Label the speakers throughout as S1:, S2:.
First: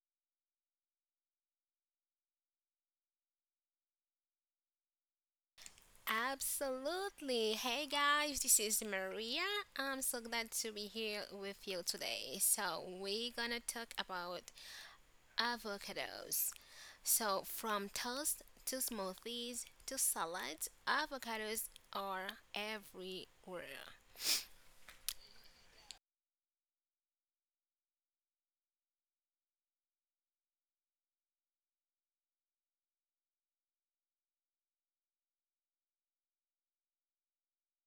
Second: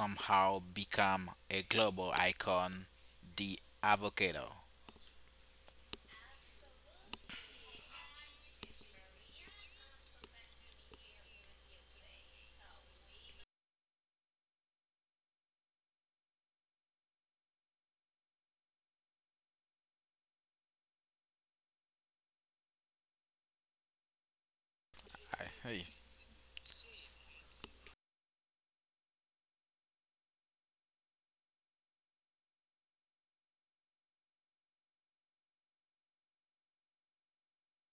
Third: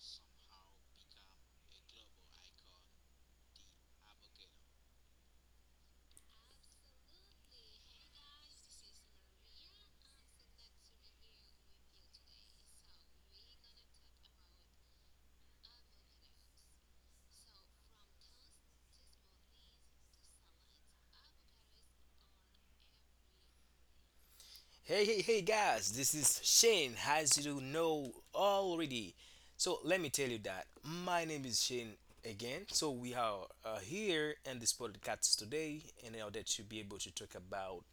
S1: somehow become a global icon, the avocado.
S2: Absolutely. Hey guys, this is Maria. I'm so glad to be here with you today. So, we're gonna talk about avocados. So, from toast to smoothies to salads, avocados are everywhere.
S3: Hey, hey, hey,
S1: Hey,
S3: guys, this is Shane, as you know already. So, let me tell you that my name is Shane again. So, we are here in this podcast today in order to be able to talk about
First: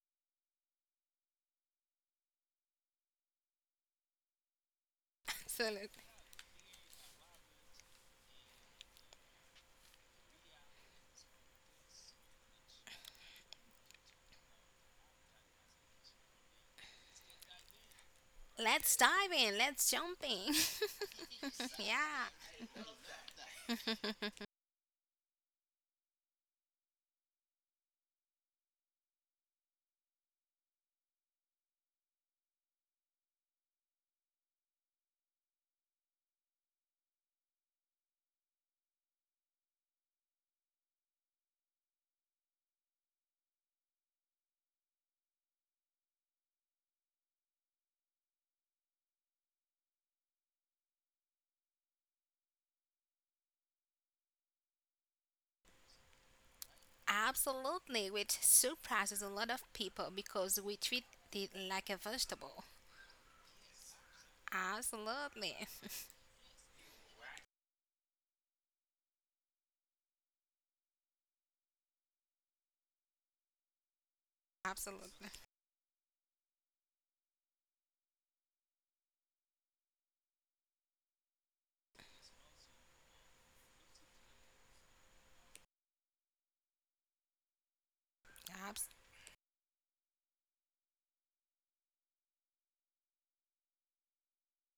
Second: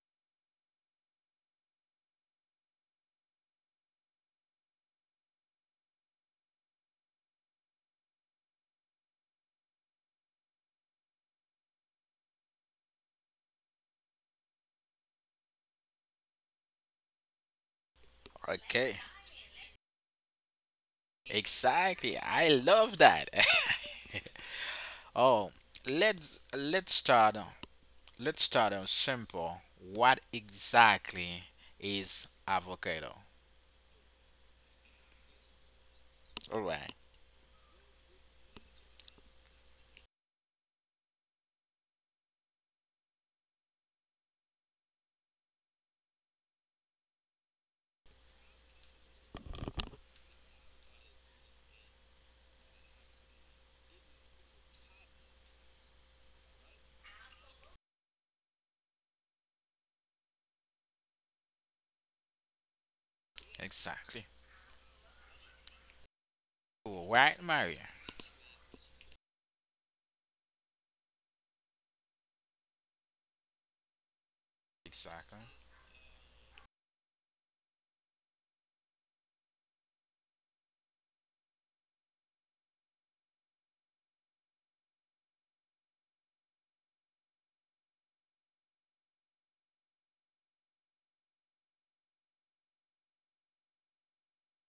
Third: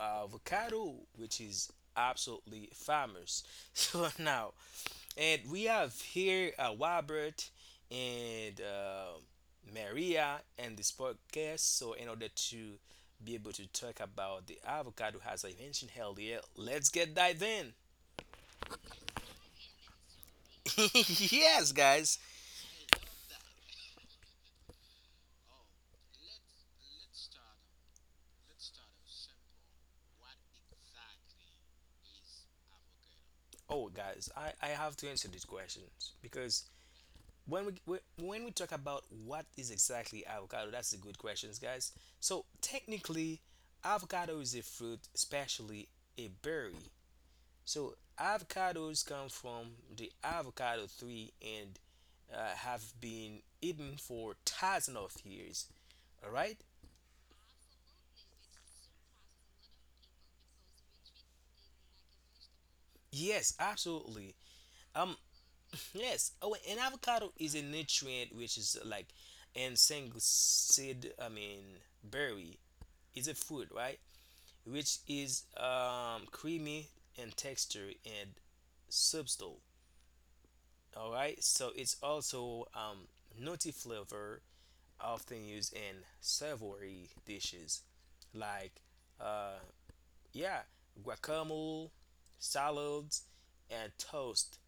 S3: avocado, which is absolutely famous. So, now And
S2: So,
S3: we have here Robert and Maria and this podcast. So, in order to be able to talk about the avocado, as I mentioned earlier, let's get dive in.
S1: Okay,
S2: let's dive in. Let's jump in.
S3: Yes,
S1: exactly.
S3: guys.
S2: Yeah.
S1: I love that. Oh, let's let's start Let's start out simple. What exactly is avocado?
S3: Oh, guys, I have to answer these questions
S1: All
S3: because
S1: right,
S3: when we talk about what is exactly avocado, that's a good questions, guys. So, technically, avocado is a fruit, especially a berry. So avocados come from the avocado tree and have been eaten for thousands of years. All right?
S2: Absolutely, which surprises a lot of people because we treat it like a vegetable.
S3: Yes,
S1: exactly.
S3: absolutely. Um,
S2: Absolutely.
S3: yes. Oh, an
S1: All
S3: avocado
S1: right,
S3: is a
S1: Maria.
S3: nutrient which is like and single seed. I mean, berry is a fruit, right? Which
S2: Absolutely.
S1: Exactly.
S3: is creamy in texture and substance. All right. So it's also nutty flavor often used in savory dishes like
S2: Abs-
S3: uh, yeah guacamole, salads and toast.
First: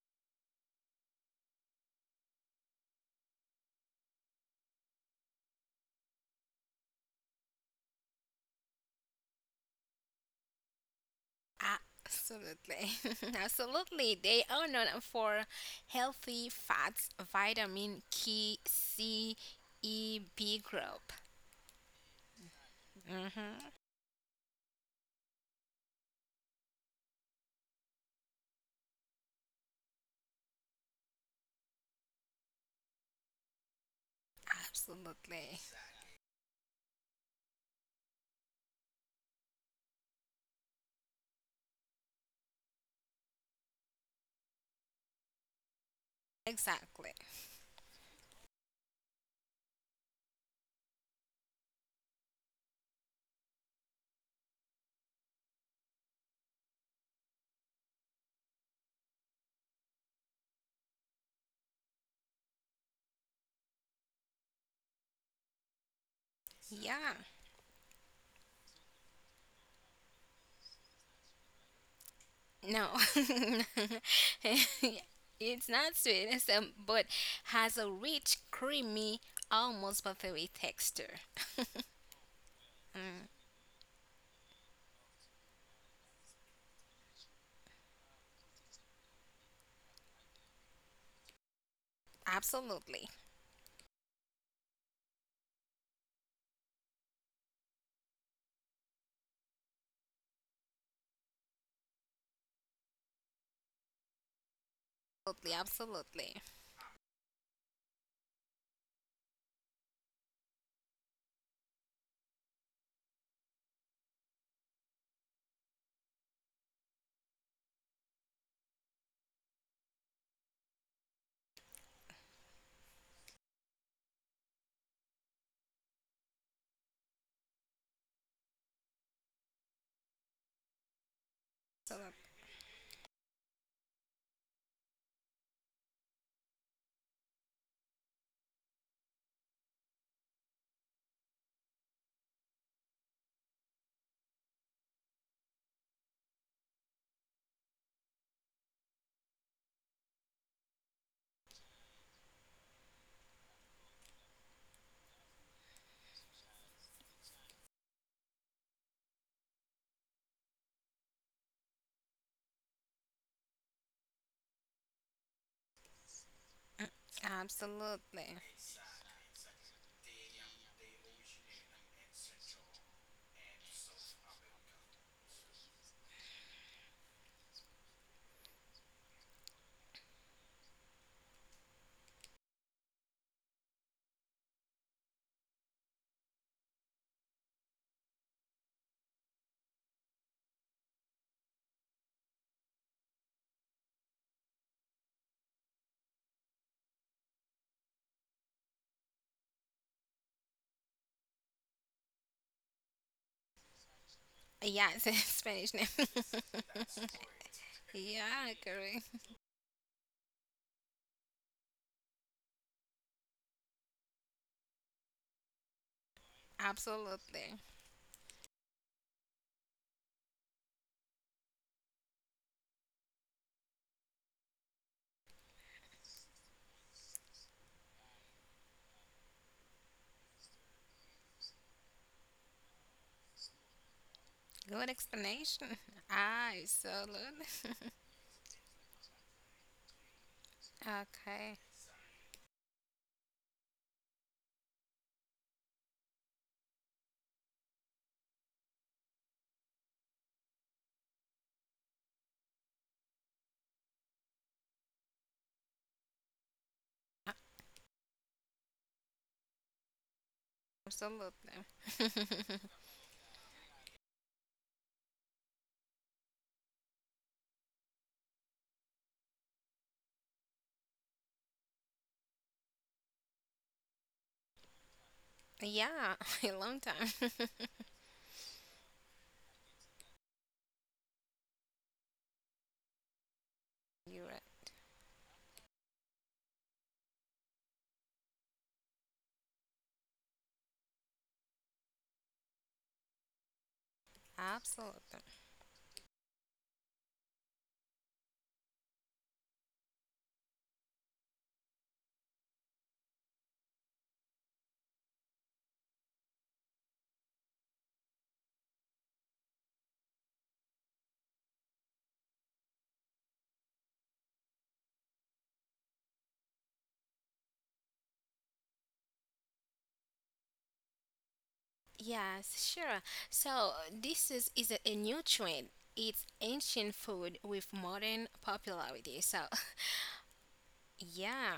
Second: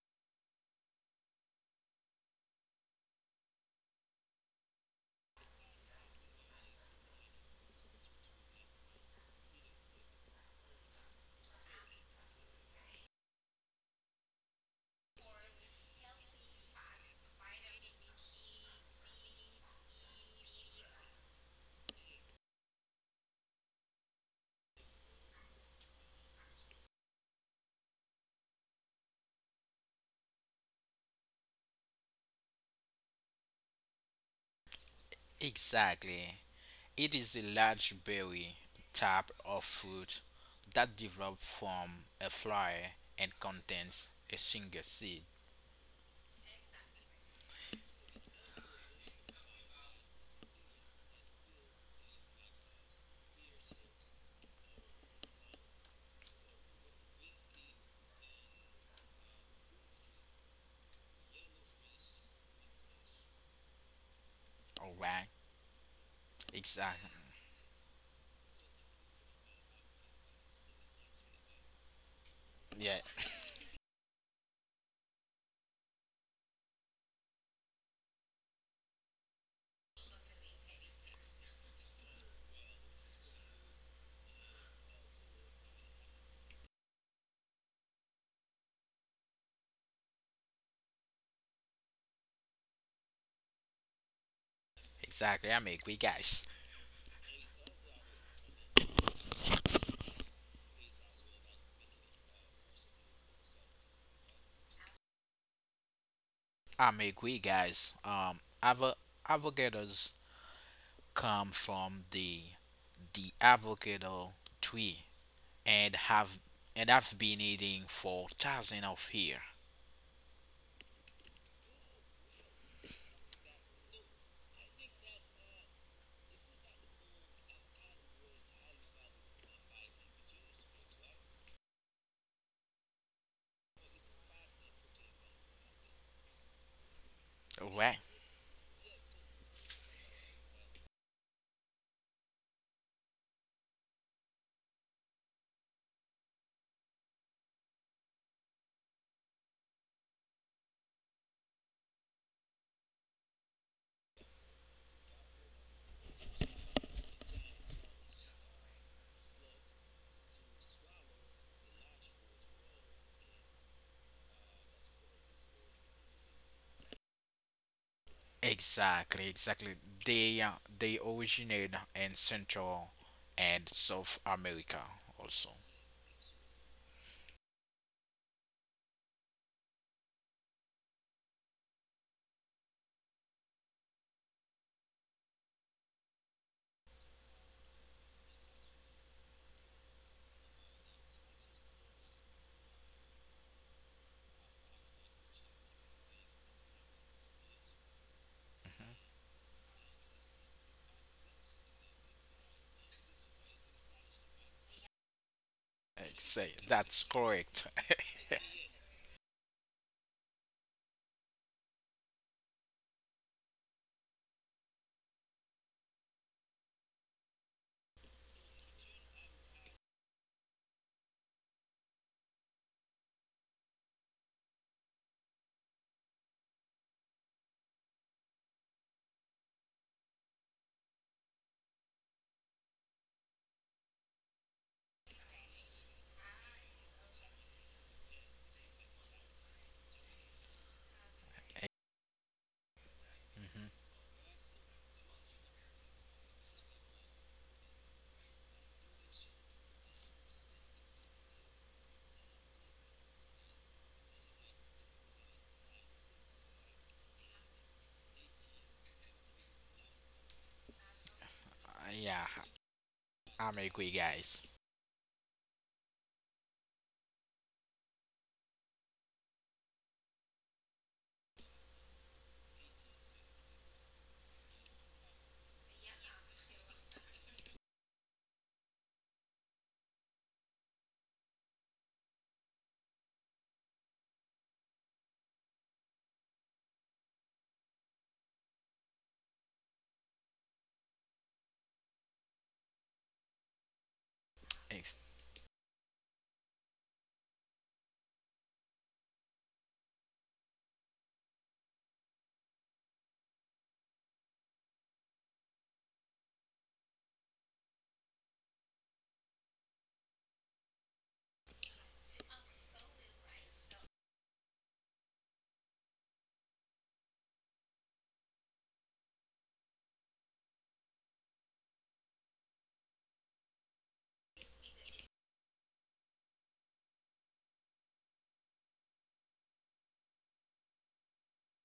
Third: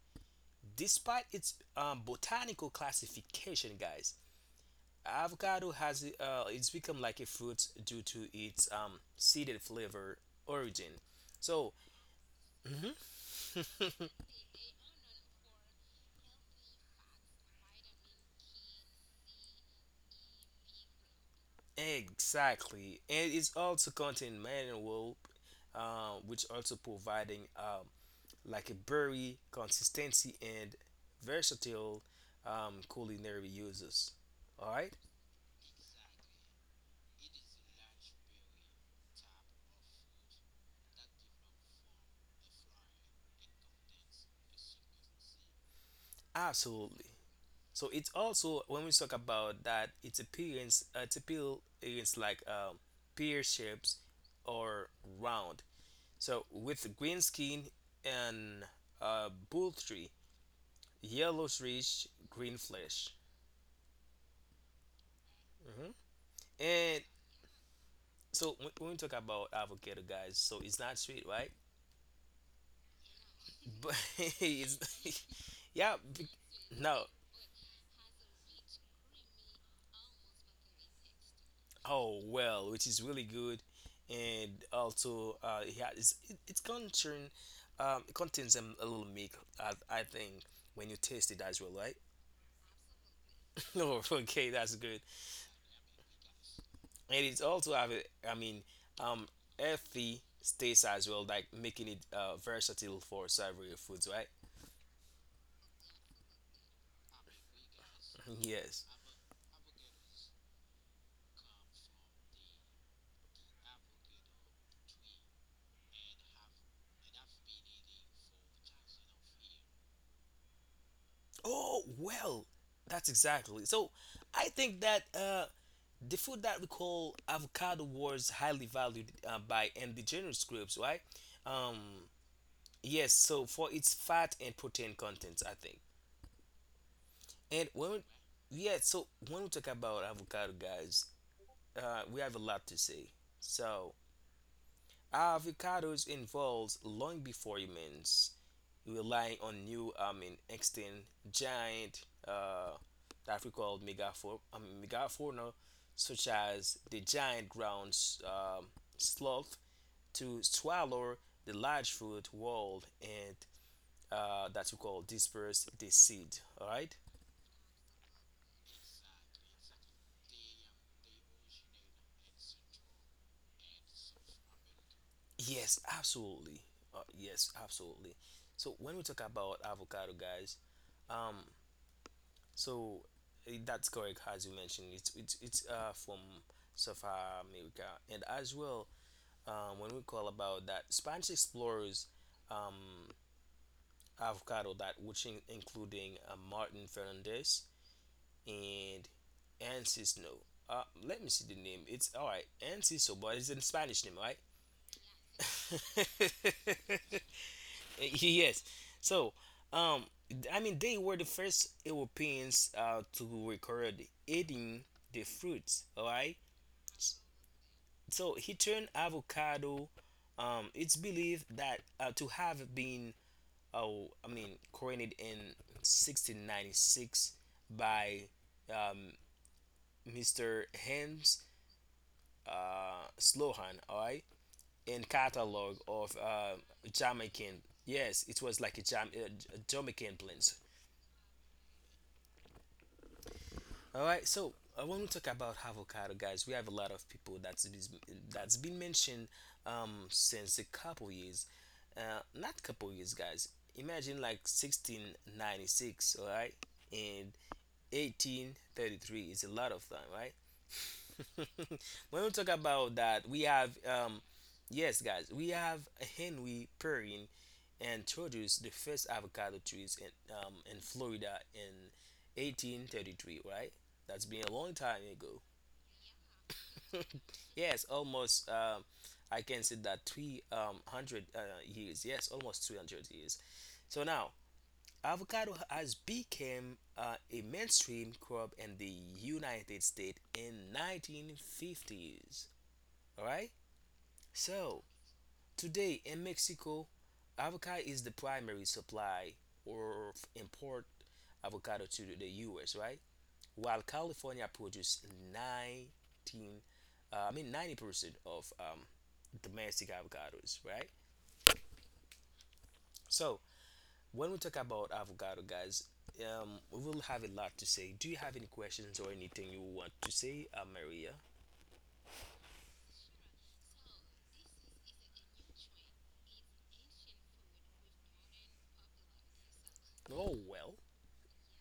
S3: Despite its botanical classification, guys, avocado has it's become like a fruit due to its seeded flavor origin. So
S2: absolutely.
S3: mhm.
S2: Absolutely. They are known for healthy fats, vitamin K, C, E, B group.
S3: Exactly, and it's
S2: Hmm.
S3: also contain mineral, which also providing, like a likability, consistency, and versatile culinary uses. All right,
S2: Absolutely.
S1: Exactly. It is a large berry type of fruit that develops from a flower and contains a single seed.
S3: absolutely.
S2: Exactly.
S3: So it's also, when we talk about that, it's appearance, it's appeal is like pear shapes or round. So with green skin and poultry, yellowish green flesh.
S1: All right,
S3: Hmm. And
S1: exactly.
S2: Yeah.
S3: so, when we talk about avocado, guys, so it's not sweet, right?
S1: Yeah,
S2: No.
S3: But it's-
S2: It's
S3: yeah,
S2: not
S3: be-
S2: sweet,
S3: no.
S2: but has a rich, creamy, almost buttery texture.
S3: Oh well, which is really
S2: Mm,
S3: good, and also yeah, it's concern, it contains a little milk. I think when you taste it as well, right?
S2: absolutely.
S3: No, okay, that's good.
S1: exactly. I'm agree, guys.
S3: And it's also have a, I mean, um, earthy taste as well, like making it versatile for several foods, right?
S2: Absolutely. Absolutely.
S1: I'm agree, guys.
S3: Yes.
S1: Avocados come from the avocado tree and have and I've been eating for thousands of years.
S3: Oh well, that's exactly. So I think that the food that we call avocado was highly valued by indigenous groups, right? Um, yes, so for its fat and protein contents, I think. And when,
S1: Right.
S3: we- yeah, so when we talk about avocado, guys, we have a lot to say. So avocados involves long before humans. Rely on new, I mean extinct giant that we call megafauna, I mean, megafauna such as the giant ground um, sloth to swallow the large fruit, world and that we call disperse the seed. All right.
S2: Absolutely. Absolutely.
S1: Exactly, exactly. They uh, they originate in Central and South America also.
S3: Yes, absolutely. Yes, absolutely. So when we talk about avocado, guys, um, so that's correct, as you mentioned. It's from South America, and as well, when we call about that, Spanish explorers, um, avocado that which in, including Martin Fernandez and Ansis. No, let me see the name. It's all right, Ansis. So, but it's in Spanish name, right?
S2: Yeah, it's a Spanish name.
S1: Exactly. That's correct.
S2: Yeah,
S3: Yes.
S2: correct.
S3: So, um, I mean, they were the first Europeans to record eating the fruits. All right.
S2: Absolutely.
S3: So he turned avocado. It's believed that to have been, oh, I mean, coined in 1696 by um, Mr. Hans Slohan, all right,
S2: Good
S3: in
S2: explanation.
S3: catalog of Jamaican.
S2: Absolutely.
S3: Yes, it was like a, a Jamaican plant.
S2: Okay.
S1: Mhm.
S3: All right, so I want to talk about avocado, guys. We have a lot of people that's been mentioned since a couple years, not couple years, guys. Imagine like 1696, all right, and
S2: A-
S3: 1833 is a lot of time, right?
S2: Absolutely.
S1: Yeah,
S3: When we talk about that, we
S1: I'm
S3: have,
S1: agree, guys.
S3: yes, guys, we have Henry Perrin introduced the first avocado trees in Florida in 1833, right? That's been a long time ago.
S2: Yeah, a long time.
S3: Yes, almost, I can say that 300 years. Yes, almost 300 years. So
S2: You're
S3: now,
S2: right.
S3: avocado has become a mainstream crop in the United States in 1950s. All right. So
S1: Ex-
S2: Absolutely.
S3: today in Mexico, avocado is the primary supply or import avocado to the U.S. Right, while California produces 19, I mean 90% of domestic avocados. Right. So when we talk about avocado, guys, we will have a lot to say. Do you have any questions or anything you want to say, Maria?
S2: Yes, sure. So this is a, new trend. It's ancient food with modern popularity. So
S3: Oh well.
S2: yeah.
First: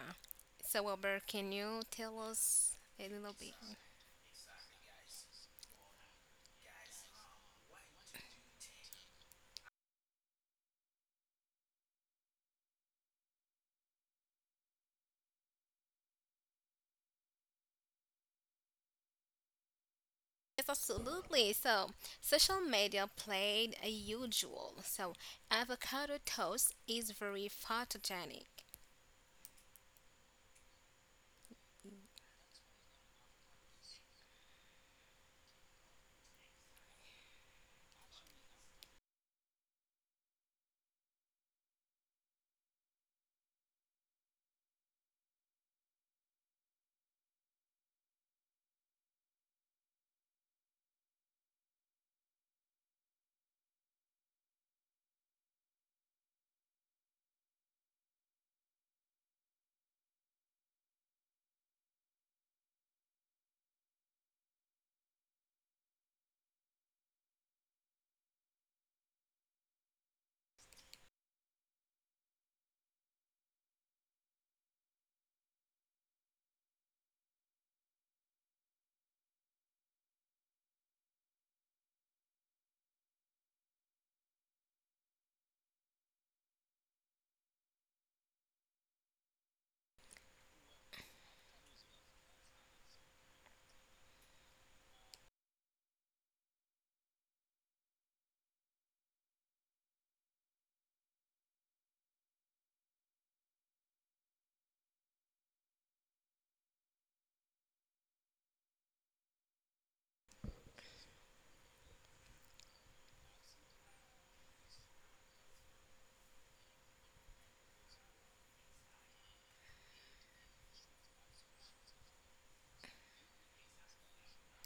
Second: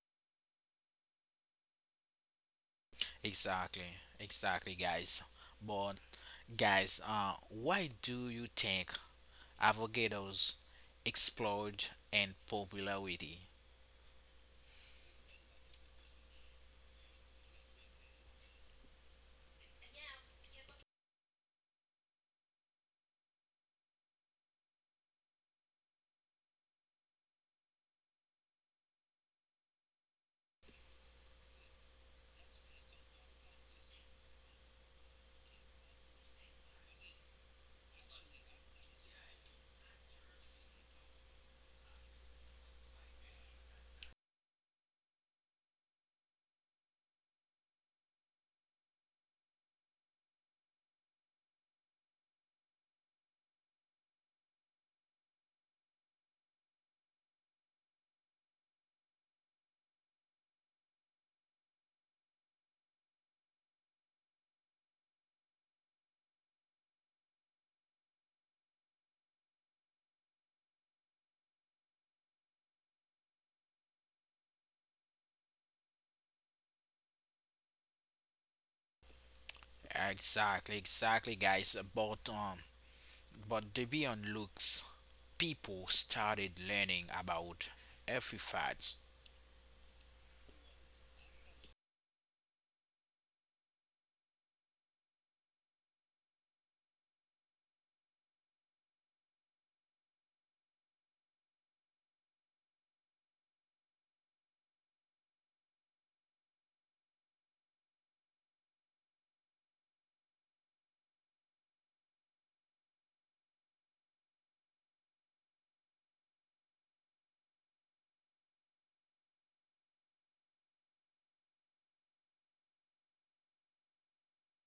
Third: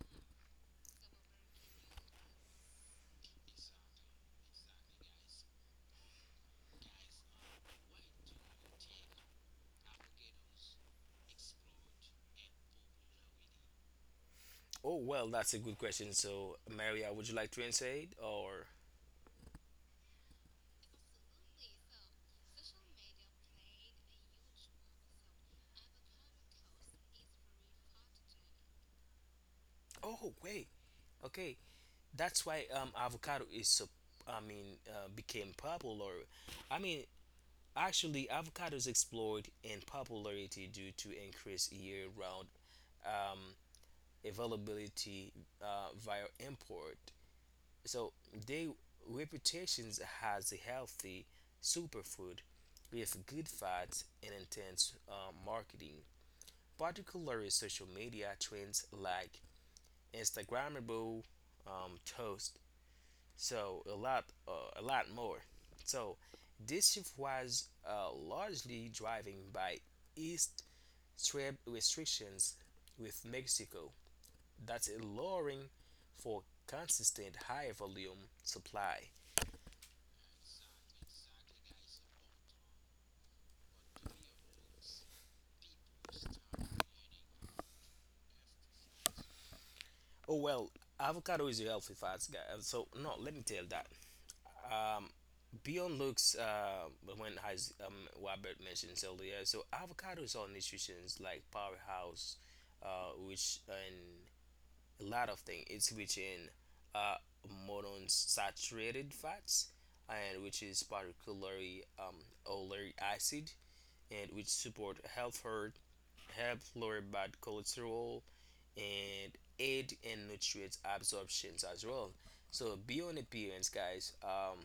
S2: So Wilbur, can you tell us a little bit?
S1: exactly, exactly, guys. But guys, why do you think avocados explode in popularity.
S3: Oh well, that's a good question. So, Maria, would you like to answer it, or
S2: Yes, absolutely. So, social media played a huge role. So, avocado toast is very photogenic.
S3: oh wait, okay, that's why avocado is so, I mean became popular. I mean, actually, avocados explored in popularity due to increased year-round um availability via import, so they reputations as a healthy superfood with good fats and intense marketing, particularly social media trends like Instagrammable toast. So a lot more. So this shift was largely driven by East trade restrictions with Mexico, that's allowing for consistent high volume supply.
S1: Exactly, exactly, guys. But the beyond looks, people started learning about every fat.
S3: Oh well, avocado is a healthy fats, guy. So no, let me tell that. Um, beyond looks, when has Robert mentions earlier, so avocados are nutrients like powerhouse, which and a lot of things. It's rich in uh monounsaturated fats and which is particularly oleic acid and which support health hurt, help lower bad cholesterol and aid in nutrients absorptions as well. So beyond appearance, guys,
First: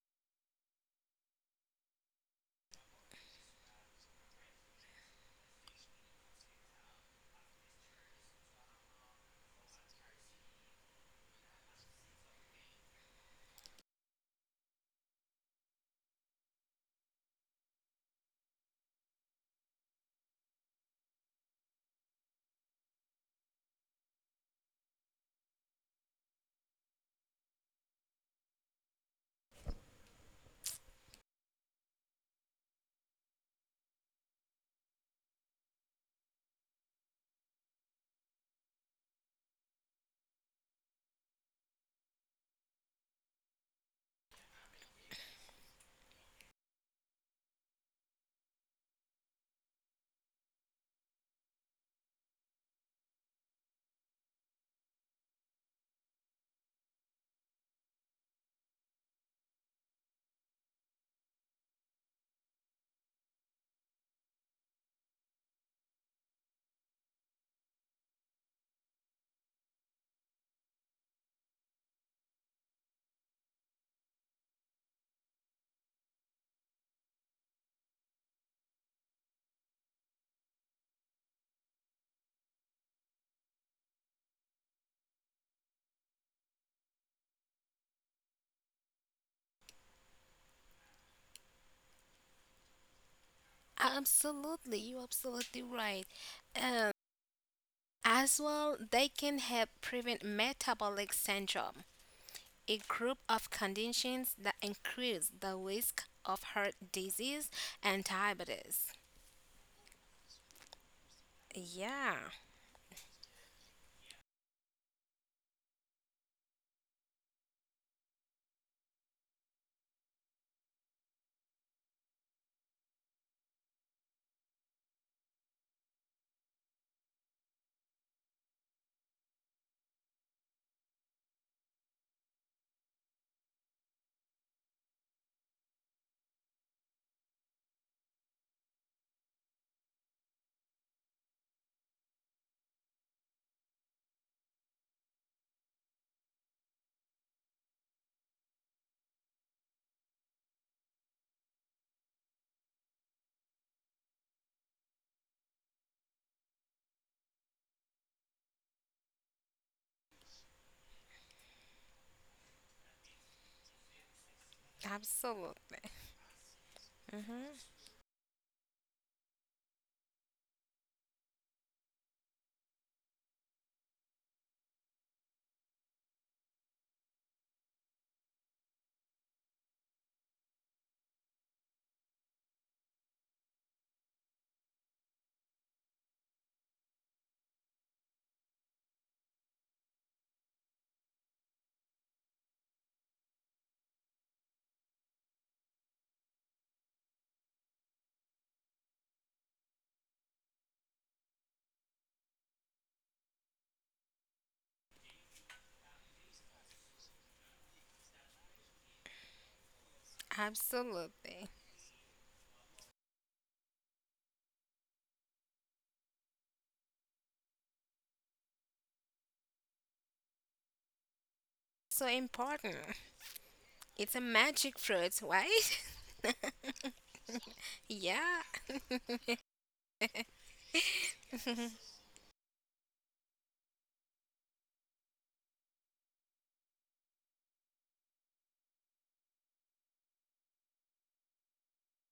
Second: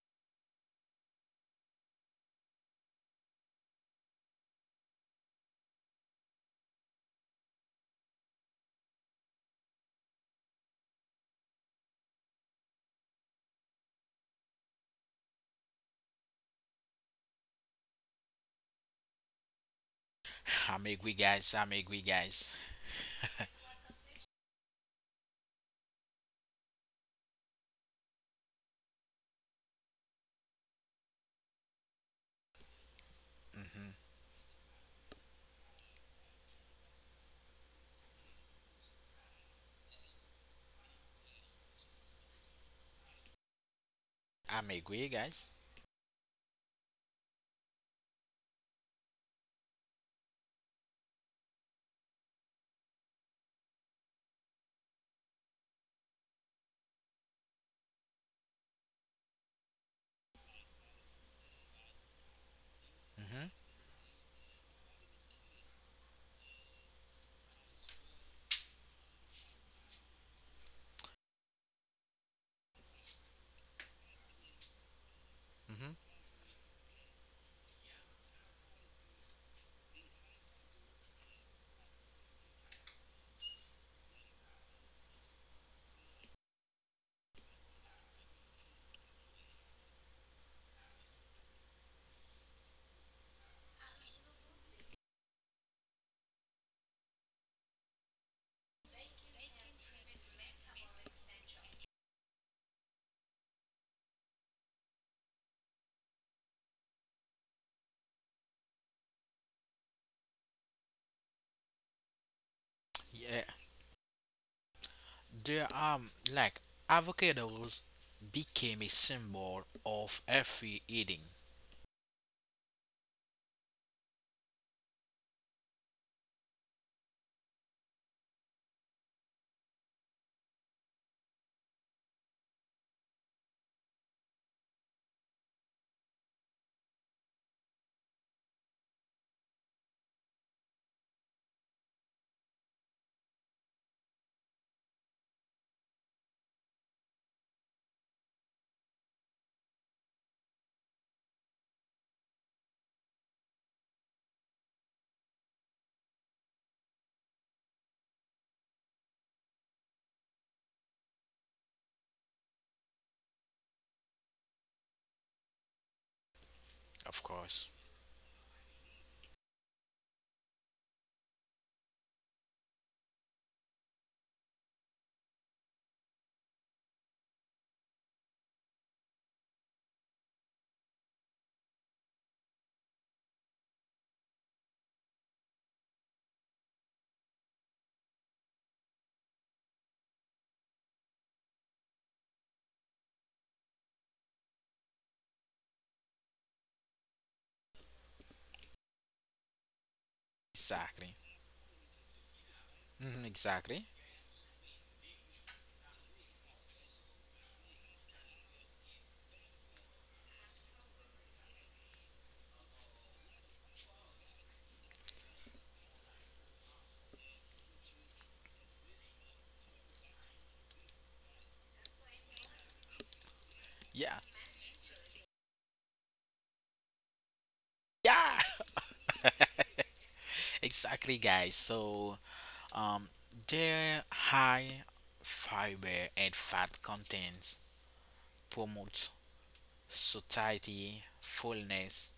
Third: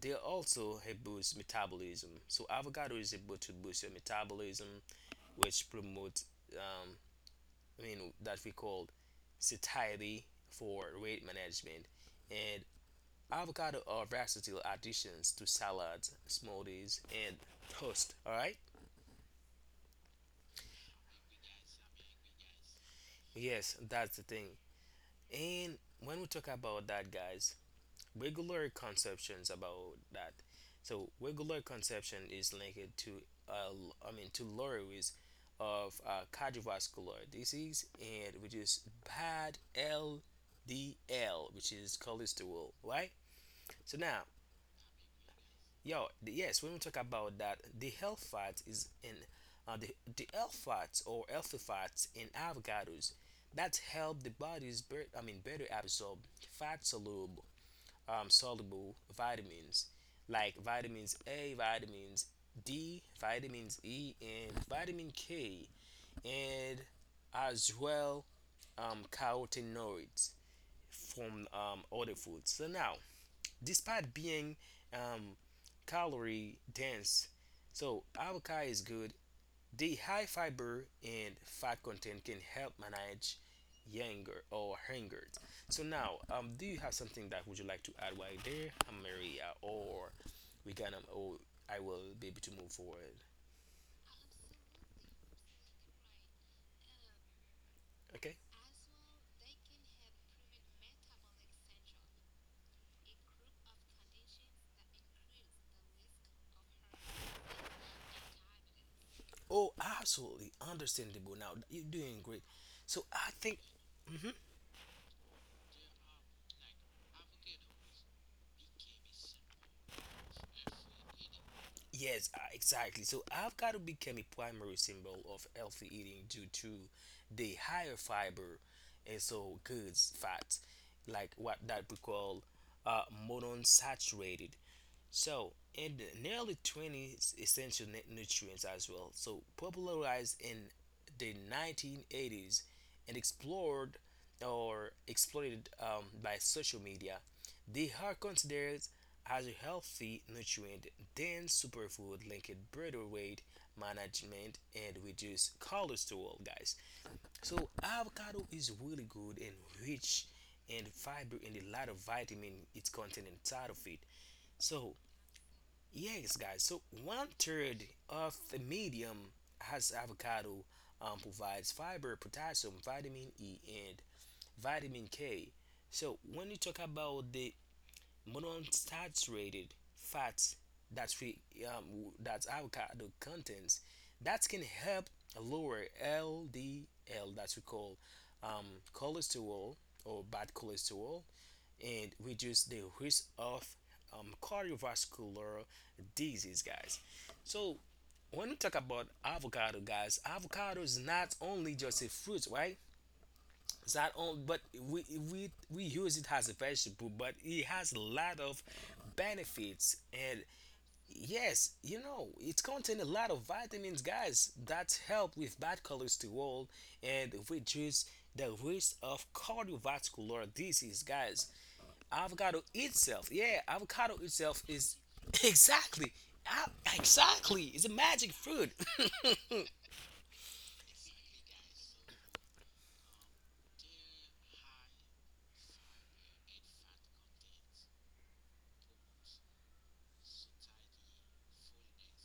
S3: they also help boost metabolism. So avocado is able to boost your metabolism, which promotes, um, I mean, that we call satiety for weight management. And avocado are versatile additions to salads, smoothies, and toast. All right.
S1: I'm agree, guys. I'm agree, guys.
S3: Yes, that's the thing. And when we talk about that, guys, regular conceptions about that. So regular conception is linked to
S1: Mm-hmm.
S3: I mean to loris of cardiovascular disease and which is bad LDL which is cholesterol, right? So now,
S1: I'm agree, guys.
S3: yes, when we talk about that, the health fat is in uh, the health fats or healthy fats in avocados that help the body's I mean better absorb fat soluble soluble vitamins like vitamins A, vitamins D,
S1: Mm-hmm.
S3: vitamins E, and vitamin K, and as well carotenoids from other foods. So now, despite being um,
S1: Mm-hmm.
S3: calorie dense, so avocado is good the high fiber and fat content can help manage hunger or hunger. So now, do you have something that would you like to add right there, Maria, or we can, or I will be able to move forward.
S2: Absolutely, you're absolutely right. Um,
S3: Okay.
S2: as well, they can help prevent metabolic syndrome, a group of conditions that increase the risk of heart disease and diabetes.
S3: Oh, absolutely understandable. Now you're
S2: Yeah,
S3: doing great. So I
S1: Yeah,
S3: think. Mhm.
S1: there like avocados became a symbol of every eating,
S3: Yes, exactly. So I've got to become a primary symbol of healthy eating due to the higher fiber and so goods fats, like what that we call monounsaturated so, in the nearly 20 essential nutrients as well, so popularized in the 1980s and explored or exploited by social media, they are considered as a healthy nutrient dense superfood linked better weight management and reduce cholesterol, guys. So, avocado is really good and rich in fiber and a lot of vitamin it's contained inside of it. So,
S2: absolutely.
S3: yes, guys. So
S1: of
S3: one
S1: course.
S2: Hmm.
S3: third of the medium as avocado provides fiber, potassium, vitamin E, and vitamin K. So when you talk about the monounsaturated fats that we um, that avocado contains, that can help lower LDL, that we call um, cholesterol or bad cholesterol, and reduce the risk of cardiovascular disease, guys. So when we talk about avocado, guys, avocado is
S1: Exactly.
S3: not only just a fruit, right?
S1: Mm-hmm, exactly.
S3: It's not only, but we we use it as a vegetable, but it has a lot of benefits, and
S2: Absolutely.
S3: yes, you know, it contains a lot of vitamins, guys, that help with bad cholesterol and reduce the risk of cardiovascular disease, guys.
S2: So
S3: Avocado
S2: important.
S3: itself, yeah avocado
S1: Yeah.
S2: It's a
S3: itself
S2: magic
S3: is
S2: fruit, right?
S3: exactly. Ah, exactly it's a magic
S1: Yeah.
S2: Yeah,
S3: fruit.
S1: Exactly, guys. So, um, their high fiber and fat contents promote satiety, fullness,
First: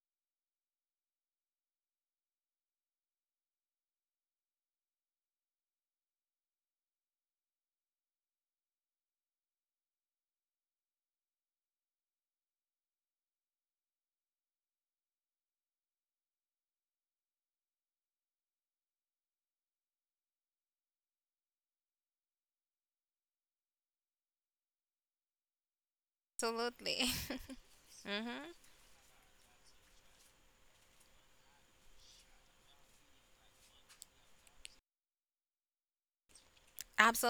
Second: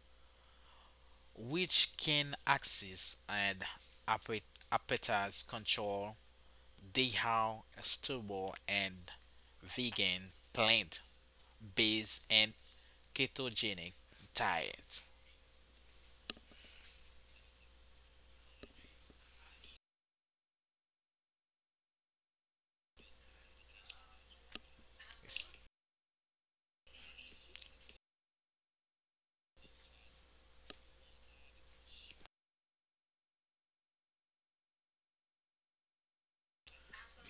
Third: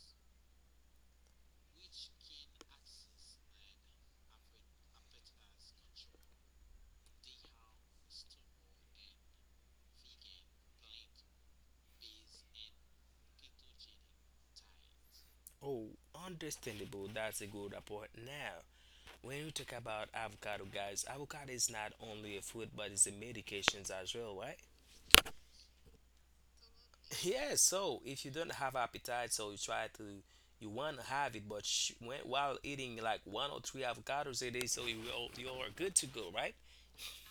S1: which can access and appet- appetite control. They are stable and vegan, plant-based, and ketogenic diet.
S3: Oh, understandable, that's a good report. Now, when you talk about avocado, guys, avocado is not only a food but it's a medications as well, right?
S2: absolutely.
S3: Yeah, so if you don't
S2: Hmm.
S3: have appetite, so you try to you want to have it, but when, while eating like one or three avocados a day, so you, will, you're good to go, right?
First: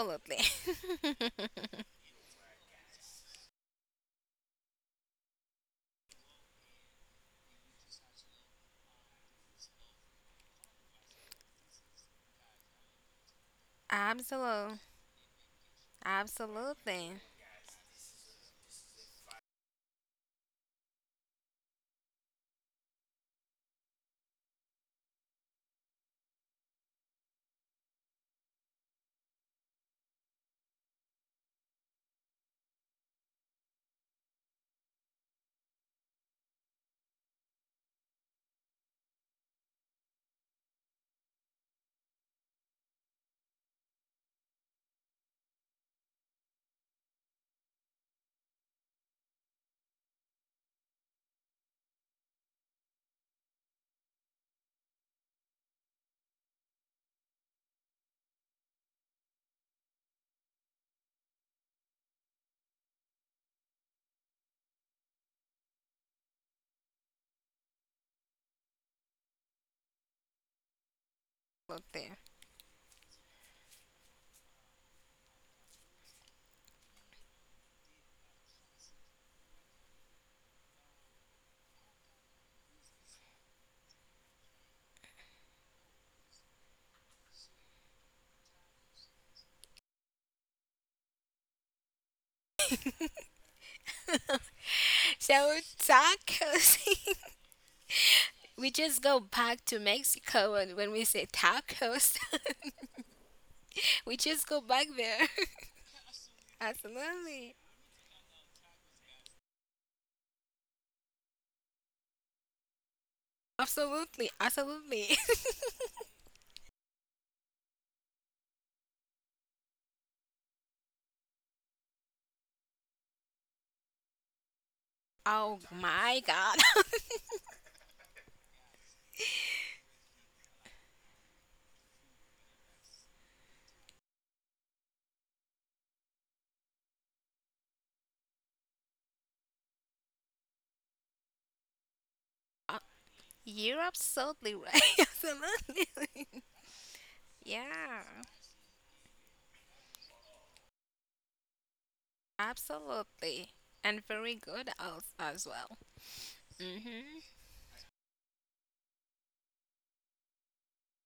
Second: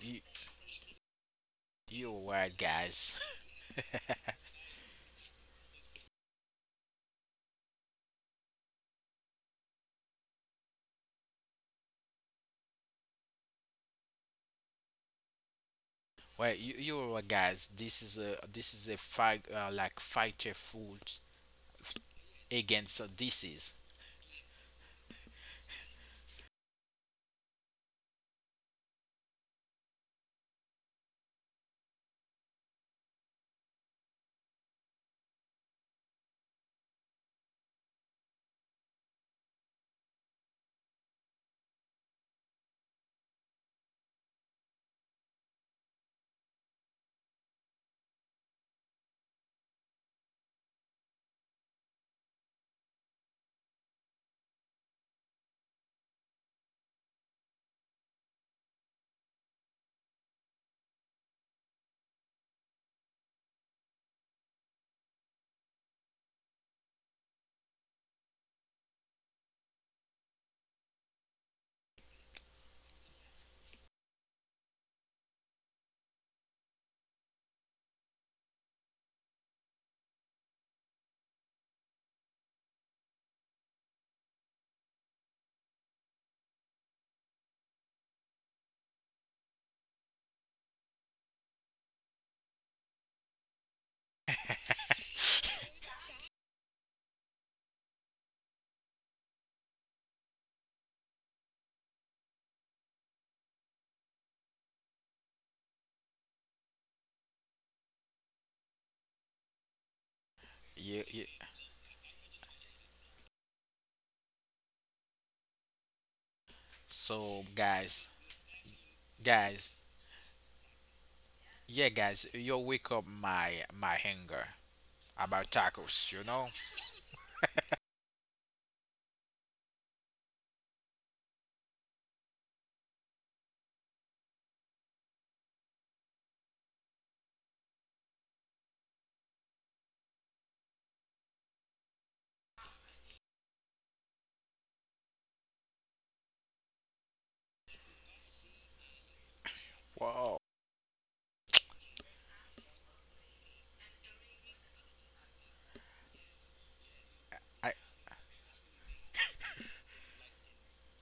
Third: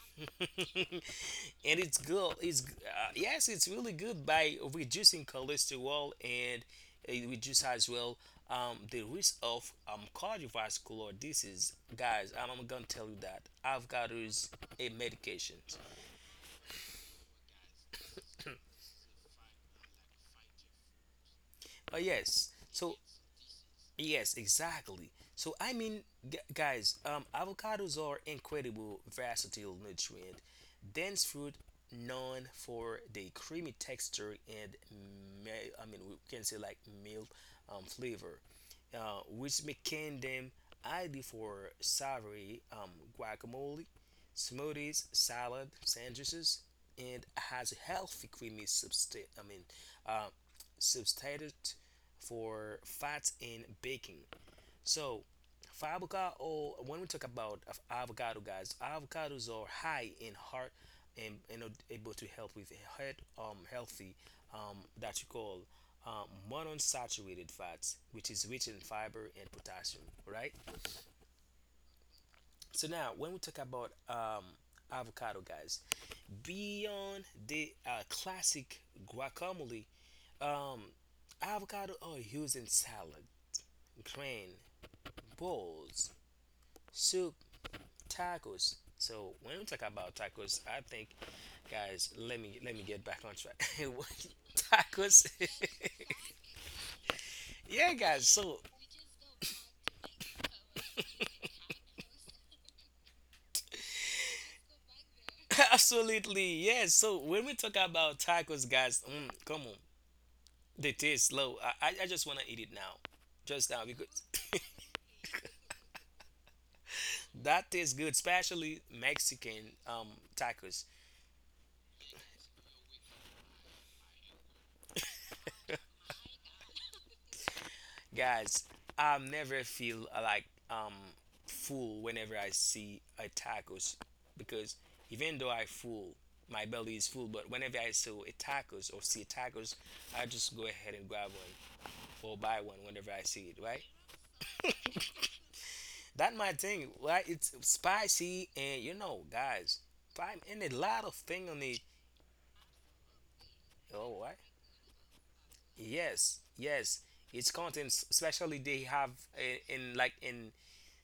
S1: You,
S3: And it's
S1: you're
S3: good.
S1: right,
S3: It's
S1: guys.
S3: yes, it's really good by reducing cholesterol and it reduce as well the risk of cardiovascular disease. Guys, I'm gonna tell you that I've got to use
S2: Absolutely.
S3: a medications.
S1: Well, you, you're
S2: Absolutely.
S1: right, guys. This is a fight like fighter food
S3: But yes, so
S1: against a disease.
S3: yes, exactly. So I mean, guys, avocados are incredible versatile nutrient, dense fruit known for the creamy texture and I mean we can say like mild flavor, which making them ideal for savory guacamole, smoothies, salad, sandwiches, and has a healthy creamy substance. I mean, uh, substitute for fats in baking. So, for avocado. Or when we talk about avocado, guys, avocados are high in heart and are able to help with heart healthy, that you call monounsaturated fats, which is rich in fiber and potassium, right?
S2: Absolutely.
S3: So now, when we talk about avocado, guys, beyond the classic guacamole, um, avocado are used in salad, grain, bowls, soup, tacos. So when we talk about tacos, I think, guys, let me get back on track. Tacos.
S2: So tacos.
S3: Yeah, guys. So
S2: We just go back to Mexico and when we say tacos. We just go back there.
S3: absolutely, yes. So when
S2: Absolutely.
S3: we talk about tacos, guys, come on, they
S1: you, you,
S3: taste low. I just wanna eat it now, just now because
S2: Absolutely. Absolutely.
S1: so
S3: that tastes good,
S1: guys,
S3: especially Mexican
S1: guys,
S3: tacos.
S1: yeah, guys, you wake up my hunger about
S2: Oh
S1: tacos.
S2: my
S1: You know,
S2: god.
S3: Guys, I never feel like um full whenever I see a tacos because even though I full, my belly is full, but whenever I see a tacos or see a tacos, I just go ahead and grab one or buy one whenever I see it,
S2: You're
S3: right?
S2: absolutely right. Absolutely.
S3: That my thing, right? It's
S2: Yeah.
S3: spicy and you know, guys,
S1: wow,
S3: prime in a lot of thing on it.
S2: Absolutely. And
S3: Oh,
S2: very
S3: what?
S2: good as well.
S3: Yes, yes.
S2: Hmm.
S3: It's
S1: I
S3: contents, especially they have in, in like in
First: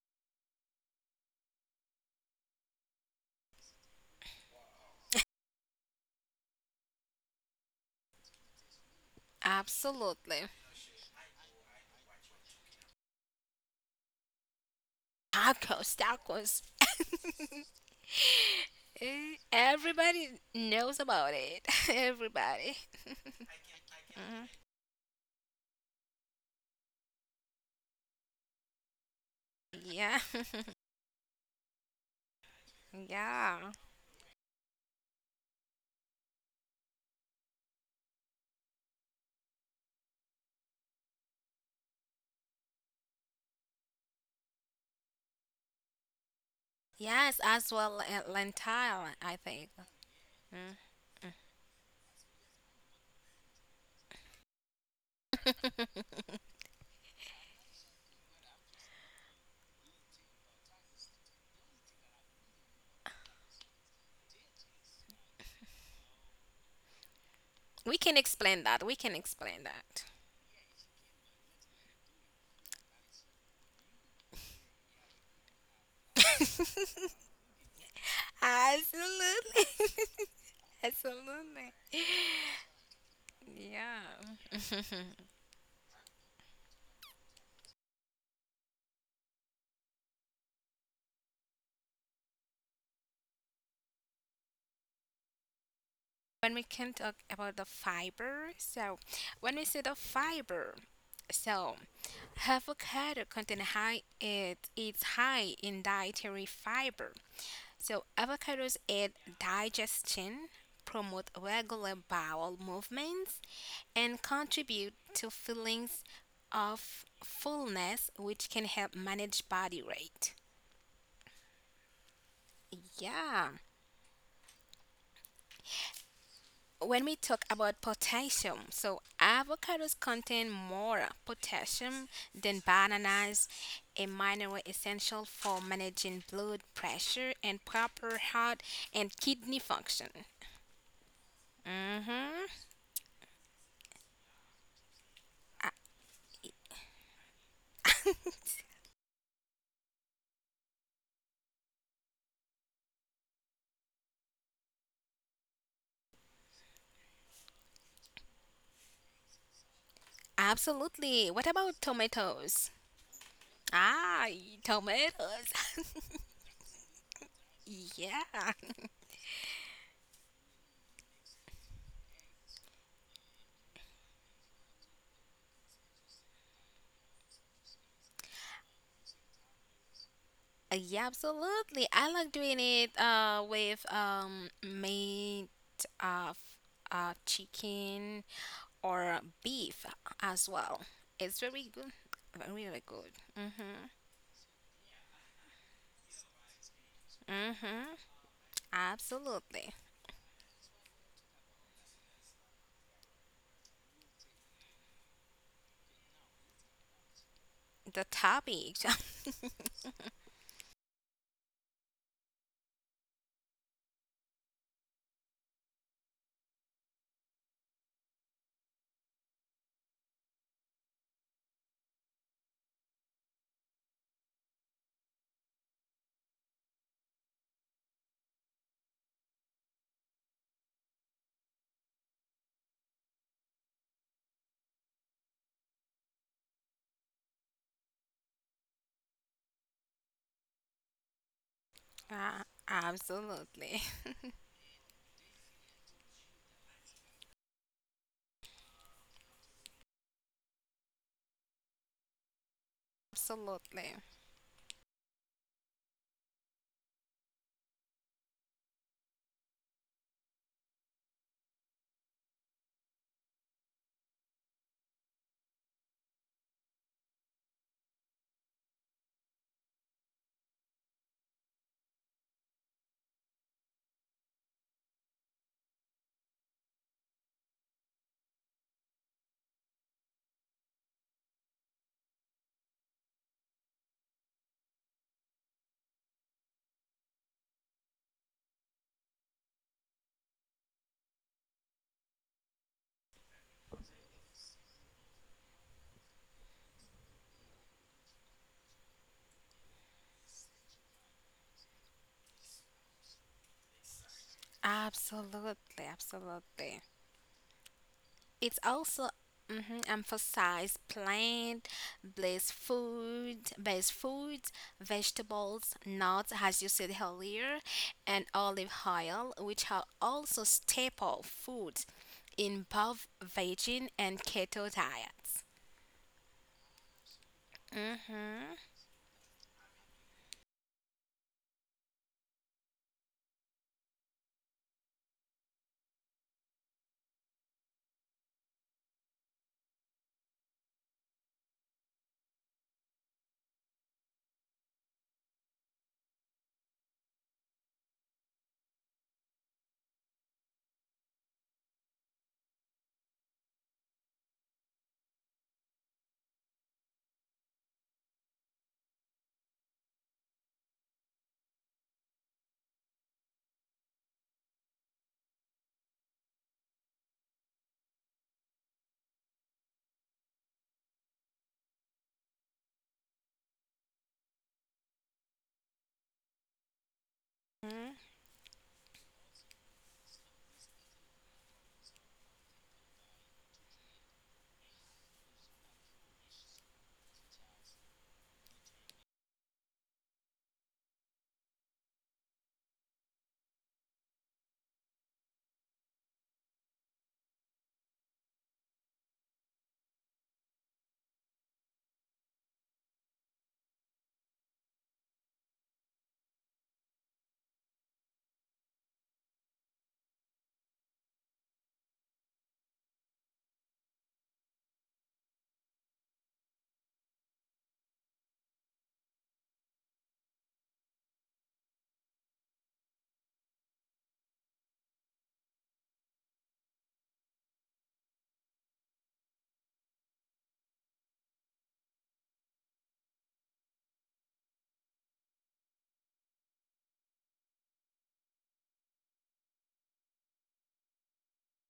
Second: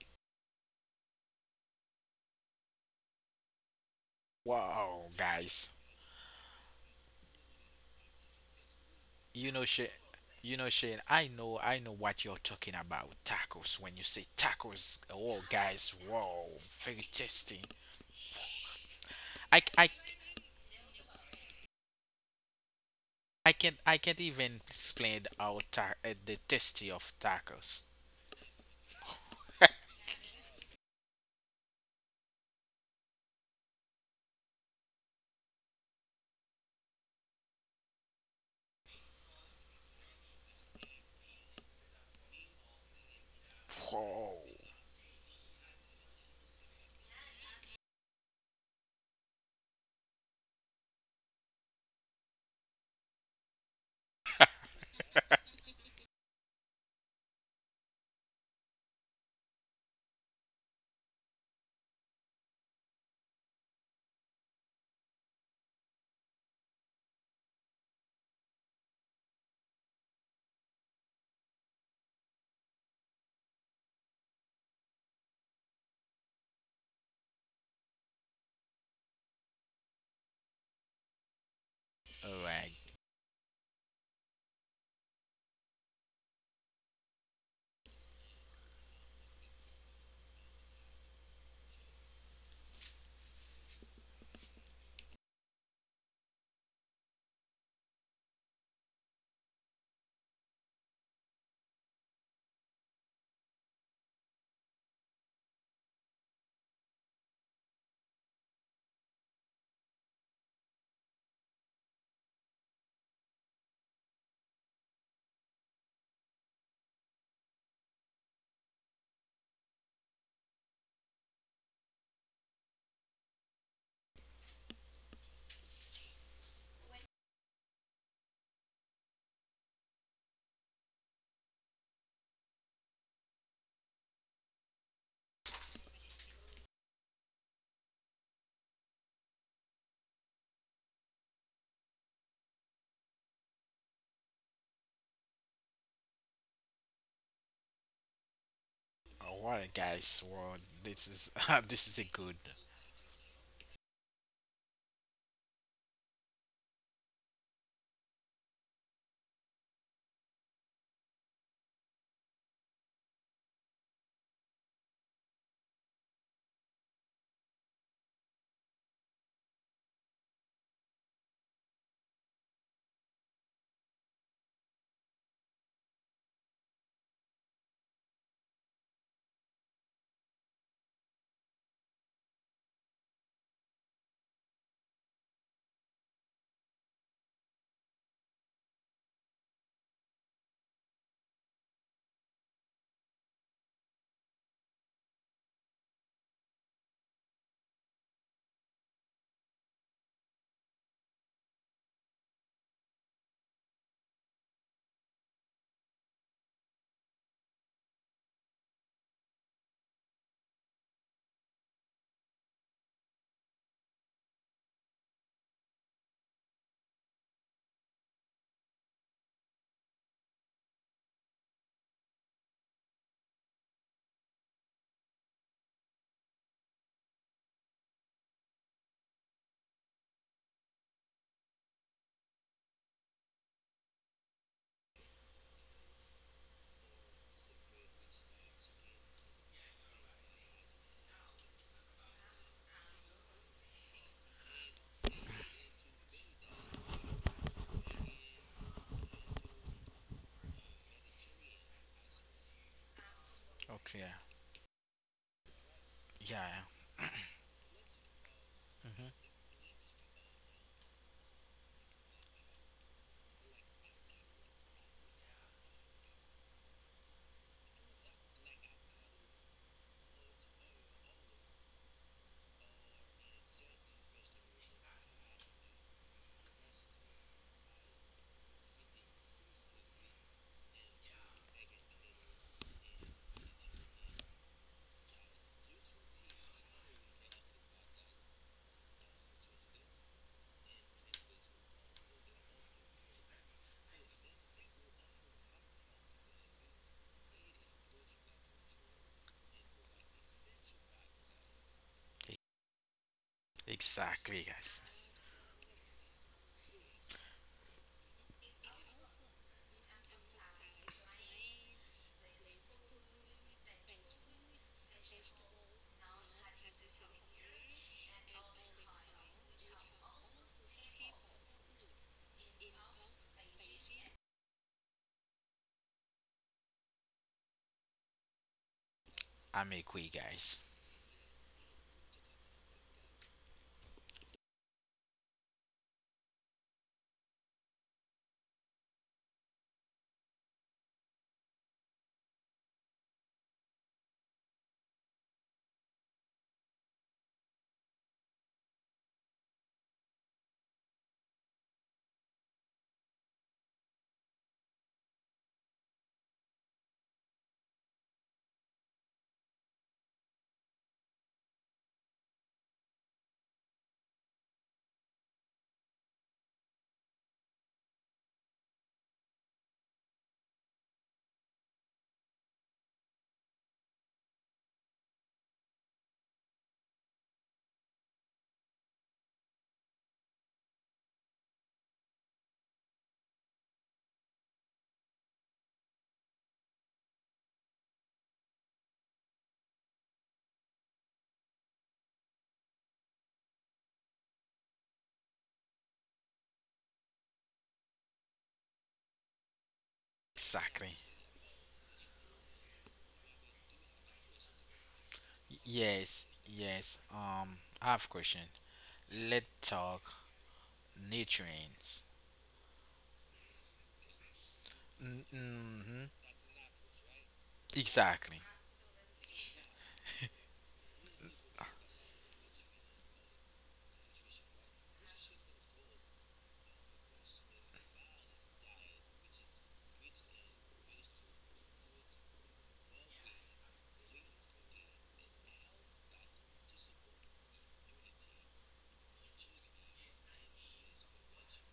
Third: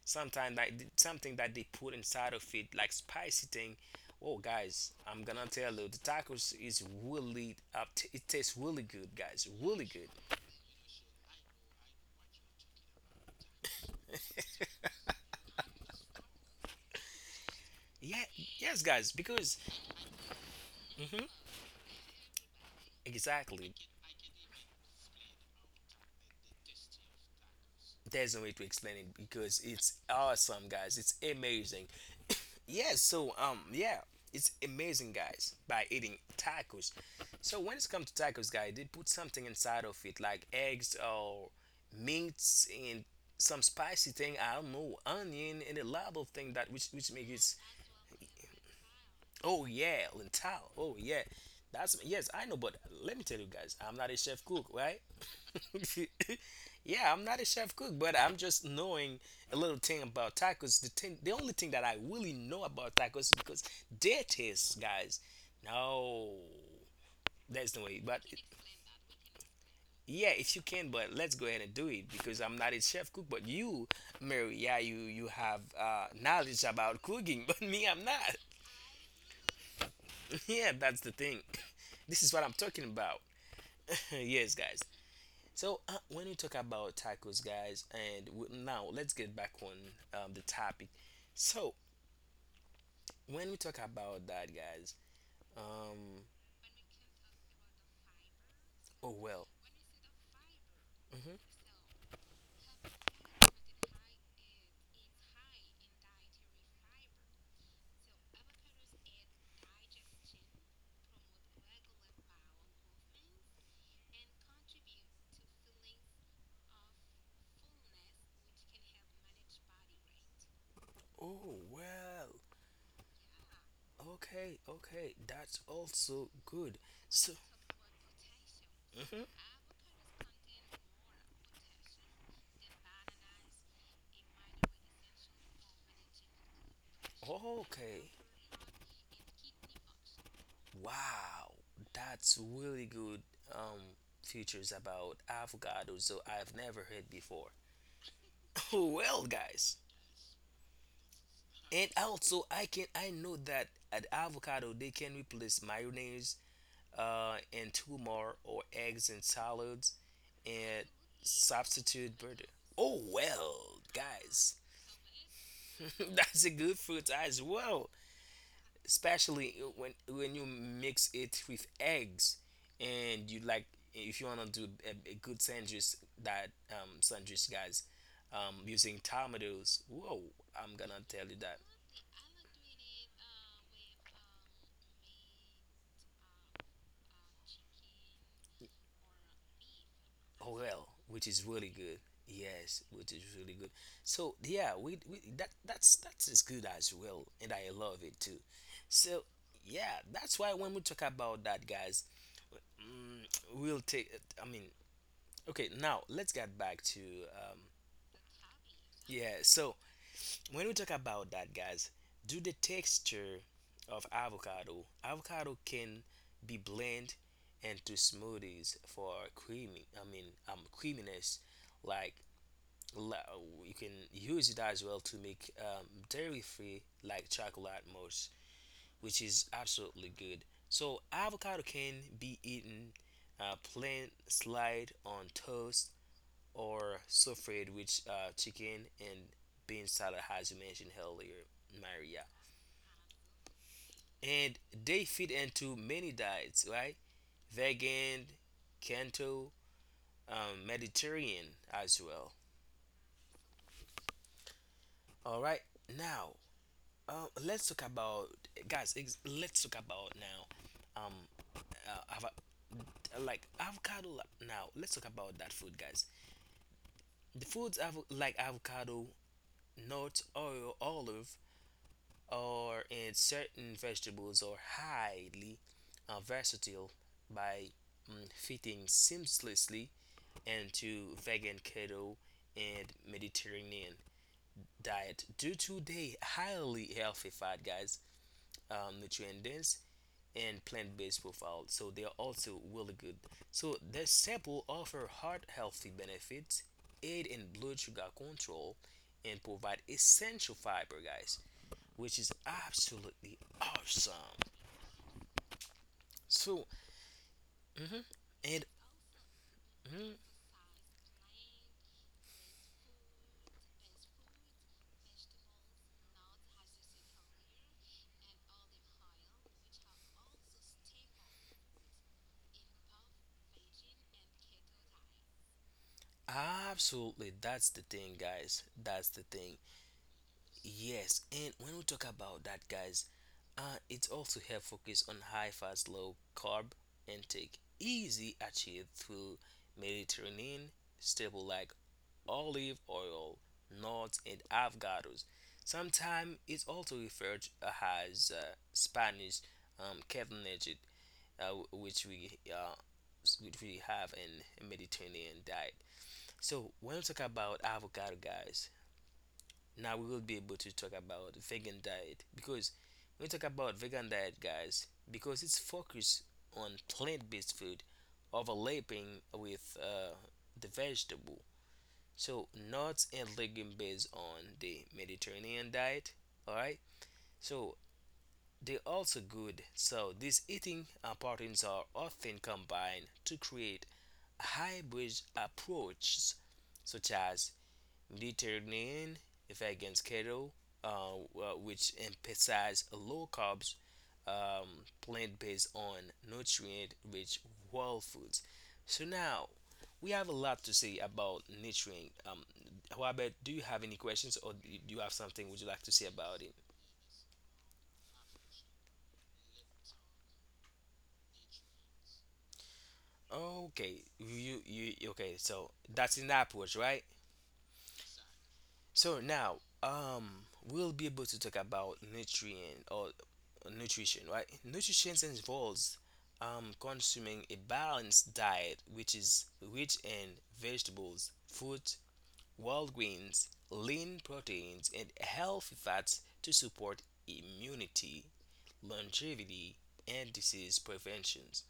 S3: sometimes like something that they put inside of it like spicy thing. Oh guys,
S1: wow,
S3: I'm gonna
S1: guys,
S3: tell you the tacos is really it tastes really good, guys,
S1: you know
S3: really
S1: Shane,
S3: good.
S2: Absolutely.
S1: You know, Shane, I know what you're talking about. Tacos. When you say tacos, oh, guys,
S2: Tacos,
S1: wow,
S2: tacos.
S1: very tasty.
S3: Yeah, yes guys,
S2: Eh,
S3: because
S1: I, I,
S2: Everybody knows
S3: hmm
S2: about it. Everybody.
S3: exactly
S1: I can't
S2: Mhm.
S1: even explain how the tasty of tacos.
S3: there's no way to explain it because it's
S2: Yeah.
S3: awesome guys, it's amazing. Yeah, so
S2: Yeah.
S3: yeah, it's amazing, guys, by eating tacos. So when it's come to tacos, guys, they put something inside of it, like eggs or meats and some spicy thing. I don't know, onion and a lot of thing that which makes
S2: Yes,
S3: it.
S2: as well lentile, I
S3: Oh
S2: think.
S3: yeah, lentile.
S2: Mm.
S3: Oh yeah. That's yes, I know, but let me tell you guys, I'm not a chef cook, right? Yeah, I'm not a chef cook, but I'm just knowing a little thing about tacos. The thing, the only thing that I really know about tacos is because their taste, guys. No, that's no
S2: We
S3: way.
S2: can
S3: But
S2: explain that. We can explain that.
S3: yeah, if you can, but let's go ahead and do it because I'm not a chef cook. But you, Mary, yeah, you have knowledge about cooking, but me, I'm not.
S2: Absolutely.
S3: Yeah, that's the thing.
S2: Absolutely.
S3: This
S1: All
S3: is what I'm
S1: right,
S3: talking about.
S2: Yeah.
S3: Yes, guys. So when we talk about tacos, guys, and now let's get back on the topic. So when we talk about that, guys, um,
S2: When we can talk about the fiber, so
S3: oh well,
S2: when we say the fiber,
S3: hmm
S2: so avocado contain high it it's high in dietary fiber. So avocados aid digestion, promote regular bowel movements, and contribute to feelings of fullness, which can help manage body weight.
S3: oh well,
S2: Yeah.
S3: okay, okay, that's also good.
S2: When we
S3: So,
S2: talk about potassium, so
S3: mhm,
S2: avocados contain more potassium than bananas, a mineral essential for managing blood pressure and
S3: okay.
S2: proper heart and kidney function.
S3: Wow, that's
S2: Mm-hmm.
S3: really good um, features about
S2: A-
S3: avocados. So I've never heard before. Well,
S1: all right,
S3: guys,
S1: guys. Well, this is this
S3: and
S1: is a good.
S3: also I can, I know that at avocado they can replace mayonnaise, and tumor or eggs in salads, and
S2: absolutely. What about
S3: substitute butter.
S2: tomatoes?
S3: Oh well,
S2: Ah,
S3: guys,
S2: tomatoes.
S3: that's a good fruit as well.
S2: Yeah.
S3: Especially when you mix it with eggs and you like if you want to do a good sandwich, that sandwich guys using tomatoes, whoa, I'm gonna
S2: Yeah,
S3: tell you that.
S2: absolutely. I like doing it with meat, uh, f- chicken, or beef as
S3: Oh
S2: well.
S3: well, which
S2: It's
S3: is really
S2: very good,
S3: good.
S2: very
S3: Yes,
S2: very
S3: which
S2: good.
S3: is really good.
S2: Mhm,
S3: So yeah, we that that's as good as well and I
S2: mhm,
S3: love it too. So
S2: absolutely.
S3: yeah that's why when we talk about that guys. Mm, we'll take it. I mean, okay, now let's get back to um,
S2: The topic.
S3: yeah. So when we talk about that, guys, do the texture of avocado. Avocado can be blended into smoothies for creamy. I mean, creaminess. Like la- you can use it as well to make dairy-free like chocolate mousse, which is absolutely good. So avocado can be eaten plain, slide on toast, or souffled with chicken and bean salad, as you mentioned earlier, Maria.
S2: Ah, absolutely.
S3: And they fit into many diets, right? Vegan, keto, Mediterranean as well.
S2: Absolutely,
S1: Okay,
S3: All right, now
S1: yeah,
S3: let's talk about, guys.
S1: hmm
S3: Let's talk about now um, uh, ava- like avocado. Like, now let's talk about that food, guys. The foods like avocado, nuts, oil, olive, or in certain vegetables are highly versatile by fitting seamlessly into vegan, keto, and Mediterranean diet due to their highly healthy fat, guys, nutrient dense and plant-based profile, so they are also really good. So the sample offer heart healthy benefits, aid in blood sugar control, and provide essential fiber guys, which is absolutely awesome.
S1: exactly, guys.
S2: absolutely,
S3: So
S2: absolutely.
S3: mhm,
S2: It's
S3: and
S2: also mhm,
S3: mhm,
S2: emphasized plant based foods, vegetables, nuts, as you said earlier, and olive oil, which are also staple foods in both vegan and keto diets.
S3: absolutely that's the thing
S2: Mhm.
S3: guys, that's the thing.
S1: I'm a agree, guys.
S3: Yes, and when we talk about that guys, uh, it's also help focus on high fast, low carb intake, easy achieved through Mediterranean staple like olive oil, nuts, and avocados. Sometimes it's also referred as Spanish cabbage, uh, which we uh, which we have in Mediterranean diet. So when we talk about avocado, guys, now we will be able to talk about vegan diet, because when we talk about vegan diet guys, because it's focused on plant-based food, overlapping with the vegetable, so nuts and legume based on the Mediterranean diet. All right. So they're also good, so these eating patterns are often combined to create hybrid approaches such as Listerine if against keto, which emphasize low carbs, um, plant based on nutrient rich whole foods. So now we have a lot to
S1: Exactly.
S3: say about nutrient. Robert, do you have any questions or do you have something would you like to say
S1: Yes,
S3: about it?
S1: yes. I have question. Let's talk nutrients.
S3: Okay, you okay. So
S1: Mm-hmm.
S3: that's an approach, right?
S1: Exactly.
S3: So now, um, we'll be able to talk about nutrient or nutrition, right? Nutrition involves consuming a balanced diet which is rich in vegetables, fruit, wild grains, lean proteins, and healthy fats to support immunity, longevity, and disease preventions.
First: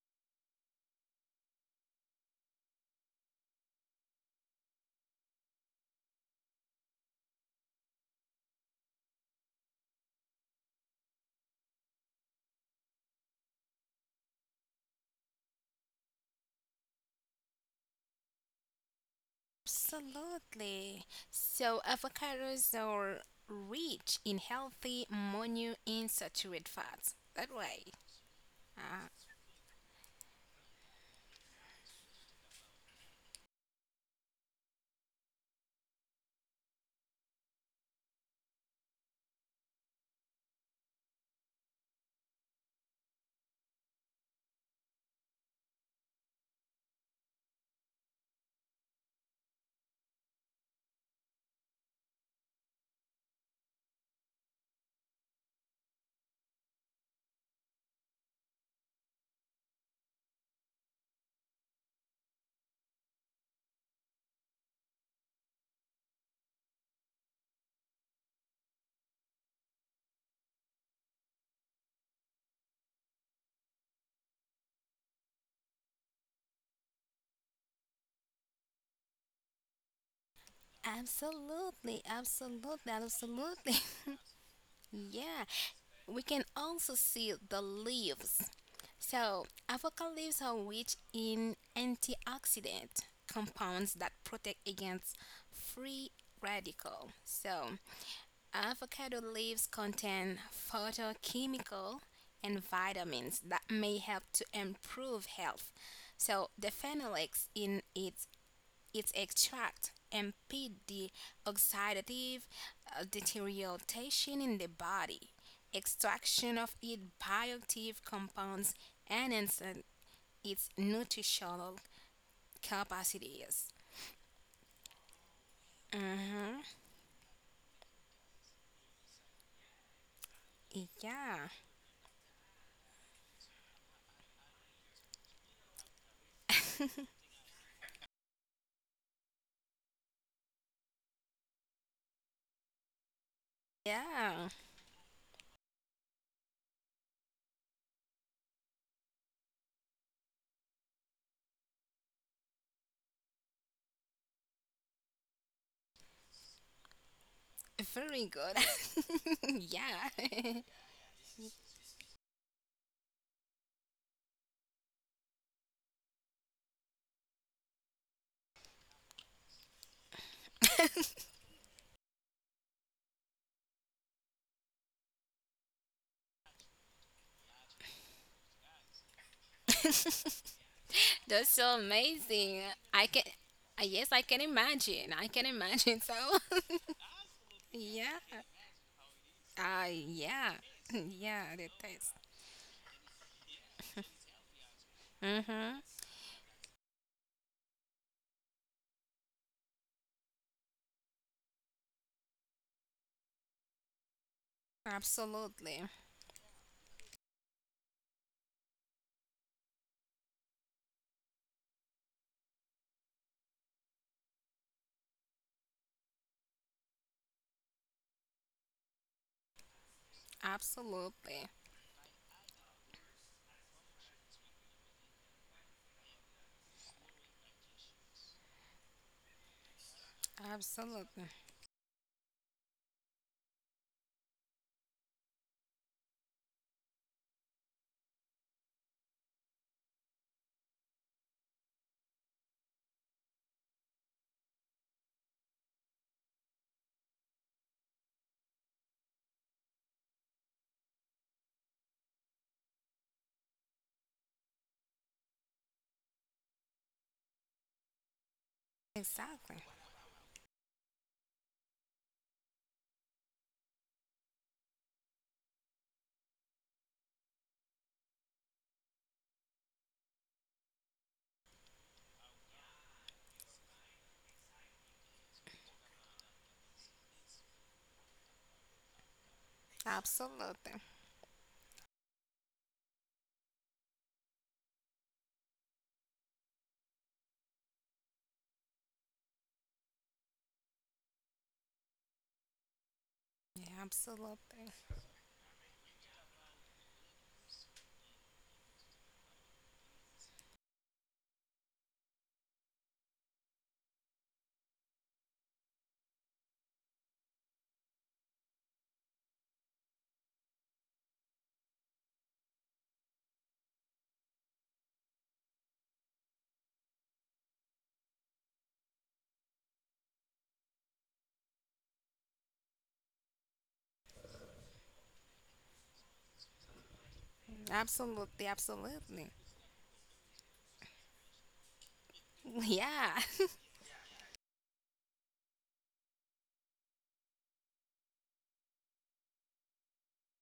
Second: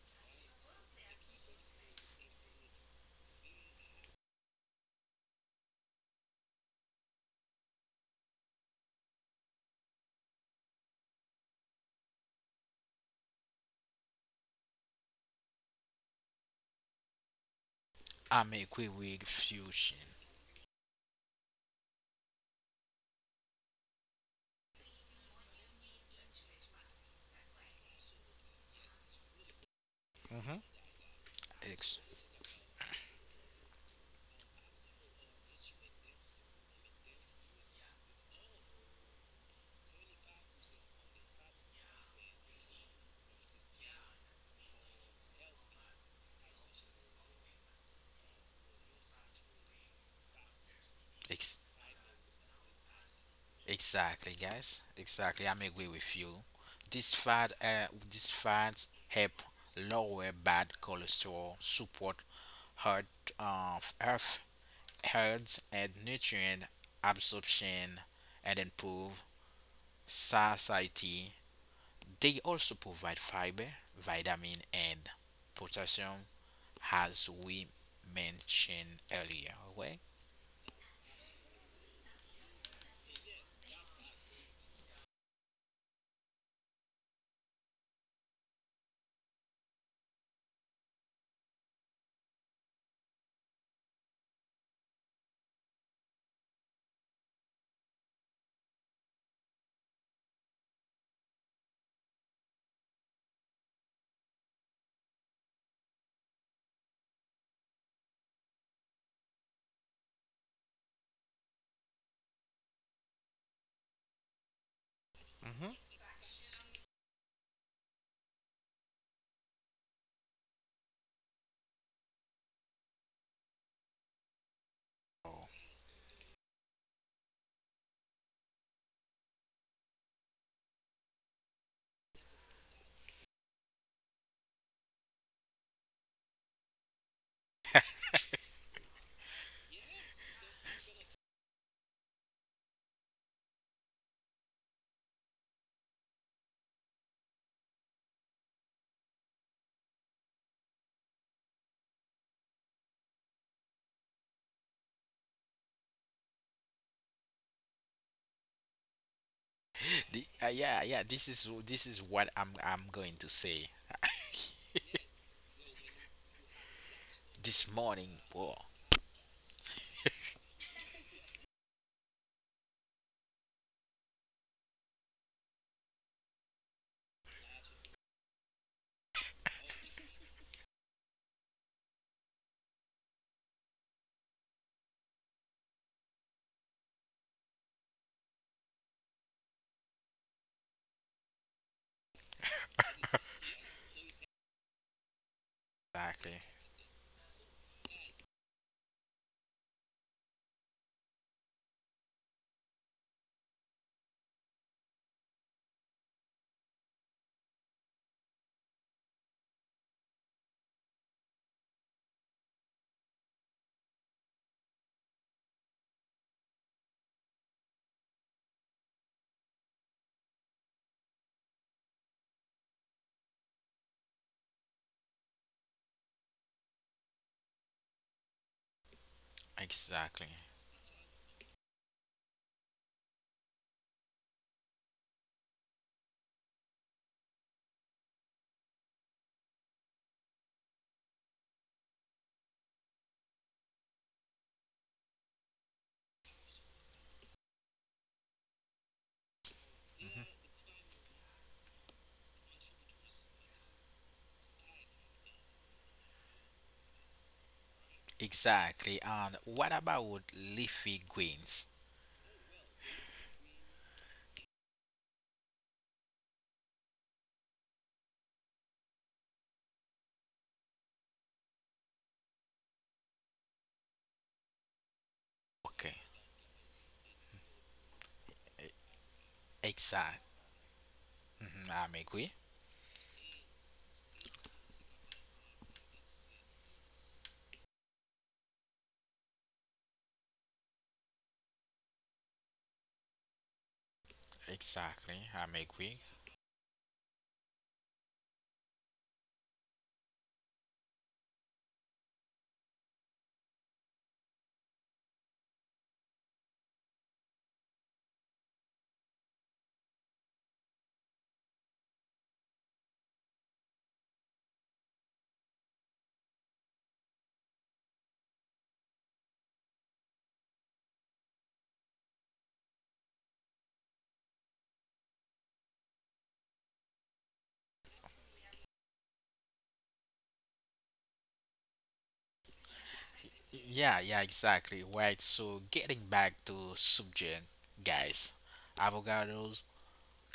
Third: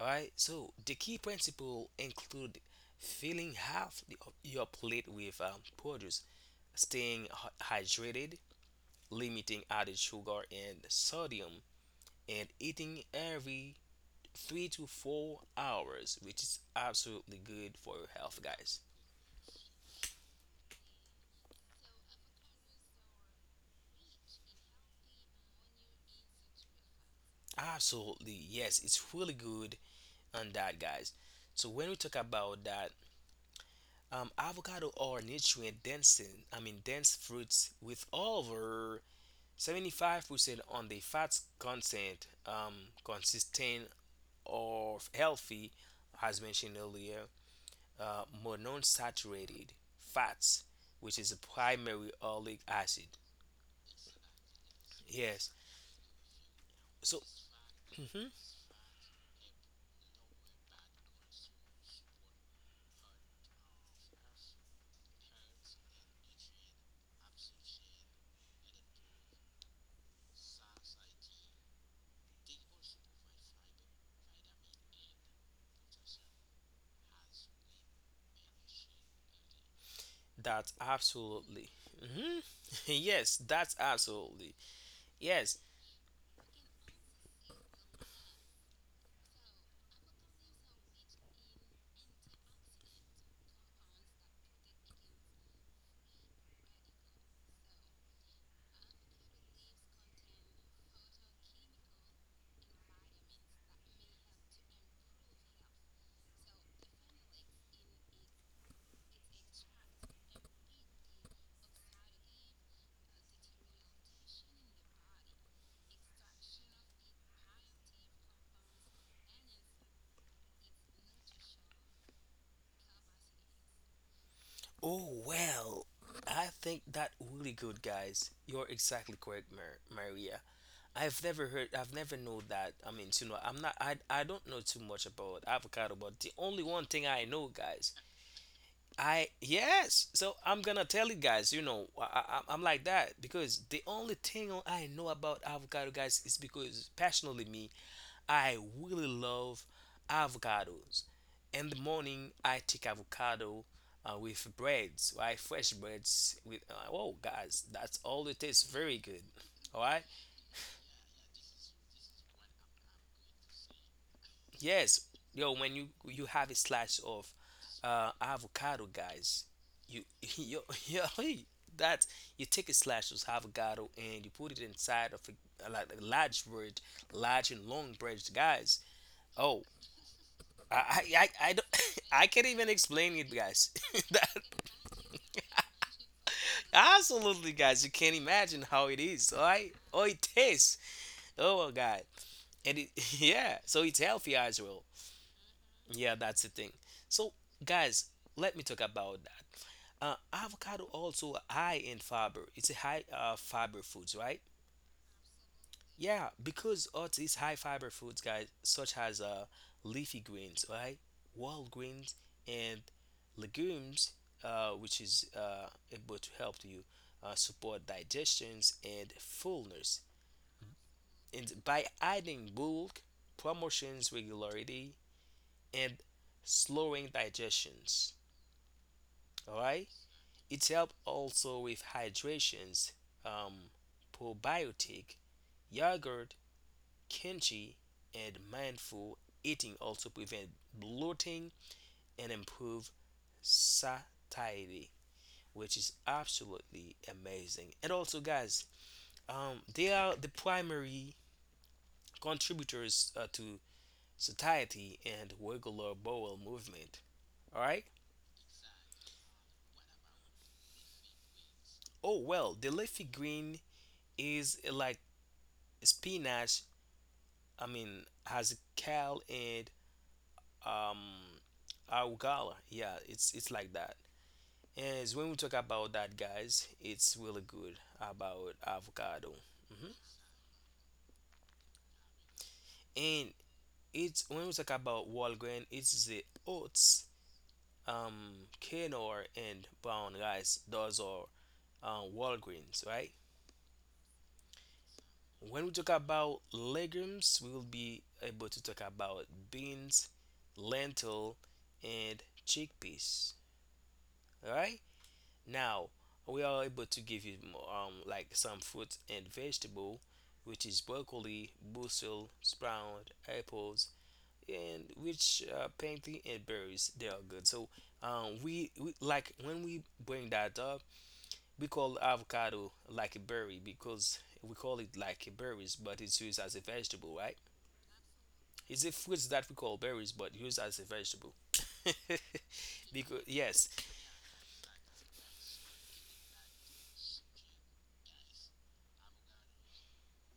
S3: All right. So the key principle include filling half of your plate with produce, staying hydrated, limiting added sugar and sodium, and eating every 3 to 4 hours, which is absolutely good for your health,
S1: I'm a
S3: guys.
S1: agree with fusion.
S2: Absolutely. So avocados are rich in healthy monounsaturated fats. That way.
S3: Absolutely, yes, it's really good on
S1: Mm-hmm.
S3: that, guys. So when we
S1: Ex-
S3: talk about that, avocado are nutrient dense, I mean dense fruits with over 75% on the fat content, consistent or healthy, as mentioned earlier, monounsaturated fats, which is a
S1: ex-
S3: primary oleic acid.
S1: Exactly, guys. Exactly.
S3: Yes.
S1: I'm agree with you.
S3: So
S1: This
S3: Mhm.
S1: fat help lower bad cholesterol, support heart, health, health and nutrient absorption, and improve satiety. They also provide fiber, vitamin, and potassium, as we mentioned earlier. Okay.
S3: that's absolutely.
S2: Absolutely,
S3: hmm
S2: absolutely,
S3: yes, that's
S2: absolutely.
S3: absolutely.
S2: Yeah,
S3: Yes.
S2: we can also see the leaves. So, avocado leaves are rich in antioxidant compounds that protect against free radical. So, avocado leaves contain photochemical and vitamins that may help to improve health. So, the phenolics in its extract impede the oxidative deterioration in the body,
S1: Hmm.
S2: extraction of its bioactive compounds, and its nutritional capacities.
S3: Oh, well, I
S2: Mm-hmm.
S3: think that really good, guys. You're exactly correct, Maria. I've
S2: Yeah.
S3: never heard, I've never know that. I mean, you know, I'm not, I don't know too much about avocado, but the only one thing I know, guys, I yes. So I'm gonna tell you guys, you know, I'm like that because the only
S2: Yeah.
S3: thing I know about avocado, guys, is because passionately me, I really love avocados. In the morning, I take avocado with breads, right? Fresh breads with. Oh, guys, that's
S2: Very
S3: all it
S2: good.
S3: tastes very good. All right.
S2: Yeah.
S1: Yeah, yeah. This is what I'm going to say
S3: Yes, yo, when you have a slice of
S1: this morning. Whoa.
S3: avocado, guys, you yo yo hey. That you take a slice of avocado and you put it inside of a, like a large bread, large and long bread, guys. Oh, I I I,
S2: That's
S3: I don't
S2: so
S3: I can't
S2: amazing.
S3: even
S2: I
S3: explain
S2: can.
S3: it, guys.
S2: Yes, I
S3: That,
S2: can imagine. I can imagine. So,
S3: absolutely, guys, you
S2: yeah.
S3: can't imagine how it is. All right,
S2: Ah
S3: oh, it
S2: yeah,
S3: tastes.
S2: yeah, it
S3: Oh my God,
S2: is.
S3: and it, yeah, so it's healthy as well.
S2: Mm-hmm.
S3: Yeah,
S1: Exactly.
S3: that's the thing. So, guys, let me talk about that. Avocado also high in fiber. It's a high fiber foods, right?
S2: Absolutely,
S3: Yeah, because oats is high fiber foods, guys, such as leafy greens, right? Whole grains and legumes, which is able to help you support digestions and fullness.
S2: absolutely,
S3: And by adding bulk, promotions regularity, and slowing digestions, all right?
S1: Exactly.
S3: It helps
S2: absolutely,
S3: also with hydrations, um, probiotic, yogurt, kimchi, and mindful eating also prevent bloating and improve satiety, which is absolutely amazing. And also, guys, they are
S1: Mhm.
S3: the primary contributors to satiety and regular bowel movement. All right.
S1: Exactly. And
S2: exactly,
S1: what about leafy greens?
S3: Oh well, the leafy green is like spinach. I mean, has a Cal and um Augala. Yeah, it's like that. And it's when we talk about
S1: Okay.
S3: that, guys, it's really good about avocado. hmm
S1: Exact.
S2: absolutely,
S1: Hmm. I'm agree.
S3: And it's when we talk about whole grain, it's the oats, quinoa, and brown rice. Those are whole grains, right?
S2: yeah, absolutely,
S1: Exactly. I'm
S3: When we talk
S1: agree.
S3: about legumes, we will be able to talk about beans, lentil, and chickpeas. All right. Now we are able to give you like some fruit and vegetable, which is broccoli, basil, sprout, apples, and which pansy and berries. They are good. So we like when we bring that up, we call avocado like a berry because we call it like berries, but it's used as a vegetable, right?
S2: absolutely,
S3: It's a
S2: absolutely.
S3: fruit that we call berries, but used as a vegetable.
S2: Yeah,
S3: Because yes,
S1: Yeah, yeah, exactly. Right. So getting back to subject, guys, avocados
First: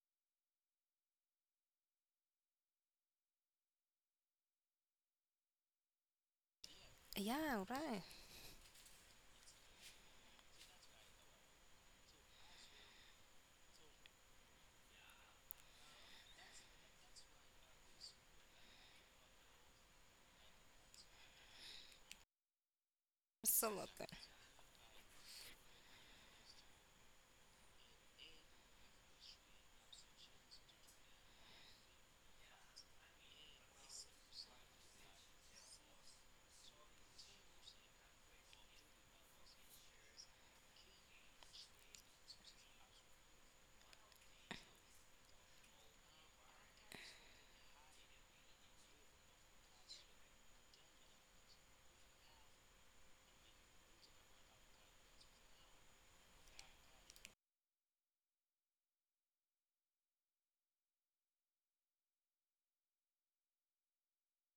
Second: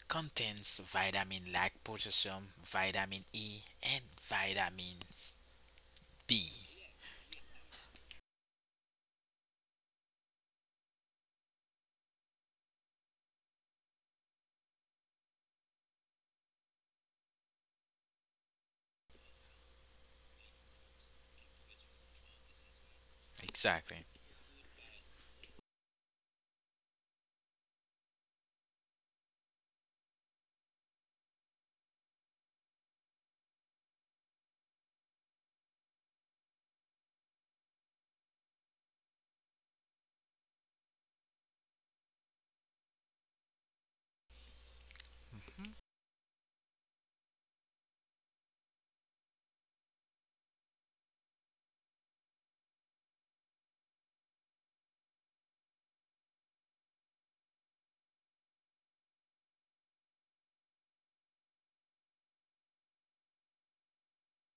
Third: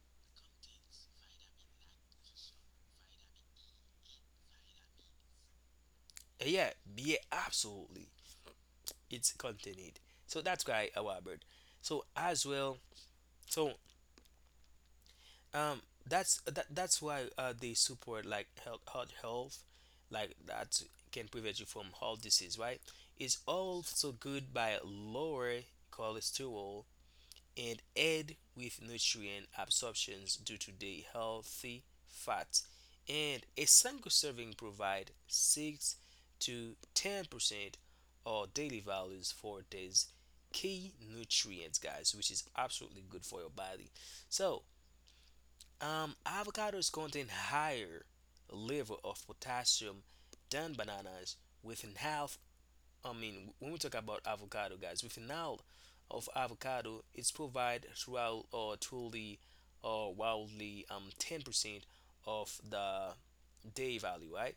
S1: contains vitamin like potassium, vitamin E, and vitamins B.
S3: yeah, yeah,
S2: yeah, right.
S3: absolutely. Its content. So that's why our bird. So as well, so um, that's that's why they support like health, heart health, like that can prevent you from heart disease, right? It's
S1: Exactly.
S2: Absolutely,
S3: also good by lower cholesterol and aid with nutrient absorptions due to the healthy fats. And a single serving provide 6 to 10% of daily values for these key nutrients, guys, which is absolutely good for your body. So, avocados contain higher level of potassium than bananas with an half, when we talk about avocado, guys, with now of avocado, it's provide throughout or truly or wildly 10% of the day value, right?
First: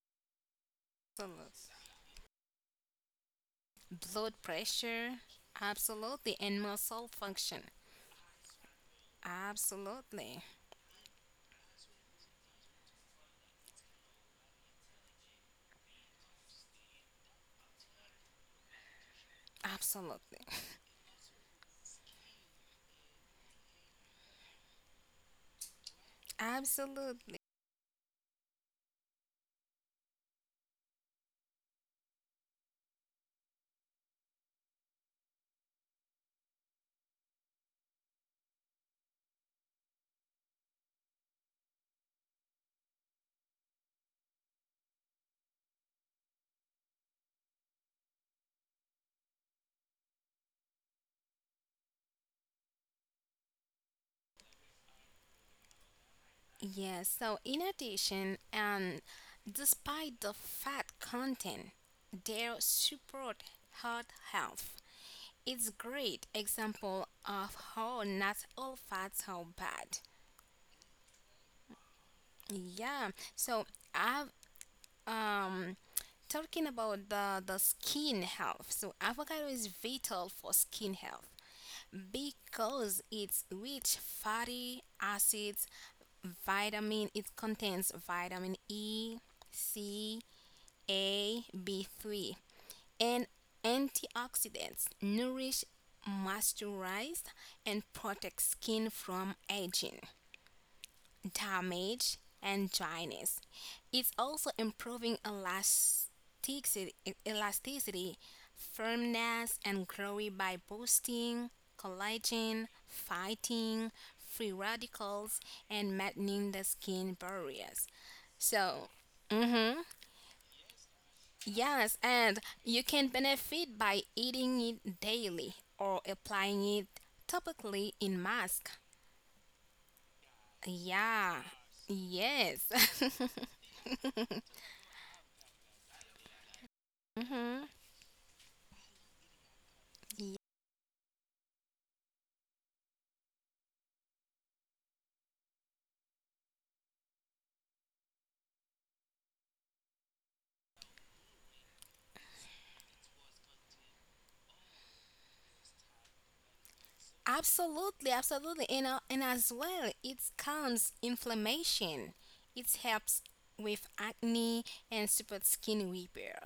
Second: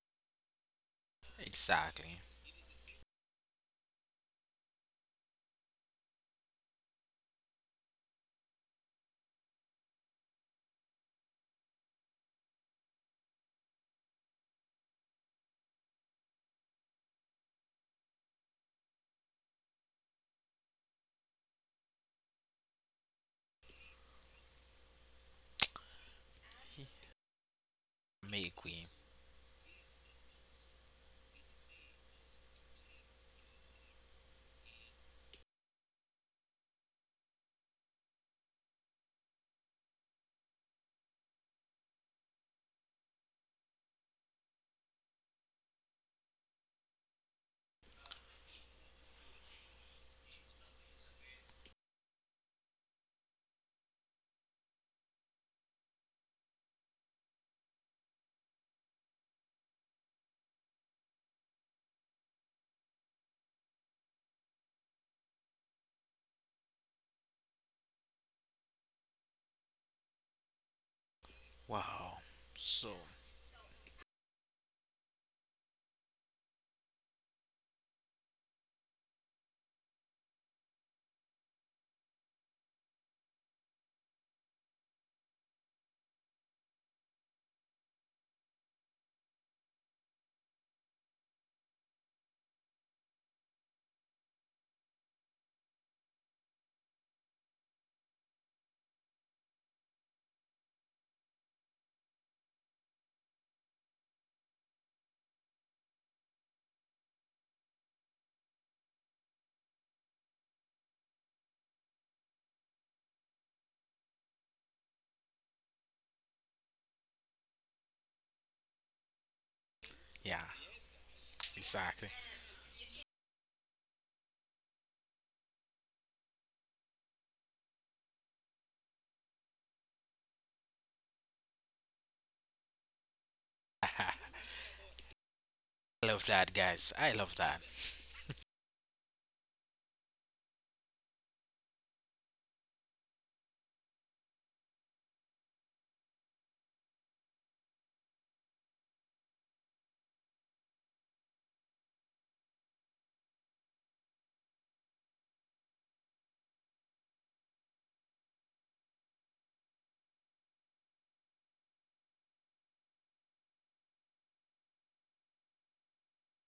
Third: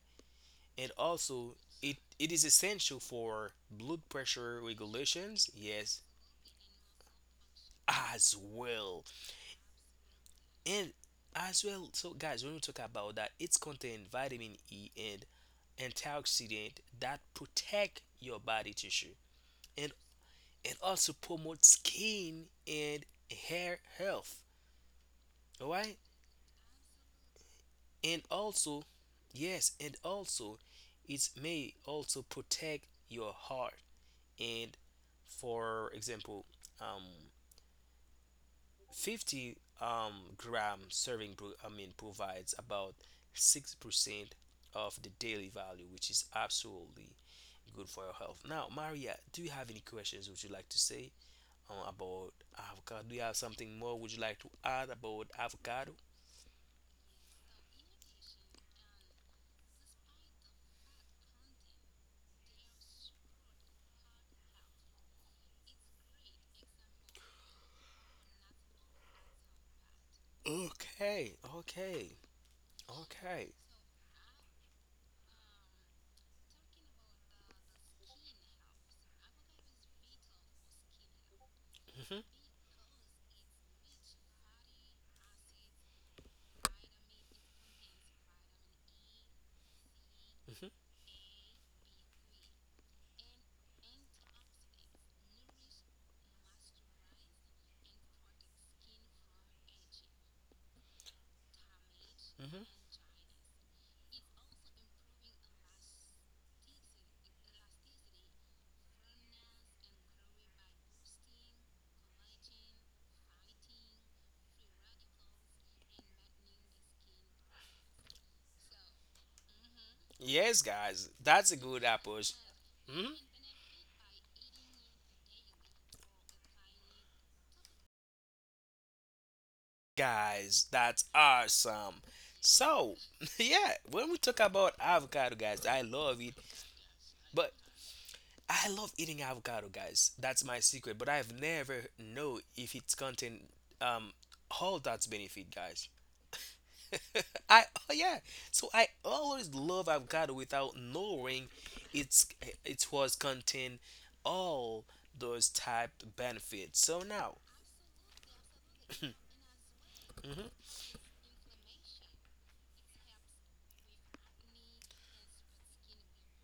S3: And
S2: absolutely.
S3: also, it
S1: Exactly.
S3: it is essential for blood
S2: Blood
S3: pressure
S2: pressure,
S3: regulations, yes,
S2: absolutely, and muscle function,
S3: as well.
S2: absolutely,
S3: And as well, so guys, when we talk about that, it's contain vitamin E and antioxidant that protect your body tissue. And
S2: absolutely,
S3: and also promote skin and hair health, all right,
S2: absolutely.
S3: and
S1: Make
S3: also
S1: we.
S3: yes and also it may also protect your heart, and for example, um 50 gram serving provides about 6% of the daily value, which is absolutely good for your health. Now, Maria, do you have any questions, would you like to say about avocado? Do you have something more? Would you like to add about avocado?
S2: Yes, so in addition, and despite the fat content, they support heart health. It's great example of how not all fats are bad.
S3: Okay,
S1: Wow.
S3: okay,
S1: So,
S2: Yeah,
S3: okay.
S2: so I've um talking about the skin health. So avocado is vital for skin health,
S3: Hmm,
S2: because it's rich fatty acids, vitamin, it contains vitamin E, C,
S3: hmm,
S2: A, B3, and antioxidants, nourish, moisturize, and protect skin from aging damage and
S3: hmm.
S2: dryness. It's also improving elasticity, elasticity firmness, and growth by boosting collagen, fighting free radicals, and maintaining the skin barriers. So, mm-hmm.
S1: yeah,
S3: Yes, guys, that's a good
S2: Yes,
S1: exactly.
S3: approach.
S2: and you can
S3: Mhm.
S2: benefit by eating it daily or applying it topically in mask.
S3: Guys, that's
S2: Yeah.
S3: awesome.
S2: Yes.
S3: So, yeah,
S1: I
S3: when we talk about avocado, guys, I love
S1: love
S3: it,
S1: that, guys. I love
S3: but
S1: that.
S2: Mm-hmm.
S3: I love eating avocado, guys. That's my secret, but I've never know if it's contain um all that's benefit, guys. I oh yeah. So I always love avocado without knowing it's it was contain all those type benefits. So now,
S2: Absolutely, absolutely, and uh, and as well, it
S3: mhm.
S2: calms inflammation. It helps with acne and super skin repair.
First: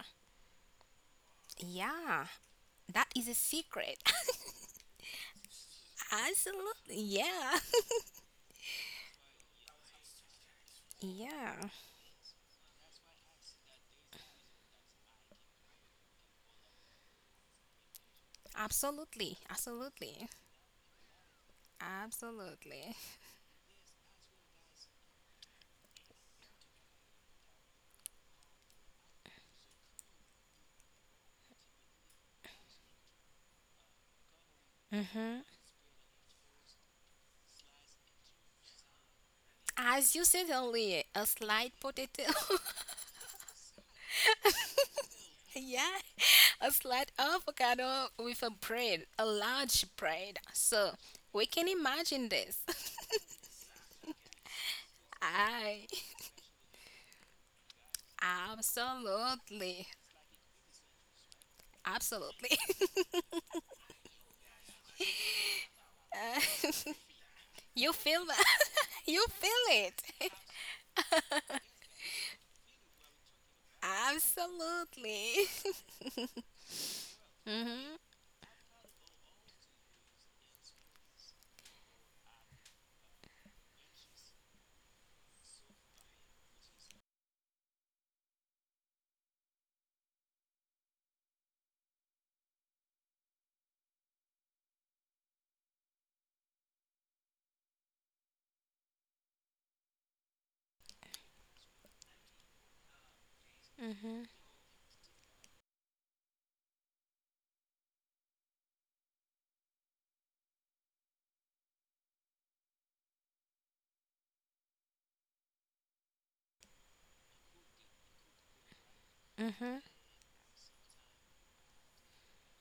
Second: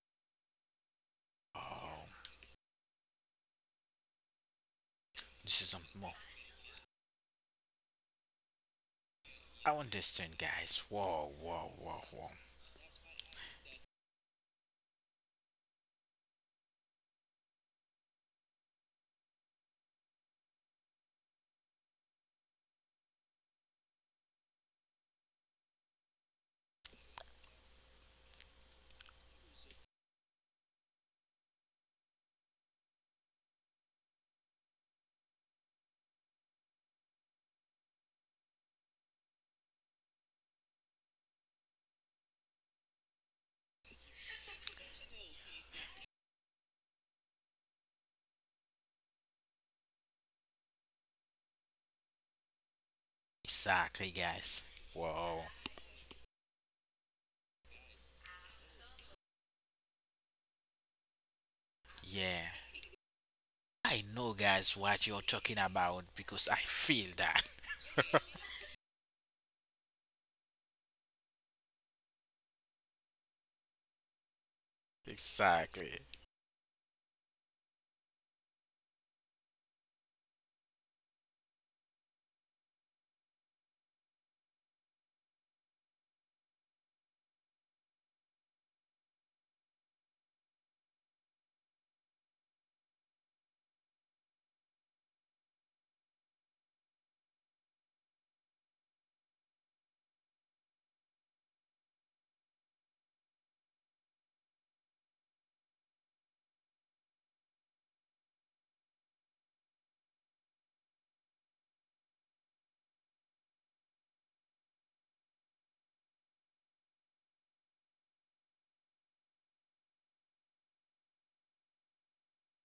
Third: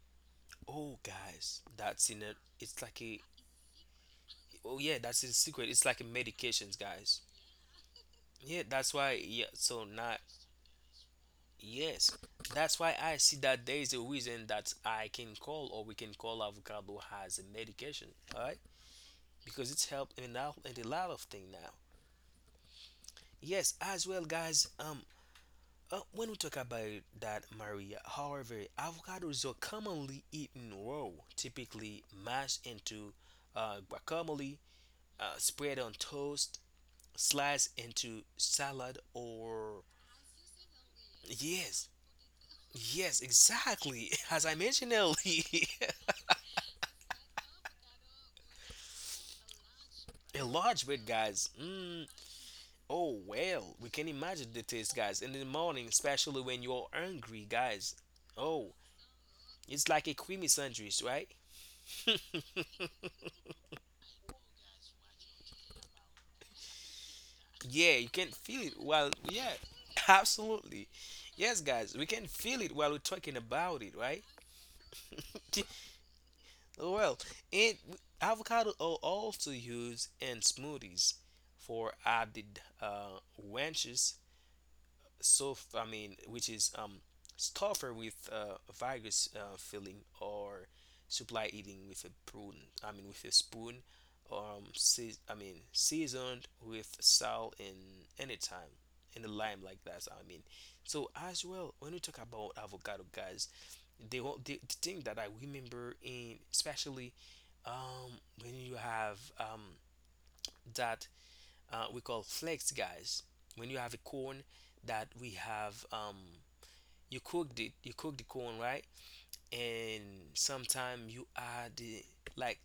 S3: Oh guys,
S1: Oh,
S3: that's in
S2: Yeah,
S3: it. It's like
S2: that
S3: a
S2: is a secret.
S3: oh yeah, that's a
S1: this
S3: secret.
S1: is
S3: It's like
S1: something
S3: a
S1: more.
S3: medications,
S2: Absolutely,
S3: guys.
S2: yeah,
S3: Yeah, that's why. Yeah,
S1: I
S3: so not
S1: understand, guys. Whoa,
S2: yeah,
S1: whoa, whoa,
S3: yes.
S1: whoa.
S3: That's why I see that there is a reason that I can call, or we can call avocado as a medication. All right,
S2: absolutely,
S3: because it's helped
S2: absolutely,
S3: in out in a lot of things now.
S2: absolutely.
S3: Yes, as well, guys. When we talk about that, Maria, however, avocados are commonly eaten raw, typically mashed into guacamole, spread on toast, sliced into salad, or
S2: As you said earlier, a slight
S3: yes,
S2: potato.
S3: yes, exactly. As I mentioned earlier,
S2: Yeah, a slight avocado with a bread, a large bread.
S3: a large
S2: So
S3: bit,
S2: we
S3: guys.
S2: can
S3: Mm,
S2: imagine this.
S3: oh well, we can
S1: Exactly,
S3: imagine
S1: guys.
S3: the taste, guys, in
S1: Whoa.
S3: the morning,
S2: I
S3: especially when you're hungry, guys. Oh, it's
S2: Absolutely.
S3: like a creamy sandwich, right?
S1: Yeah.
S2: Absolutely.
S1: I know, guys, what you're talking about because I
S2: Uh,
S1: feel that.
S2: you
S3: Yeah, you
S2: feel
S3: can
S2: that.
S3: feel it while
S2: You
S3: yeah,
S2: feel it.
S3: absolutely. Yes, guys, we can feel it while we're talking about it, right?
S2: Absolutely.
S1: Exactly.
S3: Well, it
S2: Mhm.
S3: avocado are also used in smoothies for added ranches, so which is tougher with virus filling or supply eating with a prune. With a spoon, seasoned with salt and any time in the lime like that. So as well when we talk about avocado, guys, they
S2: Mhm.
S3: want the thing that I remember in especially when you have that we call flakes, guys. When you have a corn that we have, you cooked it, you cook the corn, right?
S2: Mhm.
S3: And sometimes you add like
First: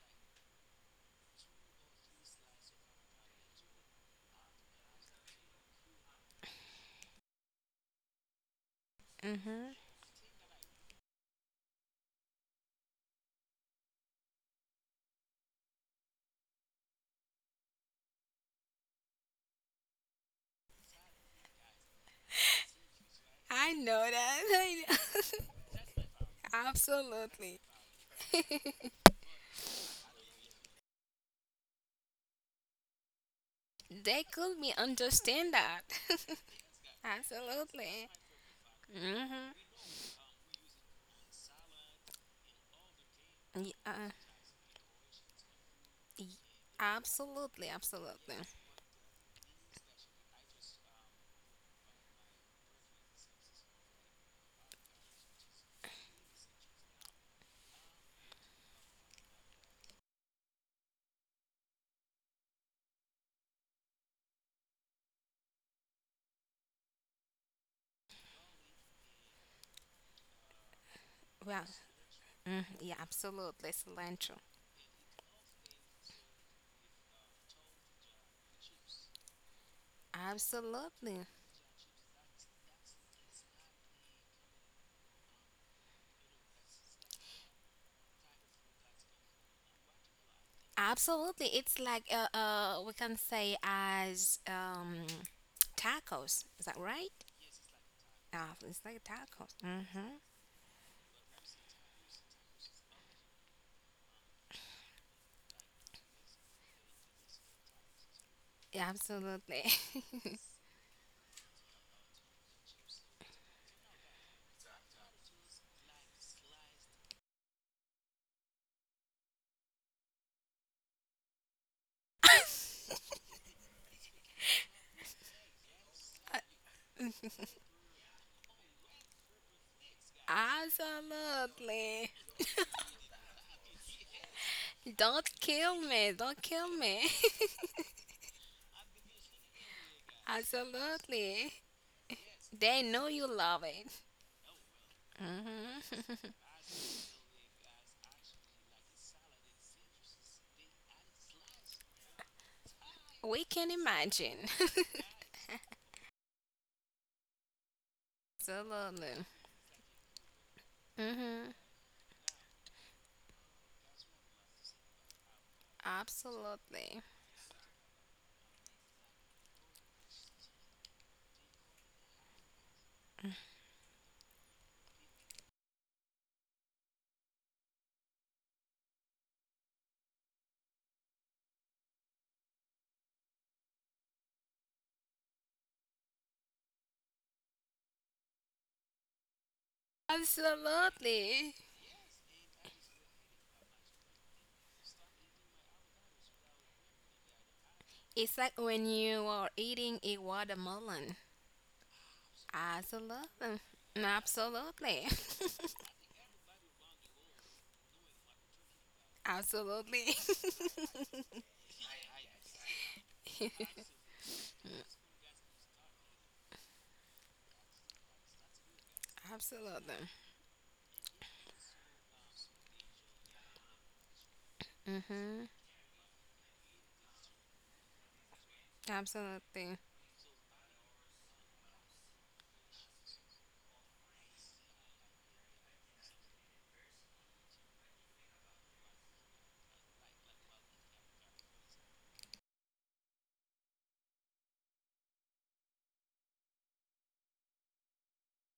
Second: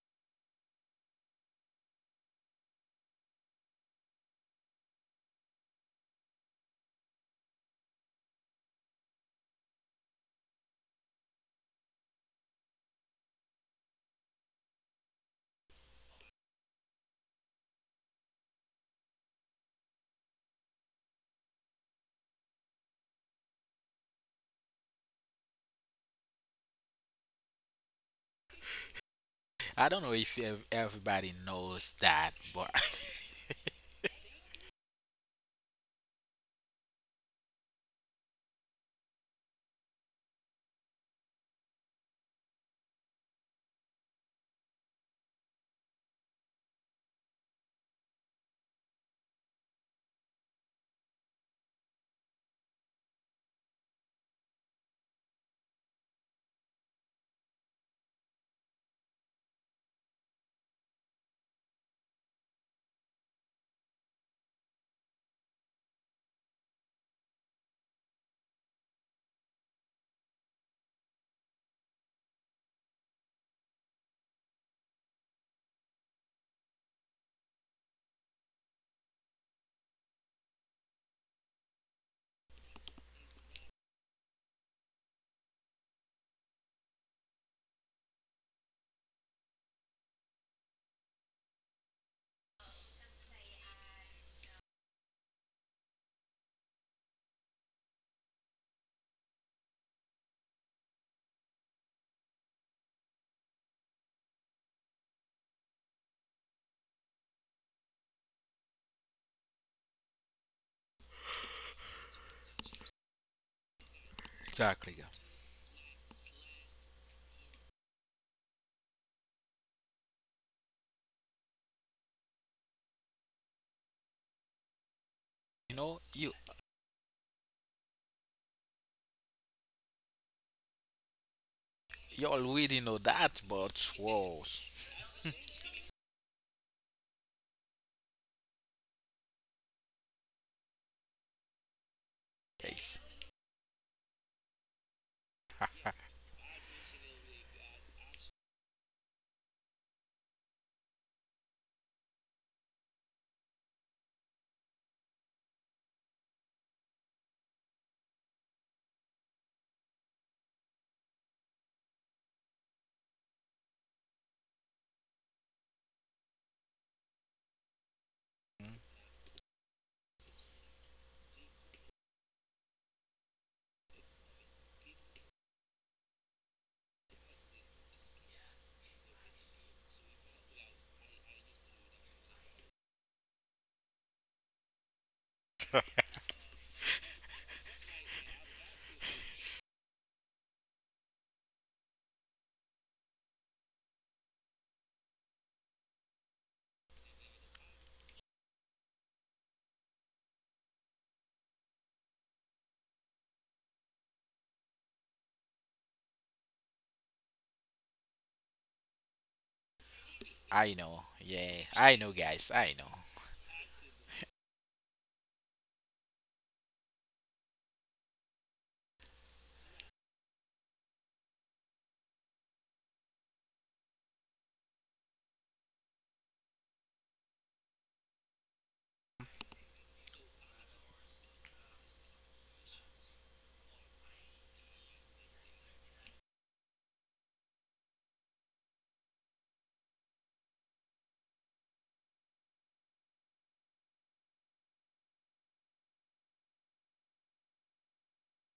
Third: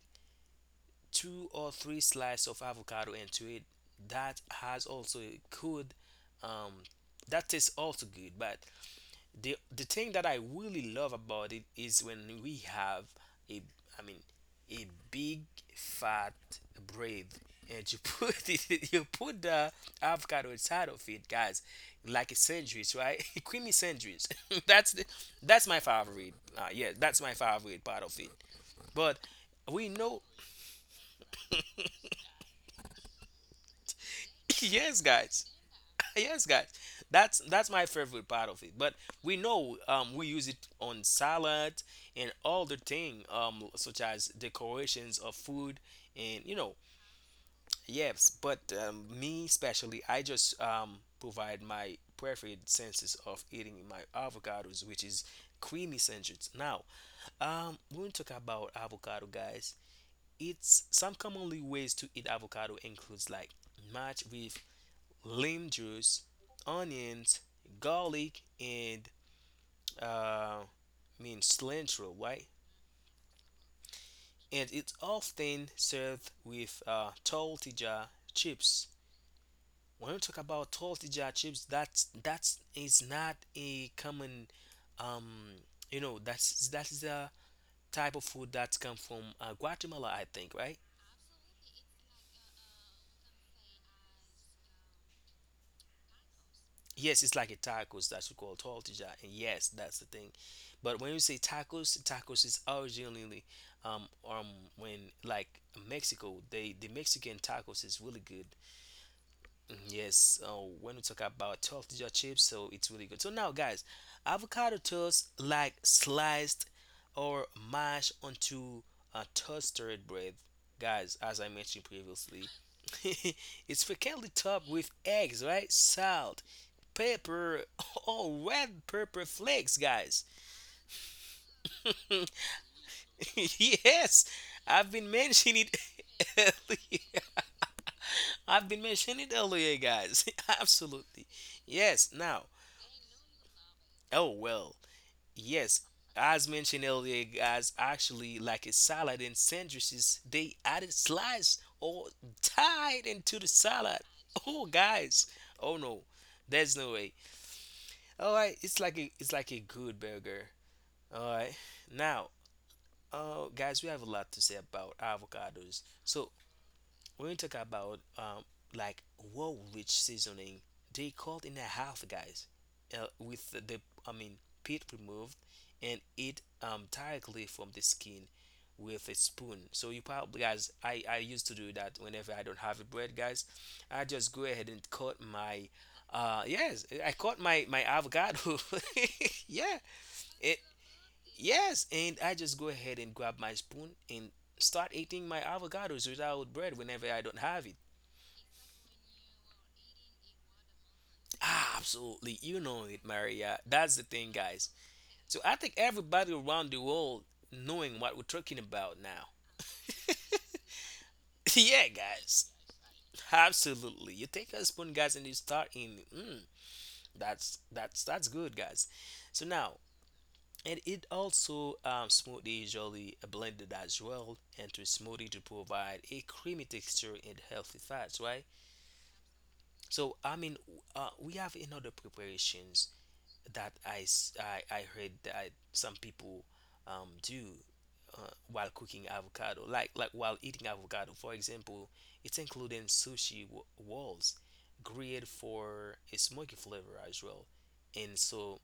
S3: two or three slices of avocado into it. That has also a good, um, that tastes also good, but
S2: Mhm.
S3: the thing that I really love about it is when we have a I mean a big fat bread and you put it you put the avocado inside of it, guys, like a sandwich, right?
S2: I
S3: creamy
S2: know
S3: sandwich.
S2: that. I
S3: that's the,
S2: know.
S3: that's my favorite yeah, that's my
S2: Absolutely.
S3: favorite part of it, but we
S1: I don't know
S3: know.
S1: if everybody knows that, but.
S2: They could be
S3: Yes, guys.
S2: understand that.
S3: Yes, guys, that's my
S2: Absolutely.
S3: favorite part of it. But
S2: Mhm.
S3: we know, we use it on salad and all the thing,
S2: Y- Uh,
S3: such as decorations of food,
S2: y-
S3: and you know,
S2: absolutely. Absolutely.
S3: yes. But me especially, I just, provide my preferred senses of eating my avocados, which is creamy sandwich. Now, when we talk about avocado, guys, it's some commonly ways to eat avocado includes like match with lime juice, onions, garlic, and
S2: Well.
S3: cilantro, right?
S2: Mhm, yeah. Absolutely. Cilantro.
S3: And it's often served with tortilla chips. When we talk about
S2: Absolutely.
S3: tortilla chips, that's is not a common, um, you know, that's the type of food that's come from Guatemala, I think, right?
S2: Absolutely. It's like we can say as tacos. Is that right?
S3: Yes, it's like a tacos. That's
S2: Uh,
S3: called
S2: it's like
S3: tortilla, and
S2: tacos.
S3: yes, that's the
S2: Mm-hmm.
S3: thing. But when you say tacos, tacos is originally um um when like Mexico, the Mexican tacos is really good.
S2: Yeah, absolutely.
S3: Yes, when we talk about toast your chips, so it's really good. So now, guys, avocado
S1: exactly, guys.
S3: toast like sliced or mashed onto a toasted bread, guys. As I mentioned previously, it's frequently topped with eggs, right?
S1: You
S3: Salt, pepper, or red pepper flakes, guys.
S2: Absolutely.
S1: you already know that, but
S3: Yes,
S1: whoa,
S3: I've been
S2: Don't
S3: mentioning
S2: kill
S3: it
S2: me. Don't kill me.
S3: earlier. I've been mentioning it earlier, guys. Absolutely.
S2: Absolutely.
S3: Yes. Now,
S2: They know
S1: guys.
S2: you love it.
S3: oh, well, yes. As mentioned earlier, guys, actually, like a salad and sandwiches, they added slice or tied into
S2: We
S3: the
S2: can
S3: salad.
S2: imagine.
S3: Oh, guys. Oh, no. There's no way. All right.
S2: Absolutely.
S3: It's like a good burger. All
S2: Mm-hmm.
S3: right. Now, guys, we have a lot to say about avocados. So
S2: Absolutely.
S3: when you talk about, like world rich seasoning, they called in a half, guys, with the I mean pit removed and eat, directly from the skin with a spoon. So you probably, guys, I used to do that whenever I don't have a bread, guys. I just go ahead and cut my yes, I cut my avocado. Yeah. It
S2: Absolutely.
S3: yes, and I just go ahead and grab my spoon and start eating my avocados without bread whenever I don't have it.
S2: It's like when you are eating a watermelon.
S3: Ah, absolutely, you know it, Maria.
S2: Absolutely.
S3: That's the thing, guys.
S2: Absolutely.
S3: So I think everybody around the world knowing what we're talking about now.
S2: Absolutely.
S1: I know, yeah,
S3: Yeah,
S1: I know,
S3: guys.
S1: guys, I know.
S3: Absolutely. You take a spoon, guys, and you start in. Mm, that's that's good, guys. So now,
S2: Absolutely.
S3: and it also, smoothie usually blended as well into a smoothie to
S2: Mm-hmm.
S3: provide a creamy texture and healthy fats, right?
S2: Absolutely.
S3: So I mean, we have another preparations that I heard that some people, do while cooking avocado, like while eating avocado. For example, it's including sushi walls, grilled for a smoky flavor as well, and so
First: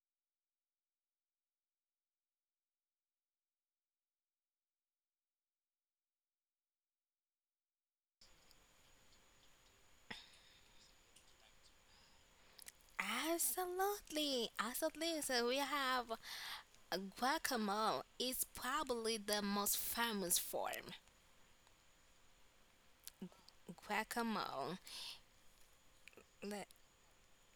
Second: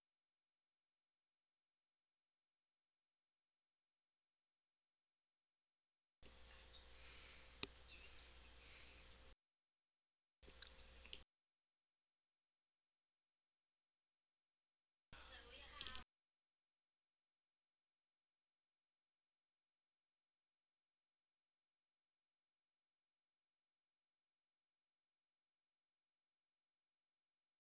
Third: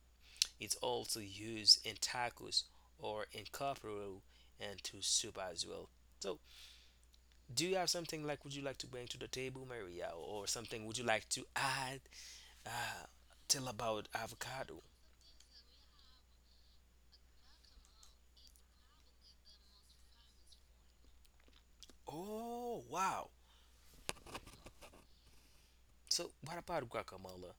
S3: it's also used in tacos or in carbonara and to soup as well. So, do you have something like would you like to bring to the table, Maria, or something would you like to add? Uh, tell about
S2: Absolutely.
S3: avocado.
S2: Absolutely. So we have guacamole. It's probably the most famous form.
S3: Oh, wow.
S2: Guacamole.
S3: So what
S2: The-
S3: about guacamole?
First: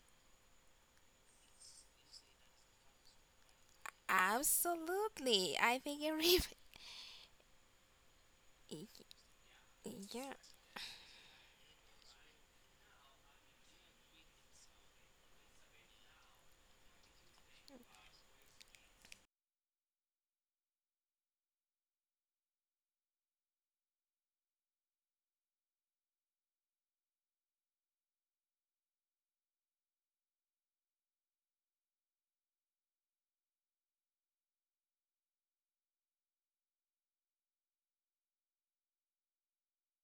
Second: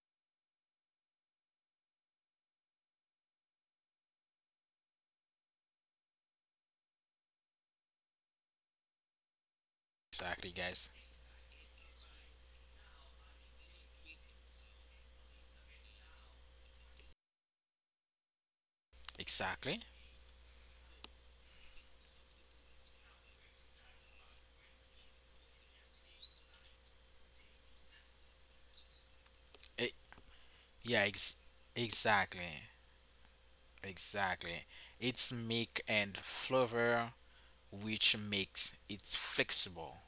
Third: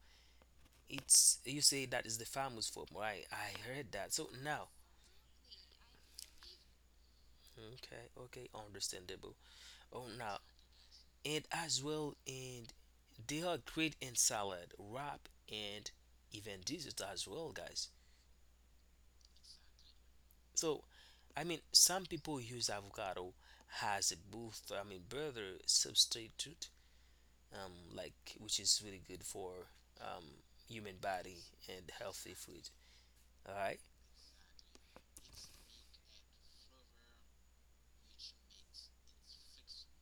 S3: It's you say that is the famous form, right? I heard that. So now,
S2: Absolutely. I think.
S3: okay, okay, understandable. Oh,
S2: Yeah.
S3: now,
S1: Exactly, guys.
S3: and as well, and they are great in salad, wrap, and even dessert as well, guys.
S1: Exactly.
S3: So some people use avocado as a boost, burger substitute, like which is really good for,
S1: Eh,
S3: um, human
S1: yeah,
S3: body and healthy
S1: exactly,
S3: food. All right.
S1: exactly. It's milk and flavor which makes it flexible.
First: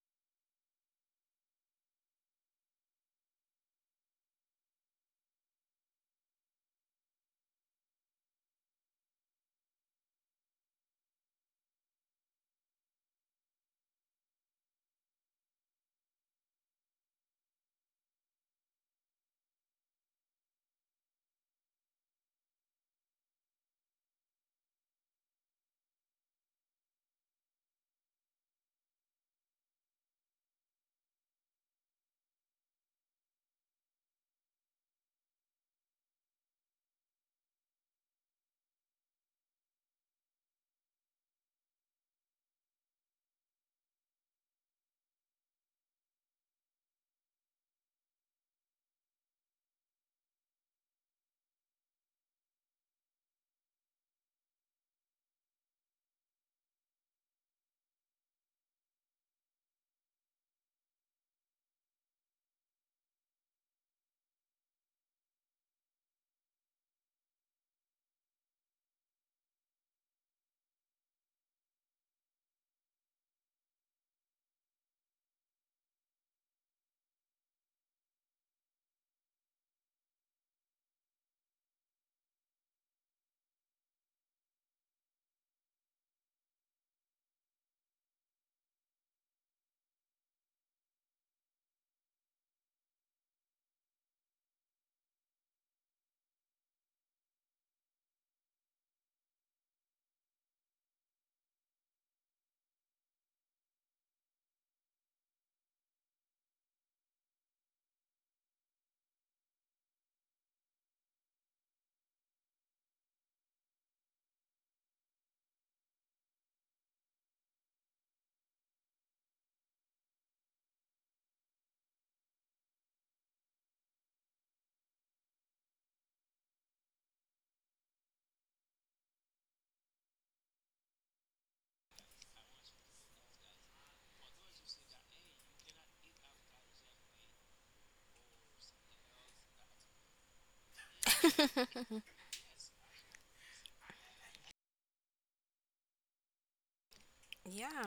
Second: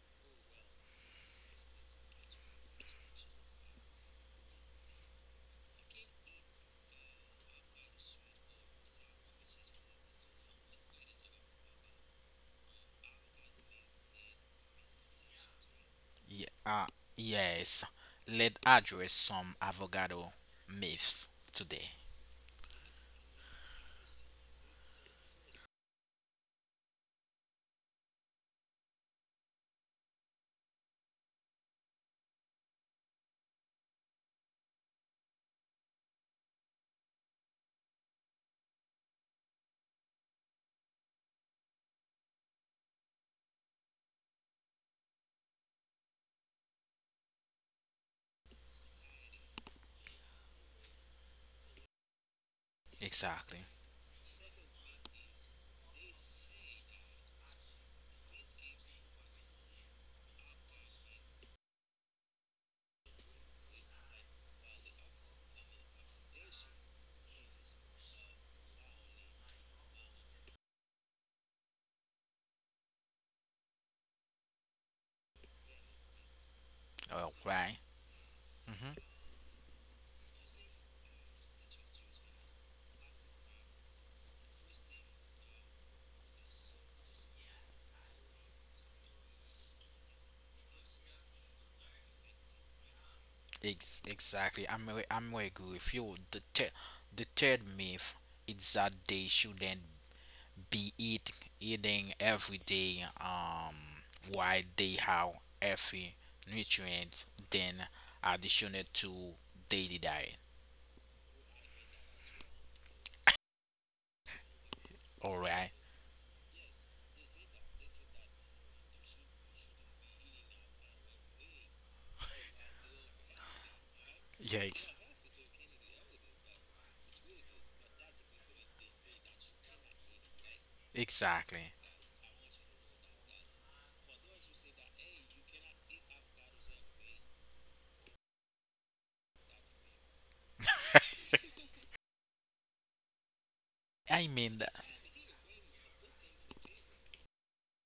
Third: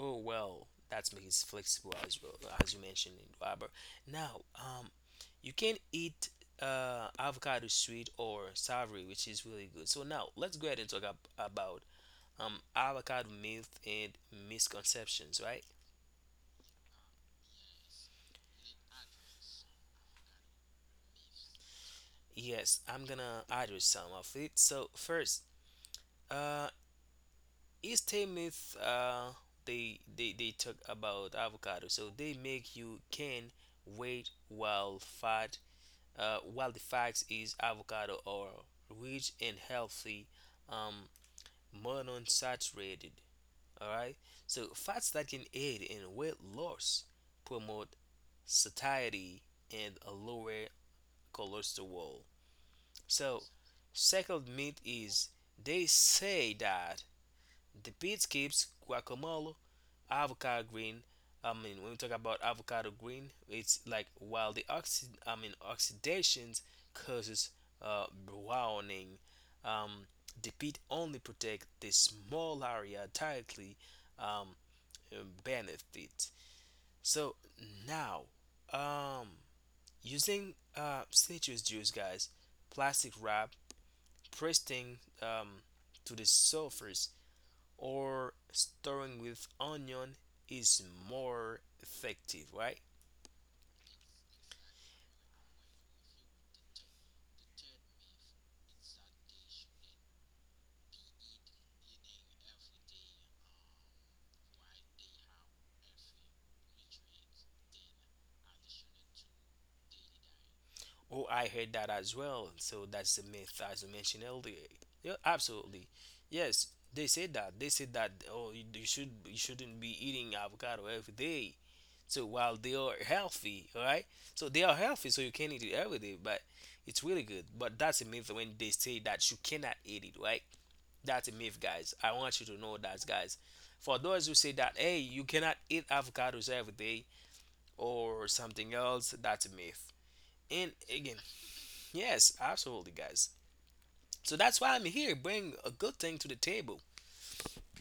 S3: Oh well, that's make it flexible as well, as you mentioned, Robert. Now, you can eat avocado sweet or savory, which is really good. So now let's go ahead and talk ab about, um, avocado myth and misconceptions, right?
S1: Yeah, uh, yes. Let's address some avocado myths today.
S3: Yes, I'm gonna address some of it. So first, uh, is a myth. They talk about avocado. So they make you can weight while fat, while the fact is avocado oil rich in healthy, um, monounsaturated, all right, so fats that can aid in weight loss, promote satiety, and a lower cholesterol. So
S1: Exactly.
S3: second myth is they say that the pit keeps guacamole, avocado green. I mean, when we talk about avocado green, it's like while the oxidations causes browning. Um, the pit only protect the small area directly, um, benefit.
S1: All
S3: So
S1: right.
S3: now, um, using citrus juice, guys, plastic wrap, pressing, to the surface or storing with onion is more effective, right?
S1: Exactly. I'm with you. If you the third myth is that they shouldn't be eating every day. While they have every nutrient then additional to daily diet.
S3: Oh, I heard that as well. So that's the myth, as you mentioned earlier. Yeah,
S1: All right.
S3: absolutely. Yes, they said that. They said that. Oh, you should you shouldn't be eating avocado every day. So while they are healthy, all right. So
S1: Yeah.
S3: they are healthy, so you can eat it every day, but it's really good. But that's a myth when they say that you cannot eat it, right? That's a myth,
S1: Exactly.
S3: guys. I want you to know that, guys. For those who say that, hey, you cannot eat avocados every day or something else, that's a myth. And again, yes, absolutely, guys.
S1: I
S3: So
S1: mean
S3: that's
S1: that.
S3: why I'm here, bring a good thing to the table.
S2: Yeah.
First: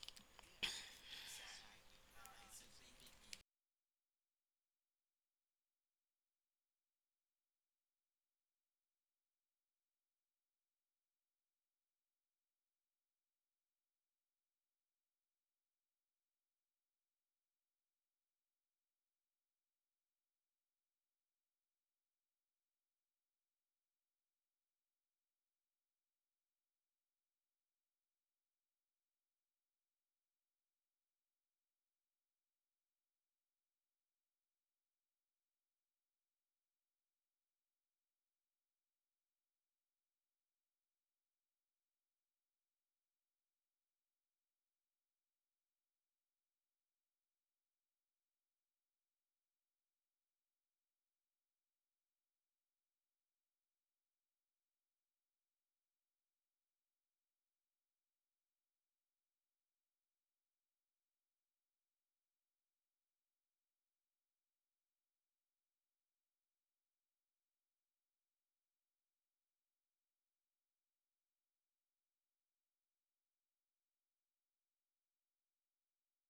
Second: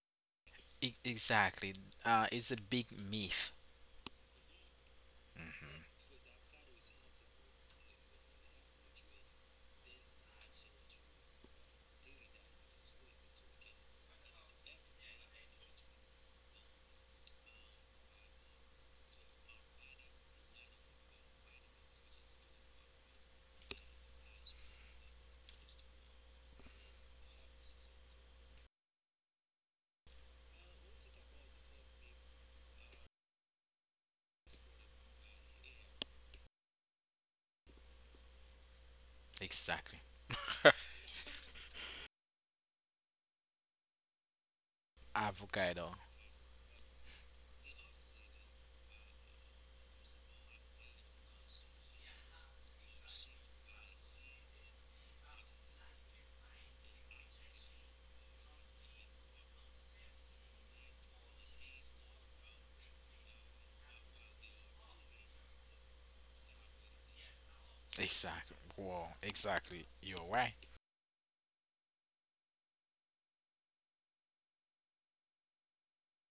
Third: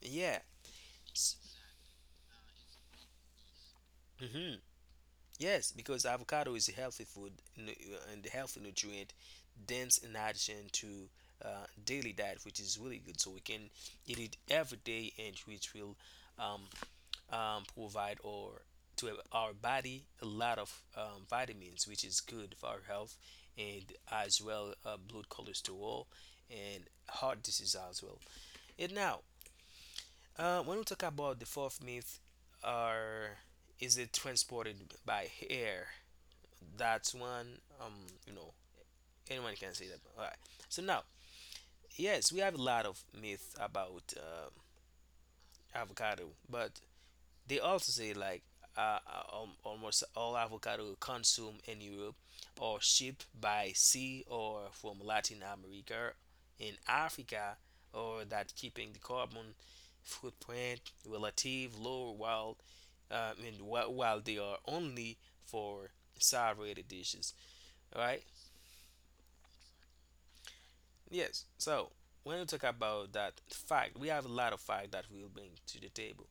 S3: Yeah.
S1: Exactly. It's a big myth.
S3: Mm-hmm. Yes, because avocado is a healthy food and a healthy nutrient, dense in addition to daily diet, which is really good. So we can eat it every day, and which will um, provide or to our body a lot of vitamins, which is good for our health, and as well blood cholesterol and heart disease as well. And now when we talk about the fourth myth, are is it transported by air? That's one. You know, anyone can say that.
S1: Exactly.
S3: All right. So now, yes, we have a lot of myths about
S1: Avocado.
S3: avocado, but they also say like almost all avocado consumed in Europe or shipped by sea or from Latin America in Africa, or that keeping the carbon footprint relative low while while they are only for salad dishes, right?
S1: Exactly. Wow. Exactly. You're right.
S3: Yes. So when we talk about that fact, we have a lot of fact that we'll bring to the table.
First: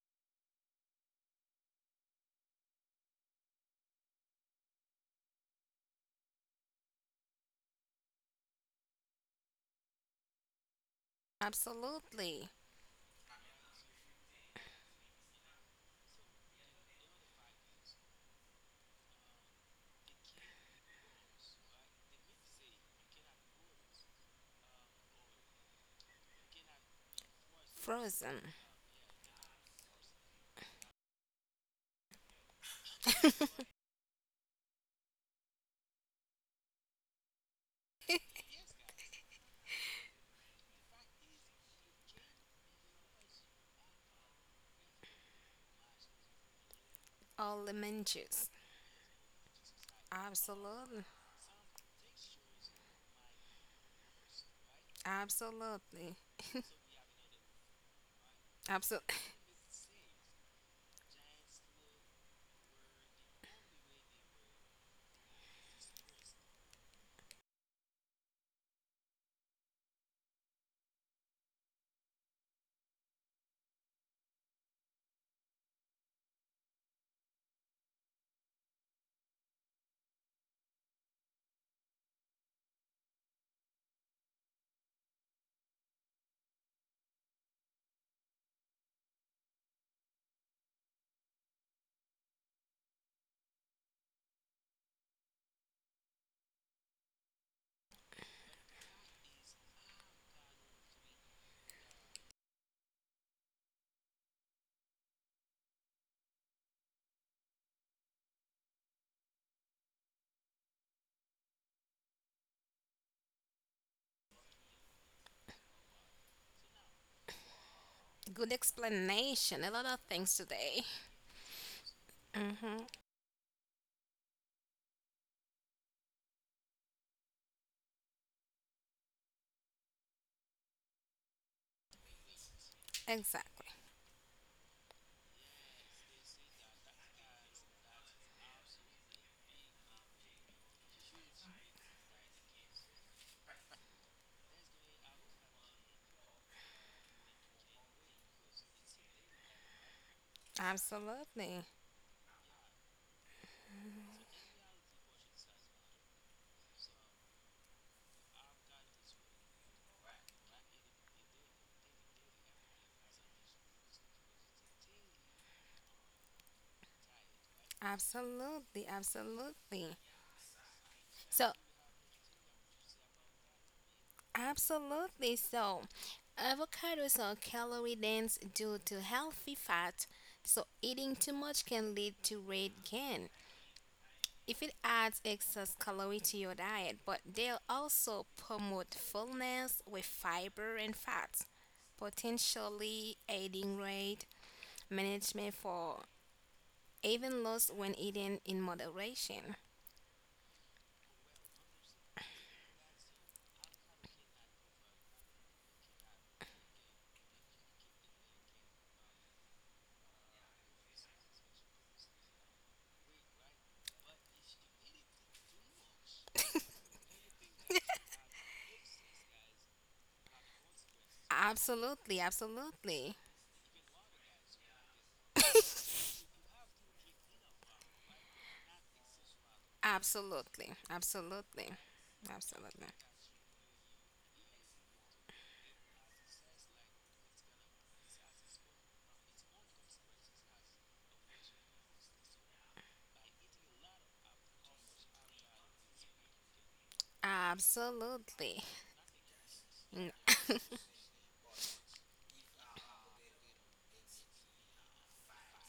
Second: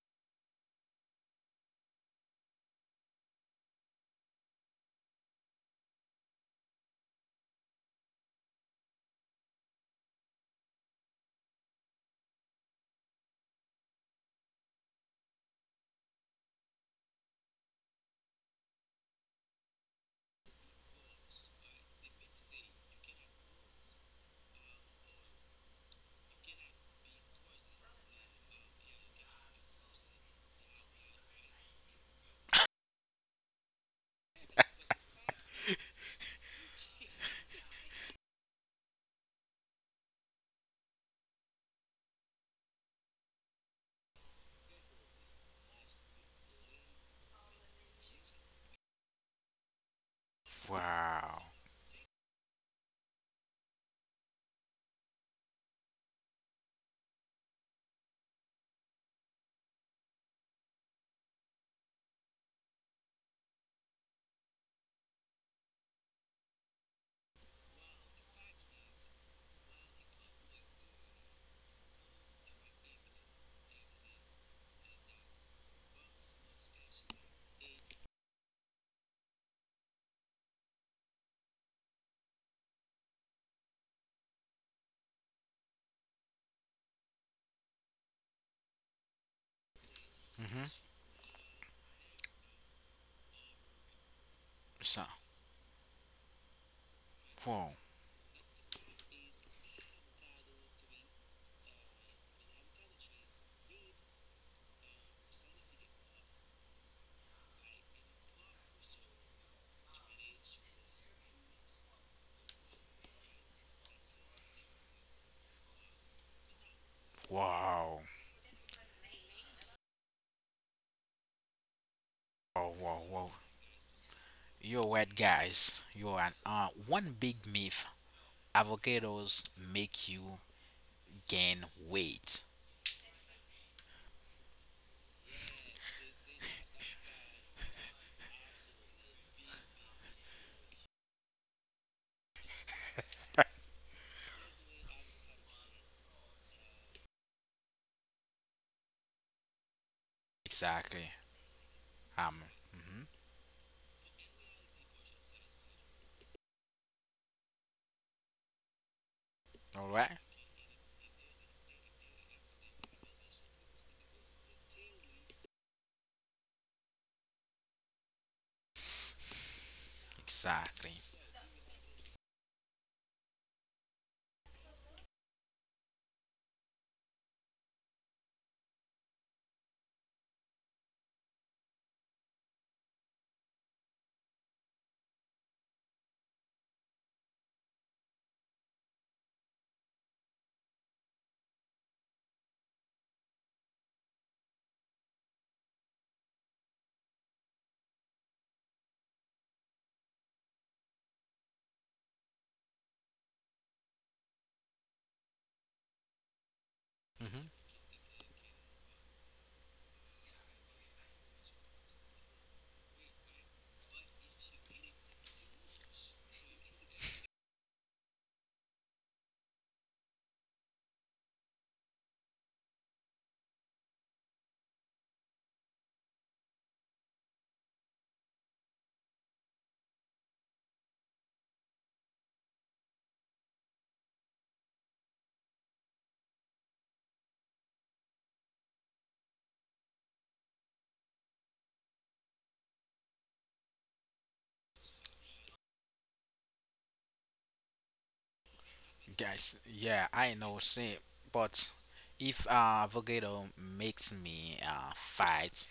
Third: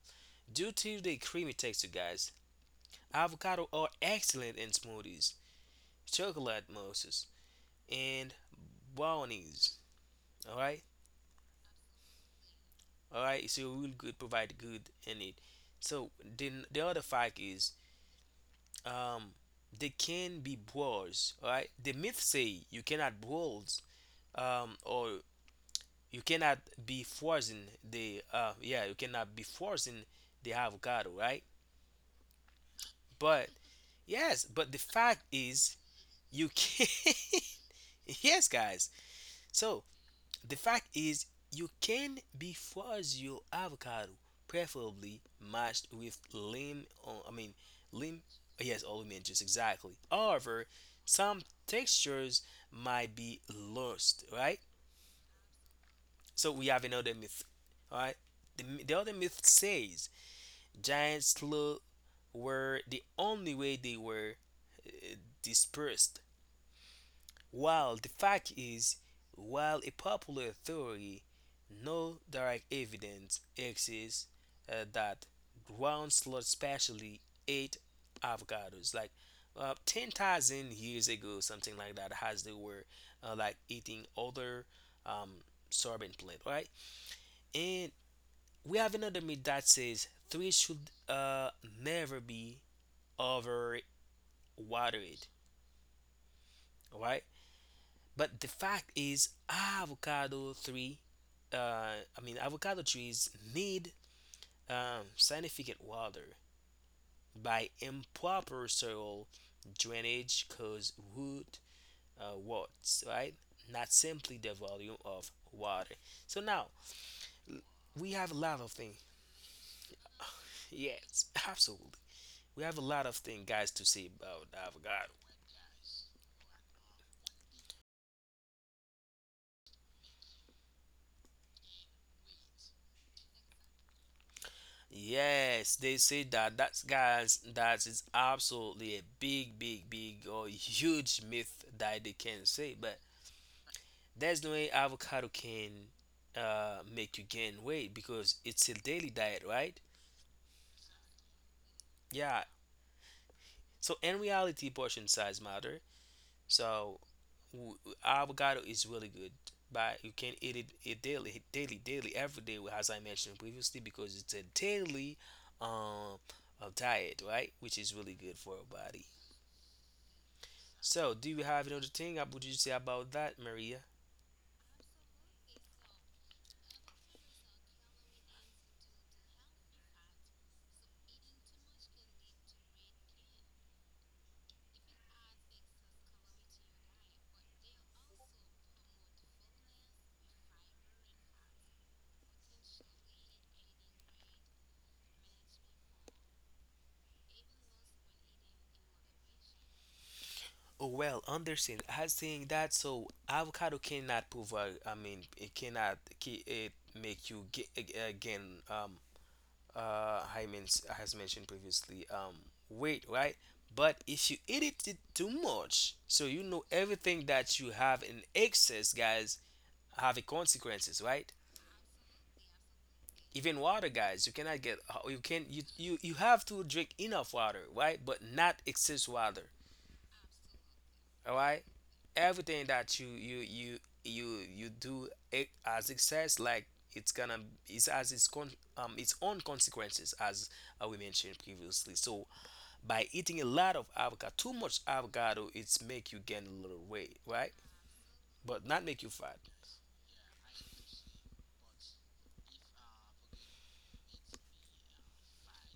S3: Due to the creamy texture, guys, avocado are excellent in smoothies, chocolate mousses, and brownies. All right,
S2: Absolutely.
S3: all right. So we'll good provide good in it. So then the other fact is, um, they can be boiled. All right. The myth say you cannot boil or you cannot be forcing the
S2: Frozen.
S3: yeah you cannot be forcing the avocado, right? But yes, but the fact is you can yes guys, so the fact is you can be force your avocado, preferably matched with lime, or I mean
S2: All lemon
S3: lime,
S2: juice.
S3: yes, all lemon juice, exactly. However,
S2: Absolutely.
S1: Wow.
S3: some textures might be lost, right?
S2: Absolutely.
S3: So we have another myth. All right. The other
S2: Absolutely.
S3: myth says giants slow were the only way they were uh, dispersed. While the fact is, while a popular theory, no direct evidence exists that ground sloths specially ate avocados. Like 10,000 years ago, something like that, as they were like eating other um, sorbent plant, right? And we have another myth that says threes
S1: Mhm.
S3: should never be over
S1: So.
S3: watered, right?
S1: Wow.
S3: But the fact is, avocado three, uh, I mean, avocado trees need significant water by improper soil drainage cause root warts, right? Not simply the volume of water. So now
S1: Wow.
S3: we have a
S2: Good
S3: lot of things.
S2: explanation, a lot of things today.
S3: Yes, absolutely. We have
S2: Hmm.
S1: Wow.
S3: a lot
S1: Wow.
S3: of
S1: Wow.
S3: things, guys, to say about
S1: You're
S3: avocado.
S1: right, guys. You're an, one big myth Avocados make you gain weight.
S2: Exactly.
S3: Yes, they say that, that's guys, that is absolutely a big, big, big or huge myth that they can say. But there's no way avocado can make you gain weight because it's a daily diet, right?
S1: Exactly.
S2: Absolutely.
S1: Um.
S3: Yeah.
S1: Mhm.
S3: So in reality, portion size matter. So avocado is really good,
S1: All
S3: but you
S1: right.
S3: can eat it, it daily, daily, daily, every day, as I mentioned previously, because it's a daily um, diet, right? Which is really good for our
S2: Absolutely.
S3: body.
S2: Absolutely.
S1: Exactly.
S3: So, do you
S2: So,
S3: have another thing? Would you say about that, Maria?
S2: absolutely. So, avocados are calorie dense due to healthy fat. So, eating too much can lead to weight gain if it adds excess calorie to your diet, but they'll also promote fullness with fiber and fats potentially aiding weight management for even lost when eaten in moderation.
S3: Oh, well, Anderson has saying that so avocado cannot provide. I mean, it cannot. It make you
S1: Hmm.
S3: get again. I mean, has mentioned previously. Weight, right? But if you eat it too much, so you know everything that you have in excess, guys, have a consequences, right?
S2: Absolutely, absolutely,
S3: Even water, guys, you cannot get. You can, you have to drink enough water, right? But not excess water.
S2: absolutely,
S3: All right,
S2: absolutely,
S3: everything
S2: absolutely,
S3: that you do it as excess, like it's gonna, it's as its con, its own consequences, as we mentioned previously. So by eating a lot of avocado, too much avocado, it's make you gain a little weight, right? But
S2: absolutely,
S3: not make you fat.
S1: Guys, yeah,
S2: mm,
S1: I know. See, but if avocado makes me fight,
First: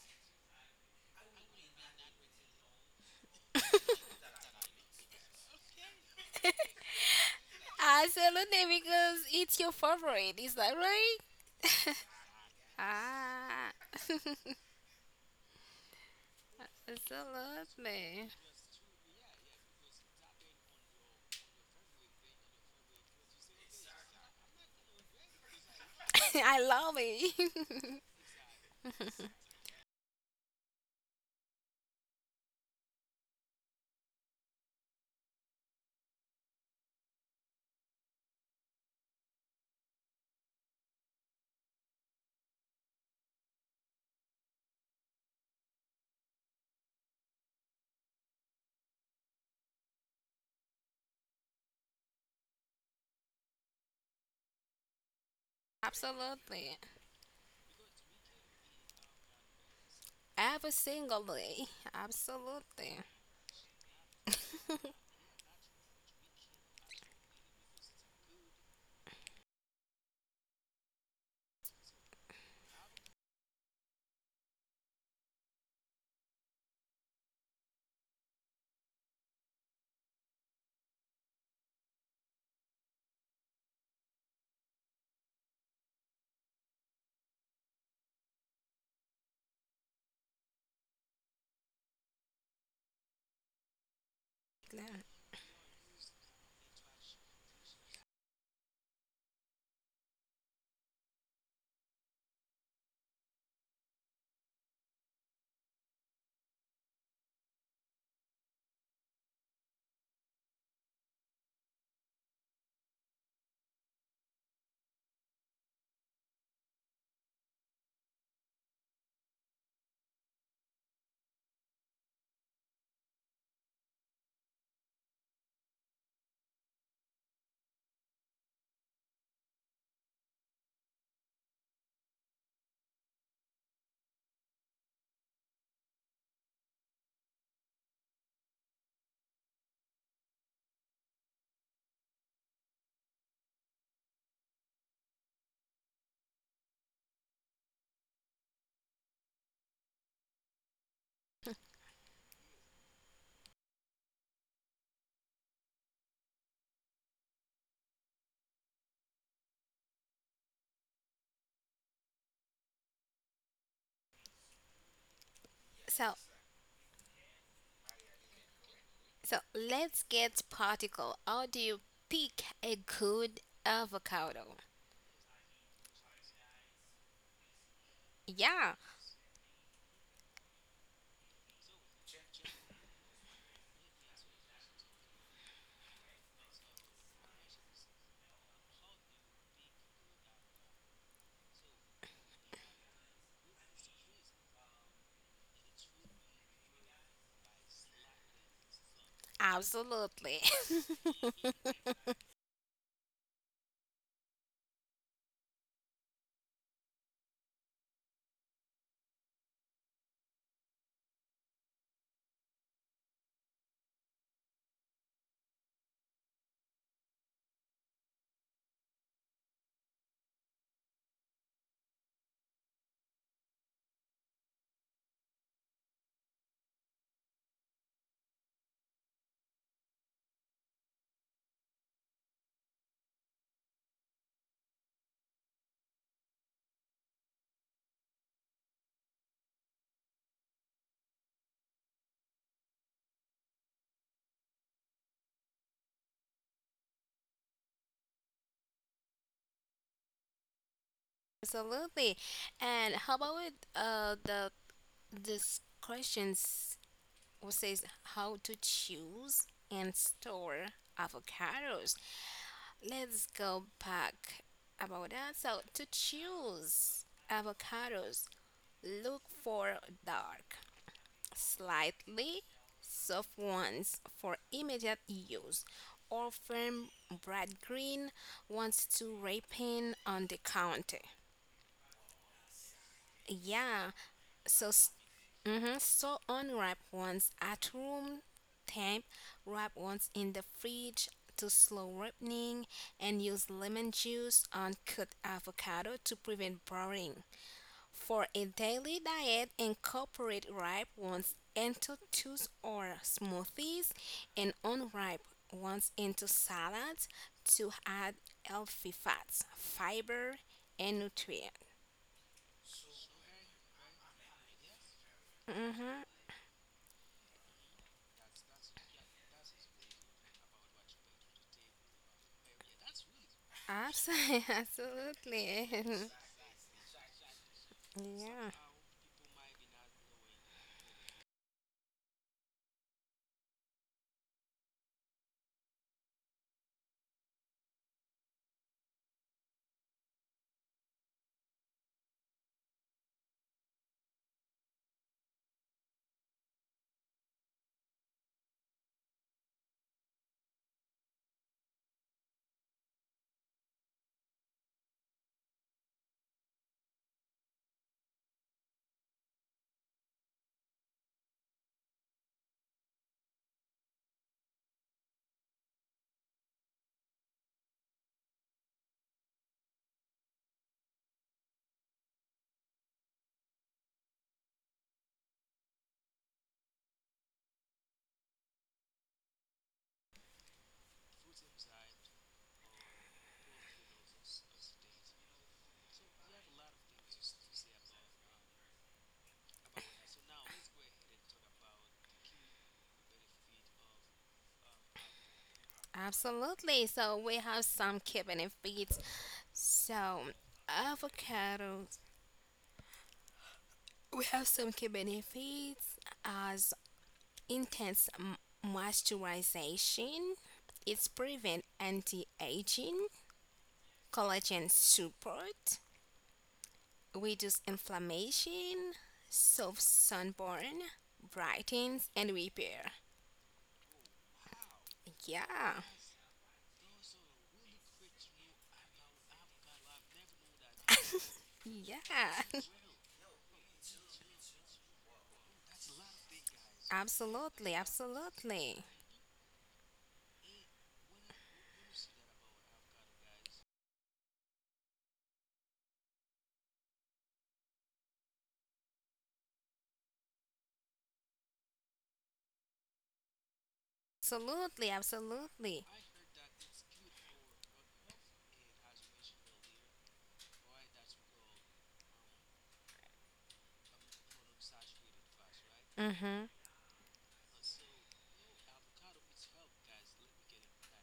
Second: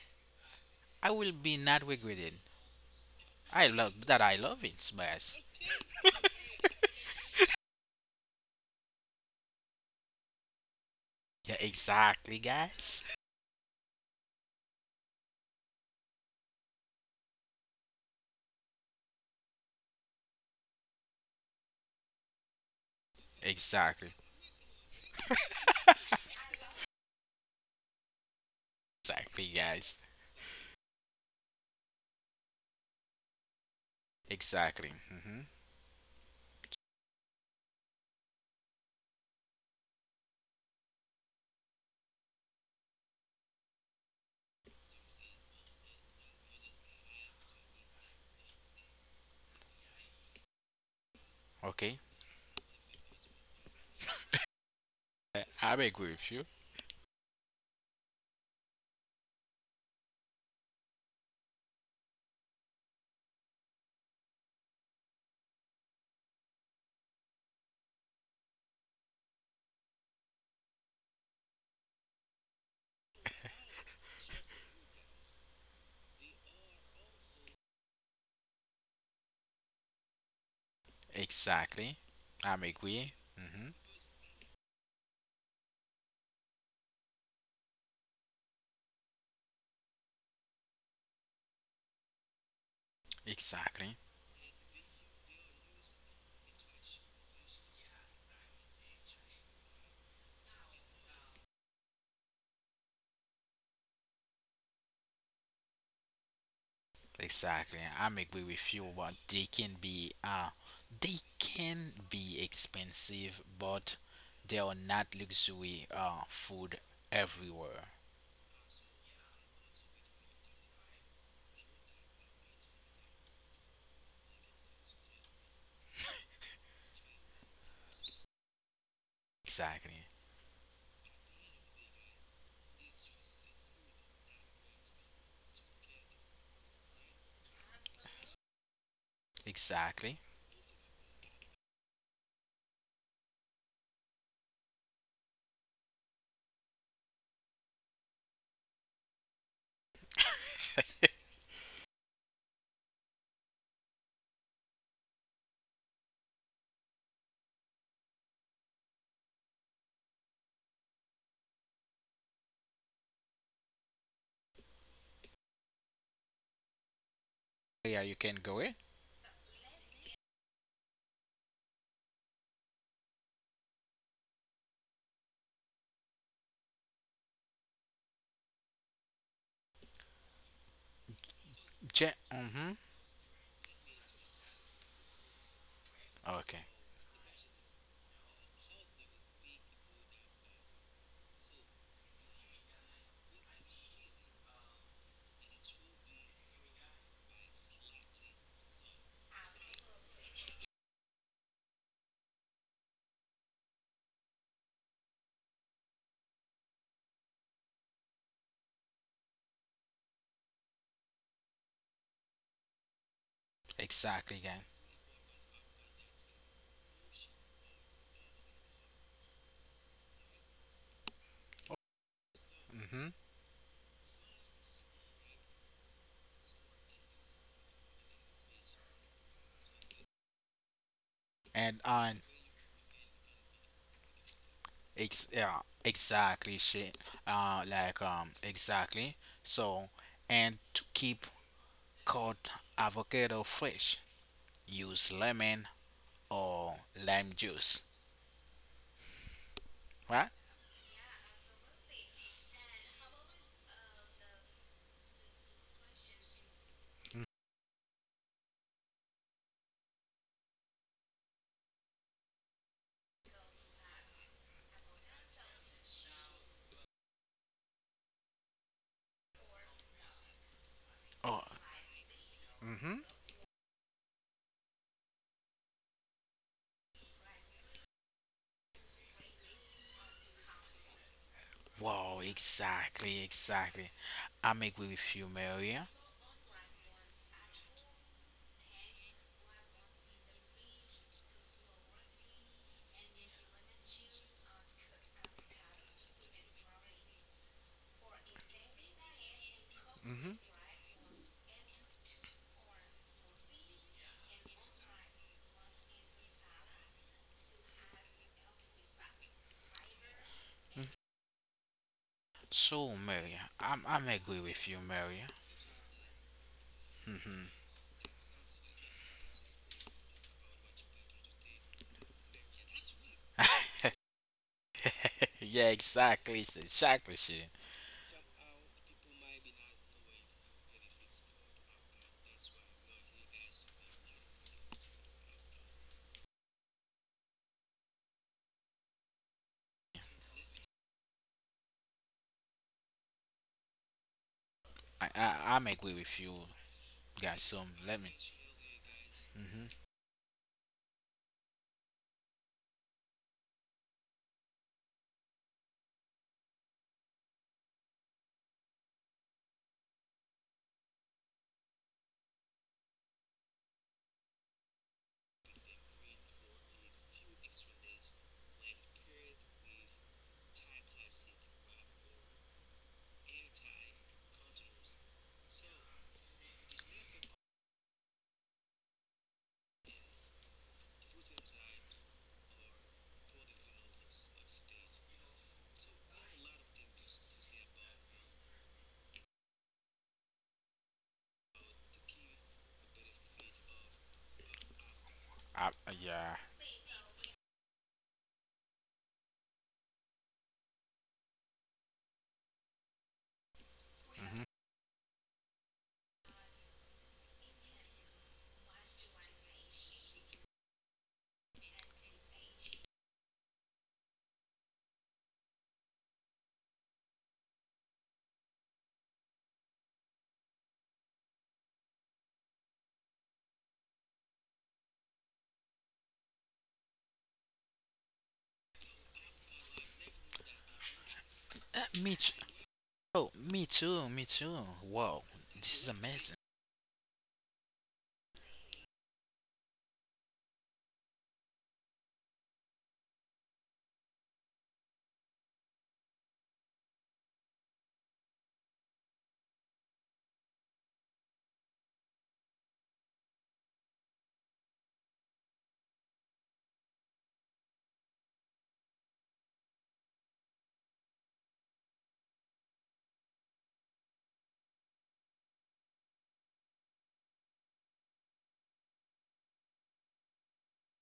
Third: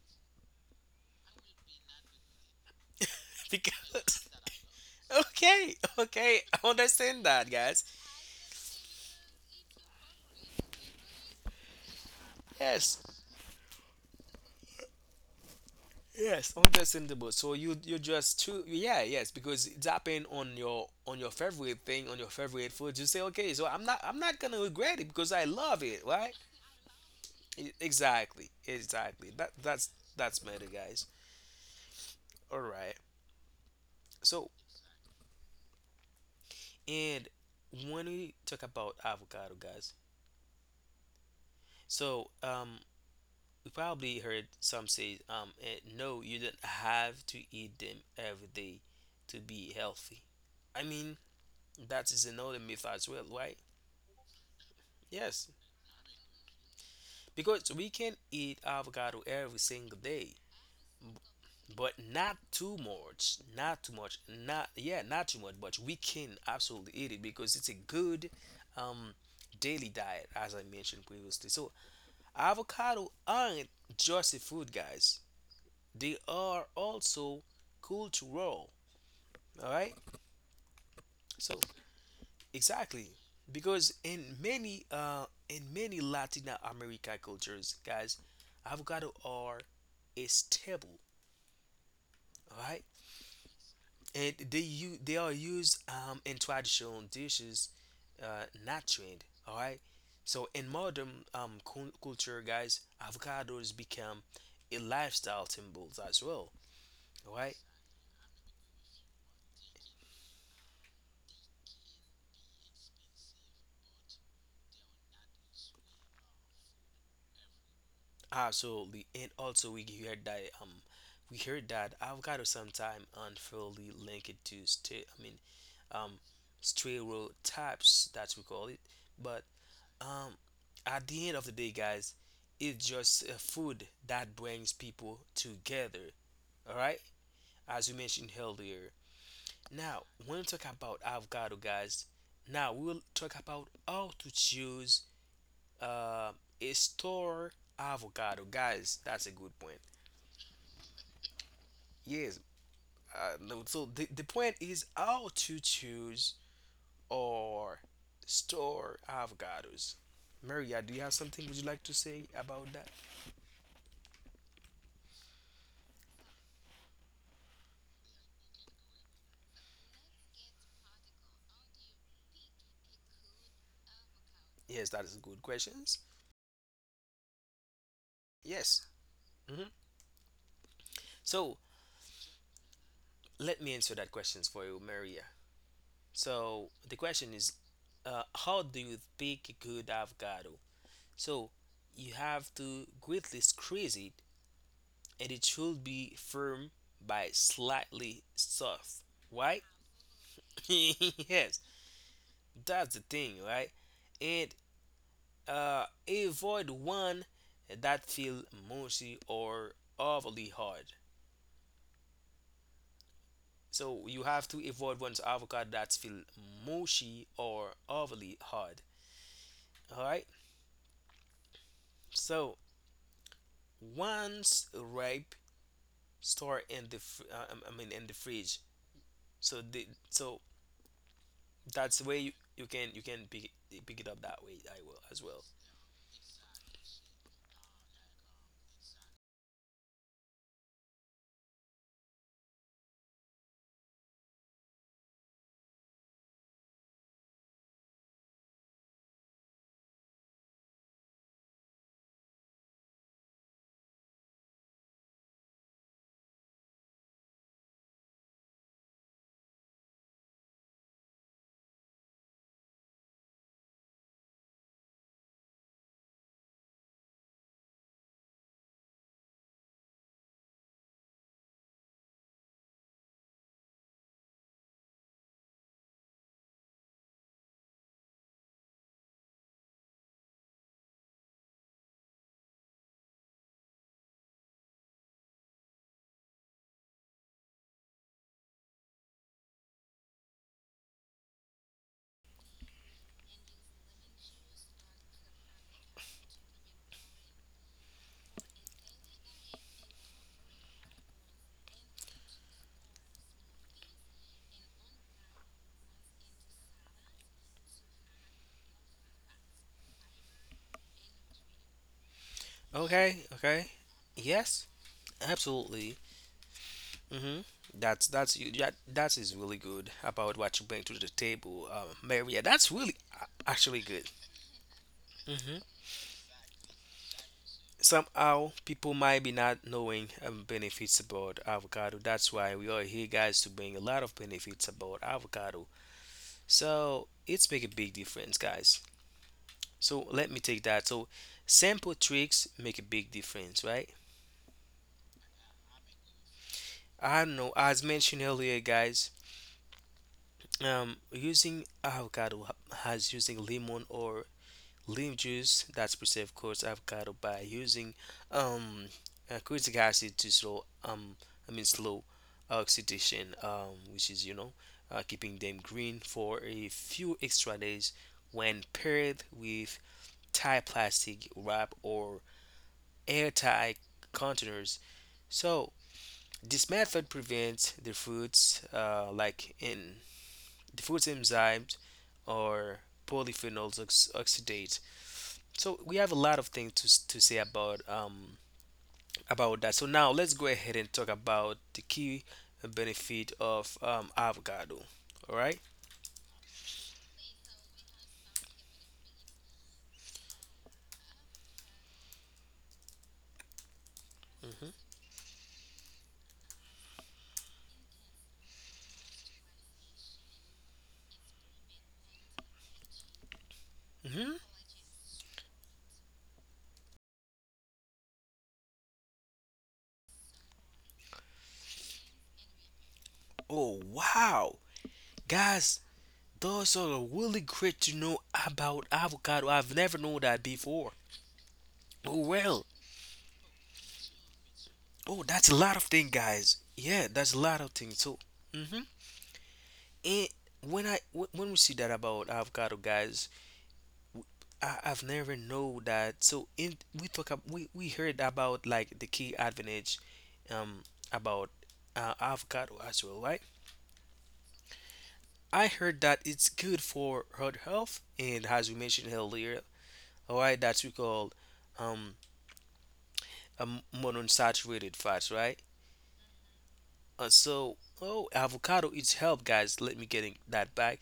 S1: I will be not regretted. I love that.
S3: because.
S1: I love it, guys.
S3: Okay, okay, I understand that, guys.
S2: absolutely, because it's your favorite, is that right?
S1: Yeah, exactly,
S3: Yes,
S1: guys.
S2: Ah,
S3: yes, understandable. So you
S2: absolutely.
S3: just too, yeah, yes, because it's happened on your favorite thing, on your favorite food. You say okay, so I'm not
S1: Exactly.
S3: I'm not gonna regret it because I love it, right?
S2: I love it.
S3: Exactly, exactly.
S1: Exactly,
S3: That's
S1: guys.
S3: that's matter, guys. All right. So
S1: Exactly. Hmm.
S3: and when we talk about avocado, guys, so we probably heard some say no, you don't have to eat them every day to be healthy. I mean
S1: Okay.
S3: that is another myth as well, right? Yes,
S1: I agree with you.
S2: Absolutely.
S3: because we can eat avocado every single day,
S2: Every single day.
S3: b- but not too
S2: Absolutely.
S3: much, not too much, not, yeah, not too much, but we can absolutely eat it because it's a good um daily diet, as I mentioned previously. So avocado aren't just a food, guys. They are also cultural. All right. So
S1: Exactly. I'm
S3: exactly,
S1: agree. Hmm.
S3: because in many Latin America cultures, guys, avocado are a staple, right?
S1: Exactly.
S3: And they
S2: Yeah.
S3: they are used in traditional dishes, not trend, all right. So in modern culture, guys, avocados become a lifestyle symbols as well, all right?
S1: Exactly. I'm agree with you, but they can be expensive, but they are not luxury food everywhere.
S3: Absolutely, and also we heard that avocado sometime unfairly linked to state. I mean um, stereotypes that we call it. But
S1: Exactly.
S3: um, at the end of the day, guys, it's just a food that brings people together. All right, as we mentioned earlier. Now,
S1: Exactly.
S3: when we talk about avocado, guys, now we will talk about how to choose uh, a store avocado, guys. That's a good point. Yes. No, so the point is how to choose or store avocados. Maria, do you have something would you like to say about that?
S2: So
S1: Yeah, you can go it.
S2: so let's get practical. How do you pick a good avocado?
S3: Yes, that is good questions.
S2: Yeah,
S3: Yes. Hmm. So
S1: Mm-hmm.
S3: let me answer that questions for you, Maria.
S1: Okay.
S3: So the question is, how do you pick a good avocado? So you have to greatly squeeze it, and it should be firm by slightly soft. Right?
S2: absolutely.
S3: Yes, that's the thing, right? And avoid one that feel mushy or overly hard. So you
S1: Exactly,
S3: have
S1: guys.
S3: to avoid one's avocado that feel mushy or overly hard. All right. So
S1: Mm-hmm.
S3: once ripe, store in the I mean in the fridge. So the so
S1: And
S3: that's the way
S1: on
S3: you, you can pick it up that way. I will as
S1: ex
S3: well.
S1: yeah, exactly shit. Exactly. So, and to keep called avocado fresh. Use lemon or lime juice, right?
S2: Absolutely. And how about with the this questions which says how to choose and store avocados. Let's go back about that. So to choose avocados, look for dark,
S1: Oh,
S2: slightly
S1: mm-hmm.
S2: soft ones for immediate use, or firm bright green ones to ripen on the counter.
S1: Wow, exactly,
S2: Yeah,
S1: exactly.
S2: so
S1: I'm
S2: s-
S1: agree with you,
S2: mhm,
S1: Maria.
S2: so unripe ones at room temp, wrap ones in the fridge to slow ripening, and use lemon juice on cut avocado to prevent browning. For a daily diet, incorporate ripe ones into juice or smoothies and unripe ones into salads to add healthy fats, fiber, and nutrients.
S1: So,
S3: Okay.
S1: Maria,
S3: Okay.
S1: I'm agree
S3: Yes.
S1: with you, Maria.
S2: Mm-hmm.
S3: Absolutely. Hmm. That's you that that is really good about what you bring to the table, Maria. That's really actually
S1: Mm-hmm.
S3: good.
S2: Absolutely.
S3: Hmm.
S1: yeah,
S2: Absolutely.
S1: exactly, exactly, she.
S2: Yeah,
S3: Somehow people might be not knowing benefits about avocado. That's why we are here, guys, to bring a lot of benefits about avocado. So it's make a big difference, guys. So let me take that. So simple tricks make a big difference, right?
S1: I I'm agree with you
S3: I don't
S1: guys.
S3: know.
S1: So
S3: As
S1: let me.
S3: mentioned earlier, guys,
S1: Hmm.
S3: using avocado as using lemon or leaf juice that's preserved coarse avocado by using um citric acid to slow I mean slow oxidation, which is you know, keeping them green for a few extra days when paired with Thai plastic wrap or airtight containers. So this method prevents the fruits like in the fruit's enzymes or polyphenols oxidate. So we have a lot of things to to say about that. So now let's go ahead and talk about the key benefit of avocado. All right?
S1: Yeah.
S2: absolutely. So we have some key benefits. So avocados, we have
S1: Hmm.
S2: some key
S3: Mm-hmm.
S2: benefits as intense moisturization. It's prevent anti-aging,
S3: Mm-hmm.
S2: collagen support, reduce inflammation, solve sunburn, brightens and repair.
S3: Oh wow,
S2: Yeah,
S3: guys, those are really great to know about avocado. I've never known that before.
S1: Me
S3: Oh
S1: too.
S2: yeah,
S3: well.
S1: Oh, me too. Me too. Whoa,
S3: Oh, that's a lot
S1: this
S3: of
S1: is
S3: things,
S1: amazing.
S3: guys. Yeah, that's a lot of
S2: absolutely,
S3: things. So, mm-hmm,
S2: absolutely,
S3: and when when we see that about avocado, guys, I, I've never know that. So in we talk we heard about like the key advantage, um, about avocado as well, right?
S2: absolutely,
S3: I
S2: absolutely.
S3: heard that it's good for heart health, and as we mentioned earlier, all right, that's we call um a monounsaturated fats, right?
S2: Mhm,
S3: So, oh, avocado is help, guys. Let me get that back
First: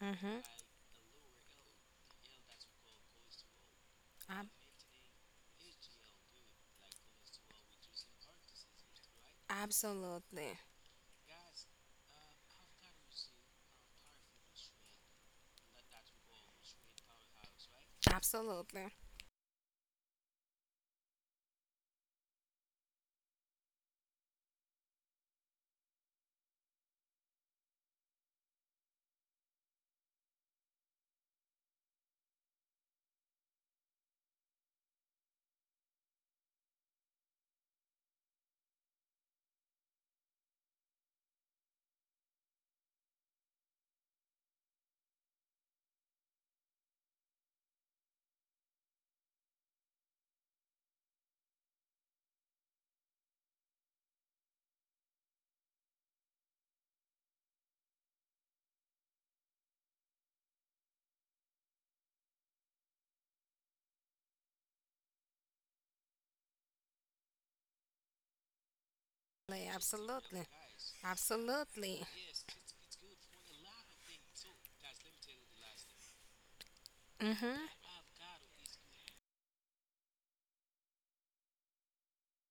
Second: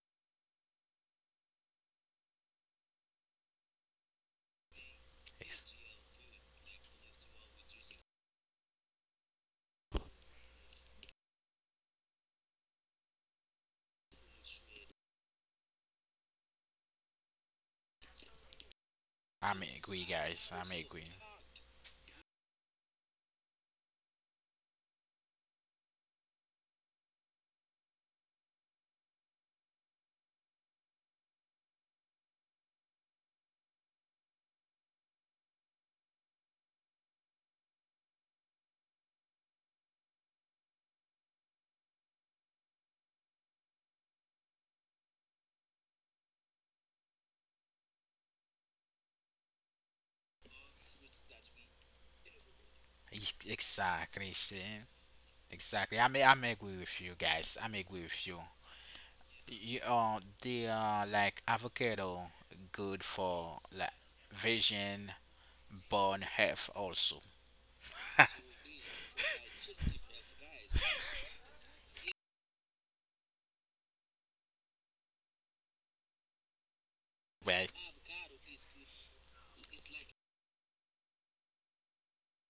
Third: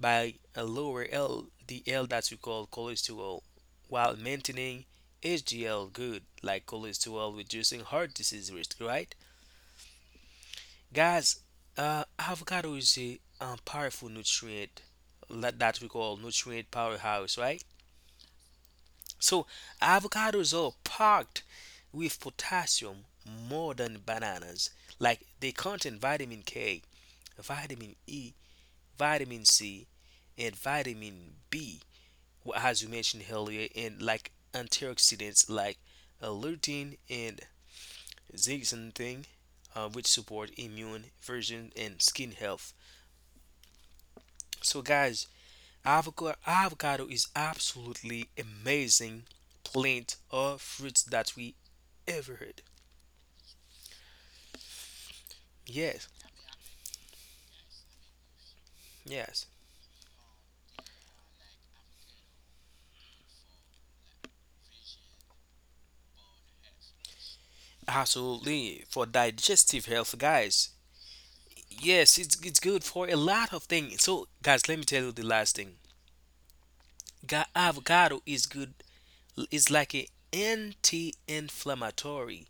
S3: by
S2: mhm.
S3: a lower L, the L that we call cholesterol, while
S2: Ab-
S3: maintaining
S1: Ex-
S3: HDL good, like cholesterol, reducing heart disease risk, right?
S2: absolutely,
S3: Guys, avocado is a powerful nutrient that, that we call nutrient powerhouse, right?
S2: absolutely,
S3: So,
S1: I'm agree, guys.
S3: avocados
S1: I'm
S3: are
S1: agree.
S3: packed with potassium more than bananas. Like they contain vitamin K, vitamin E, vitamin C, and vitamin B, as you mentioned earlier, and like antioxidants like lutein and zeaxanthin, which support immune version and skin health. So, guys, avocado is absolutely amazing plant or fruits that we ever had.
S1: Exactly. Shane. Exactly.
S3: Yes,
S1: I'm agree with you guys. I'm agree with you.
S3: yes,
S1: The are like avocado, good for like vision, bone health also.
S3: absolutely for digestive health,
S2: absolutely,
S3: guys.
S2: absolutely.
S3: Yes, it's good for a lot of things. So, guys, let me tell you the last thing.
S2: Mhm.
S1: Right.
S3: Avocado is good, is like a anti-inflammatory,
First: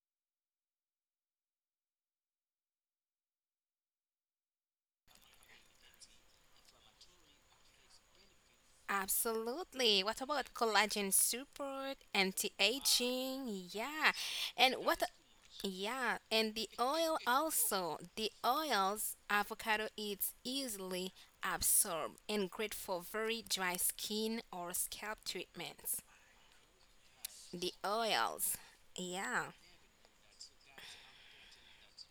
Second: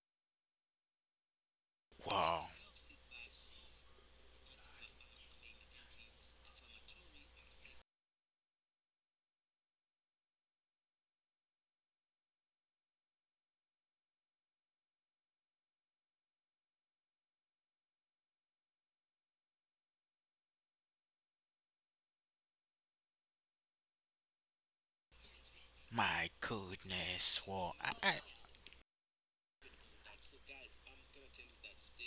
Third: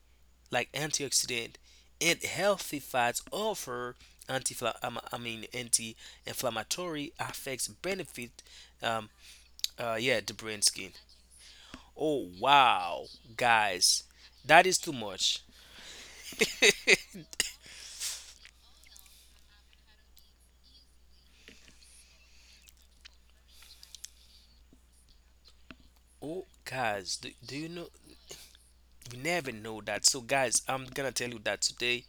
S3: like antioxidant and
S1: Wow.
S3: healthy fats offer anti, I mean anti-inflammatory effects benefit um
S2: Absolutely.
S3: yeah
S2: What
S3: the
S2: about
S3: brain skin.
S2: collagen support,
S3: Oh wow,
S2: anti-aging?
S3: guys,
S2: Yeah.
S3: that
S2: And
S3: is too
S2: what
S3: much.
S2: yeah, and the oil also. The oils avocado is easily absorbed and great for very dry skin or scalp treatments.
S1: My
S3: Oh guys,
S1: goodness.
S3: do you
S2: The
S1: Wow.
S3: know
S2: oils.
S3: you
S2: Yeah.
S3: never know that, so guys I'm gonna tell you that today.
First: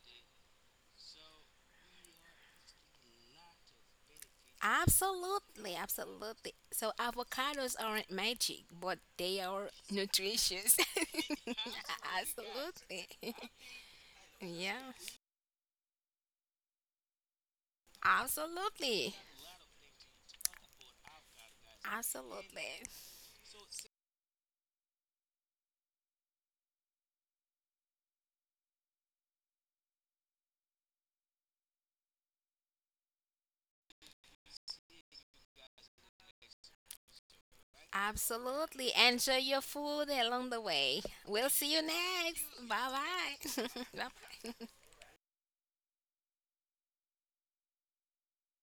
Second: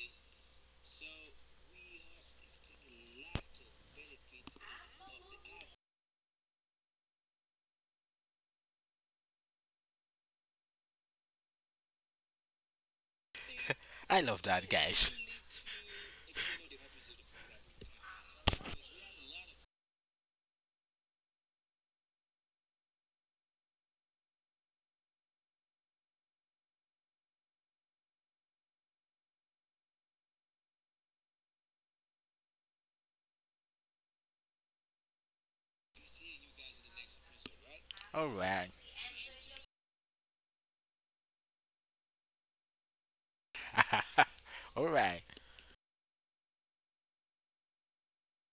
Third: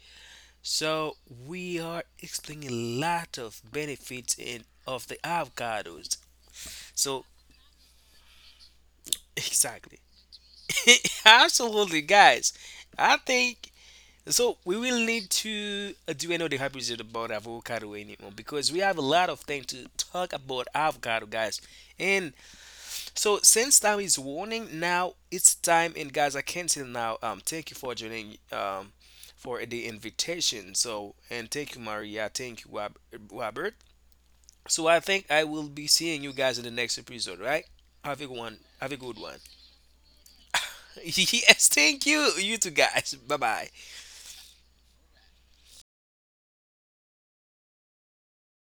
S3: So we are explaining a lot of benefits in of the
S2: Absolutely,
S3: avocados.
S2: absolutely. So
S3: So
S2: avocados aren't magic, but they are
S3: exactly,
S2: nutritious.
S3: absolutely, guys.
S2: Absolutely.
S3: I think
S1: I love
S3: so.
S1: that,
S2: Yeah.
S3: We will
S1: guys.
S3: need to do another episode about avocado anymore because we have a
S2: Absolutely.
S3: lot of things to talk about avocado, guys. And
S2: Absolutely.
S3: so since time is warning, now it's time. And guys, I cancel now. Thank you for joining. For the invitation, so and thank you, Maria. Thank you, Robert. So I think I will be seeing you guys in the next episode, right? Have a
S1: All
S3: good one.
S1: right.
S2: Absolutely.
S3: Have a good
S2: Enjoy
S3: one.
S2: your food along the way. We'll
S3: Yes,
S2: see you
S3: thank you.
S2: next.
S3: You two
S2: Bye
S3: guys. Bye
S2: bye.
S3: bye.
S2: Bye bye.
S1: All right.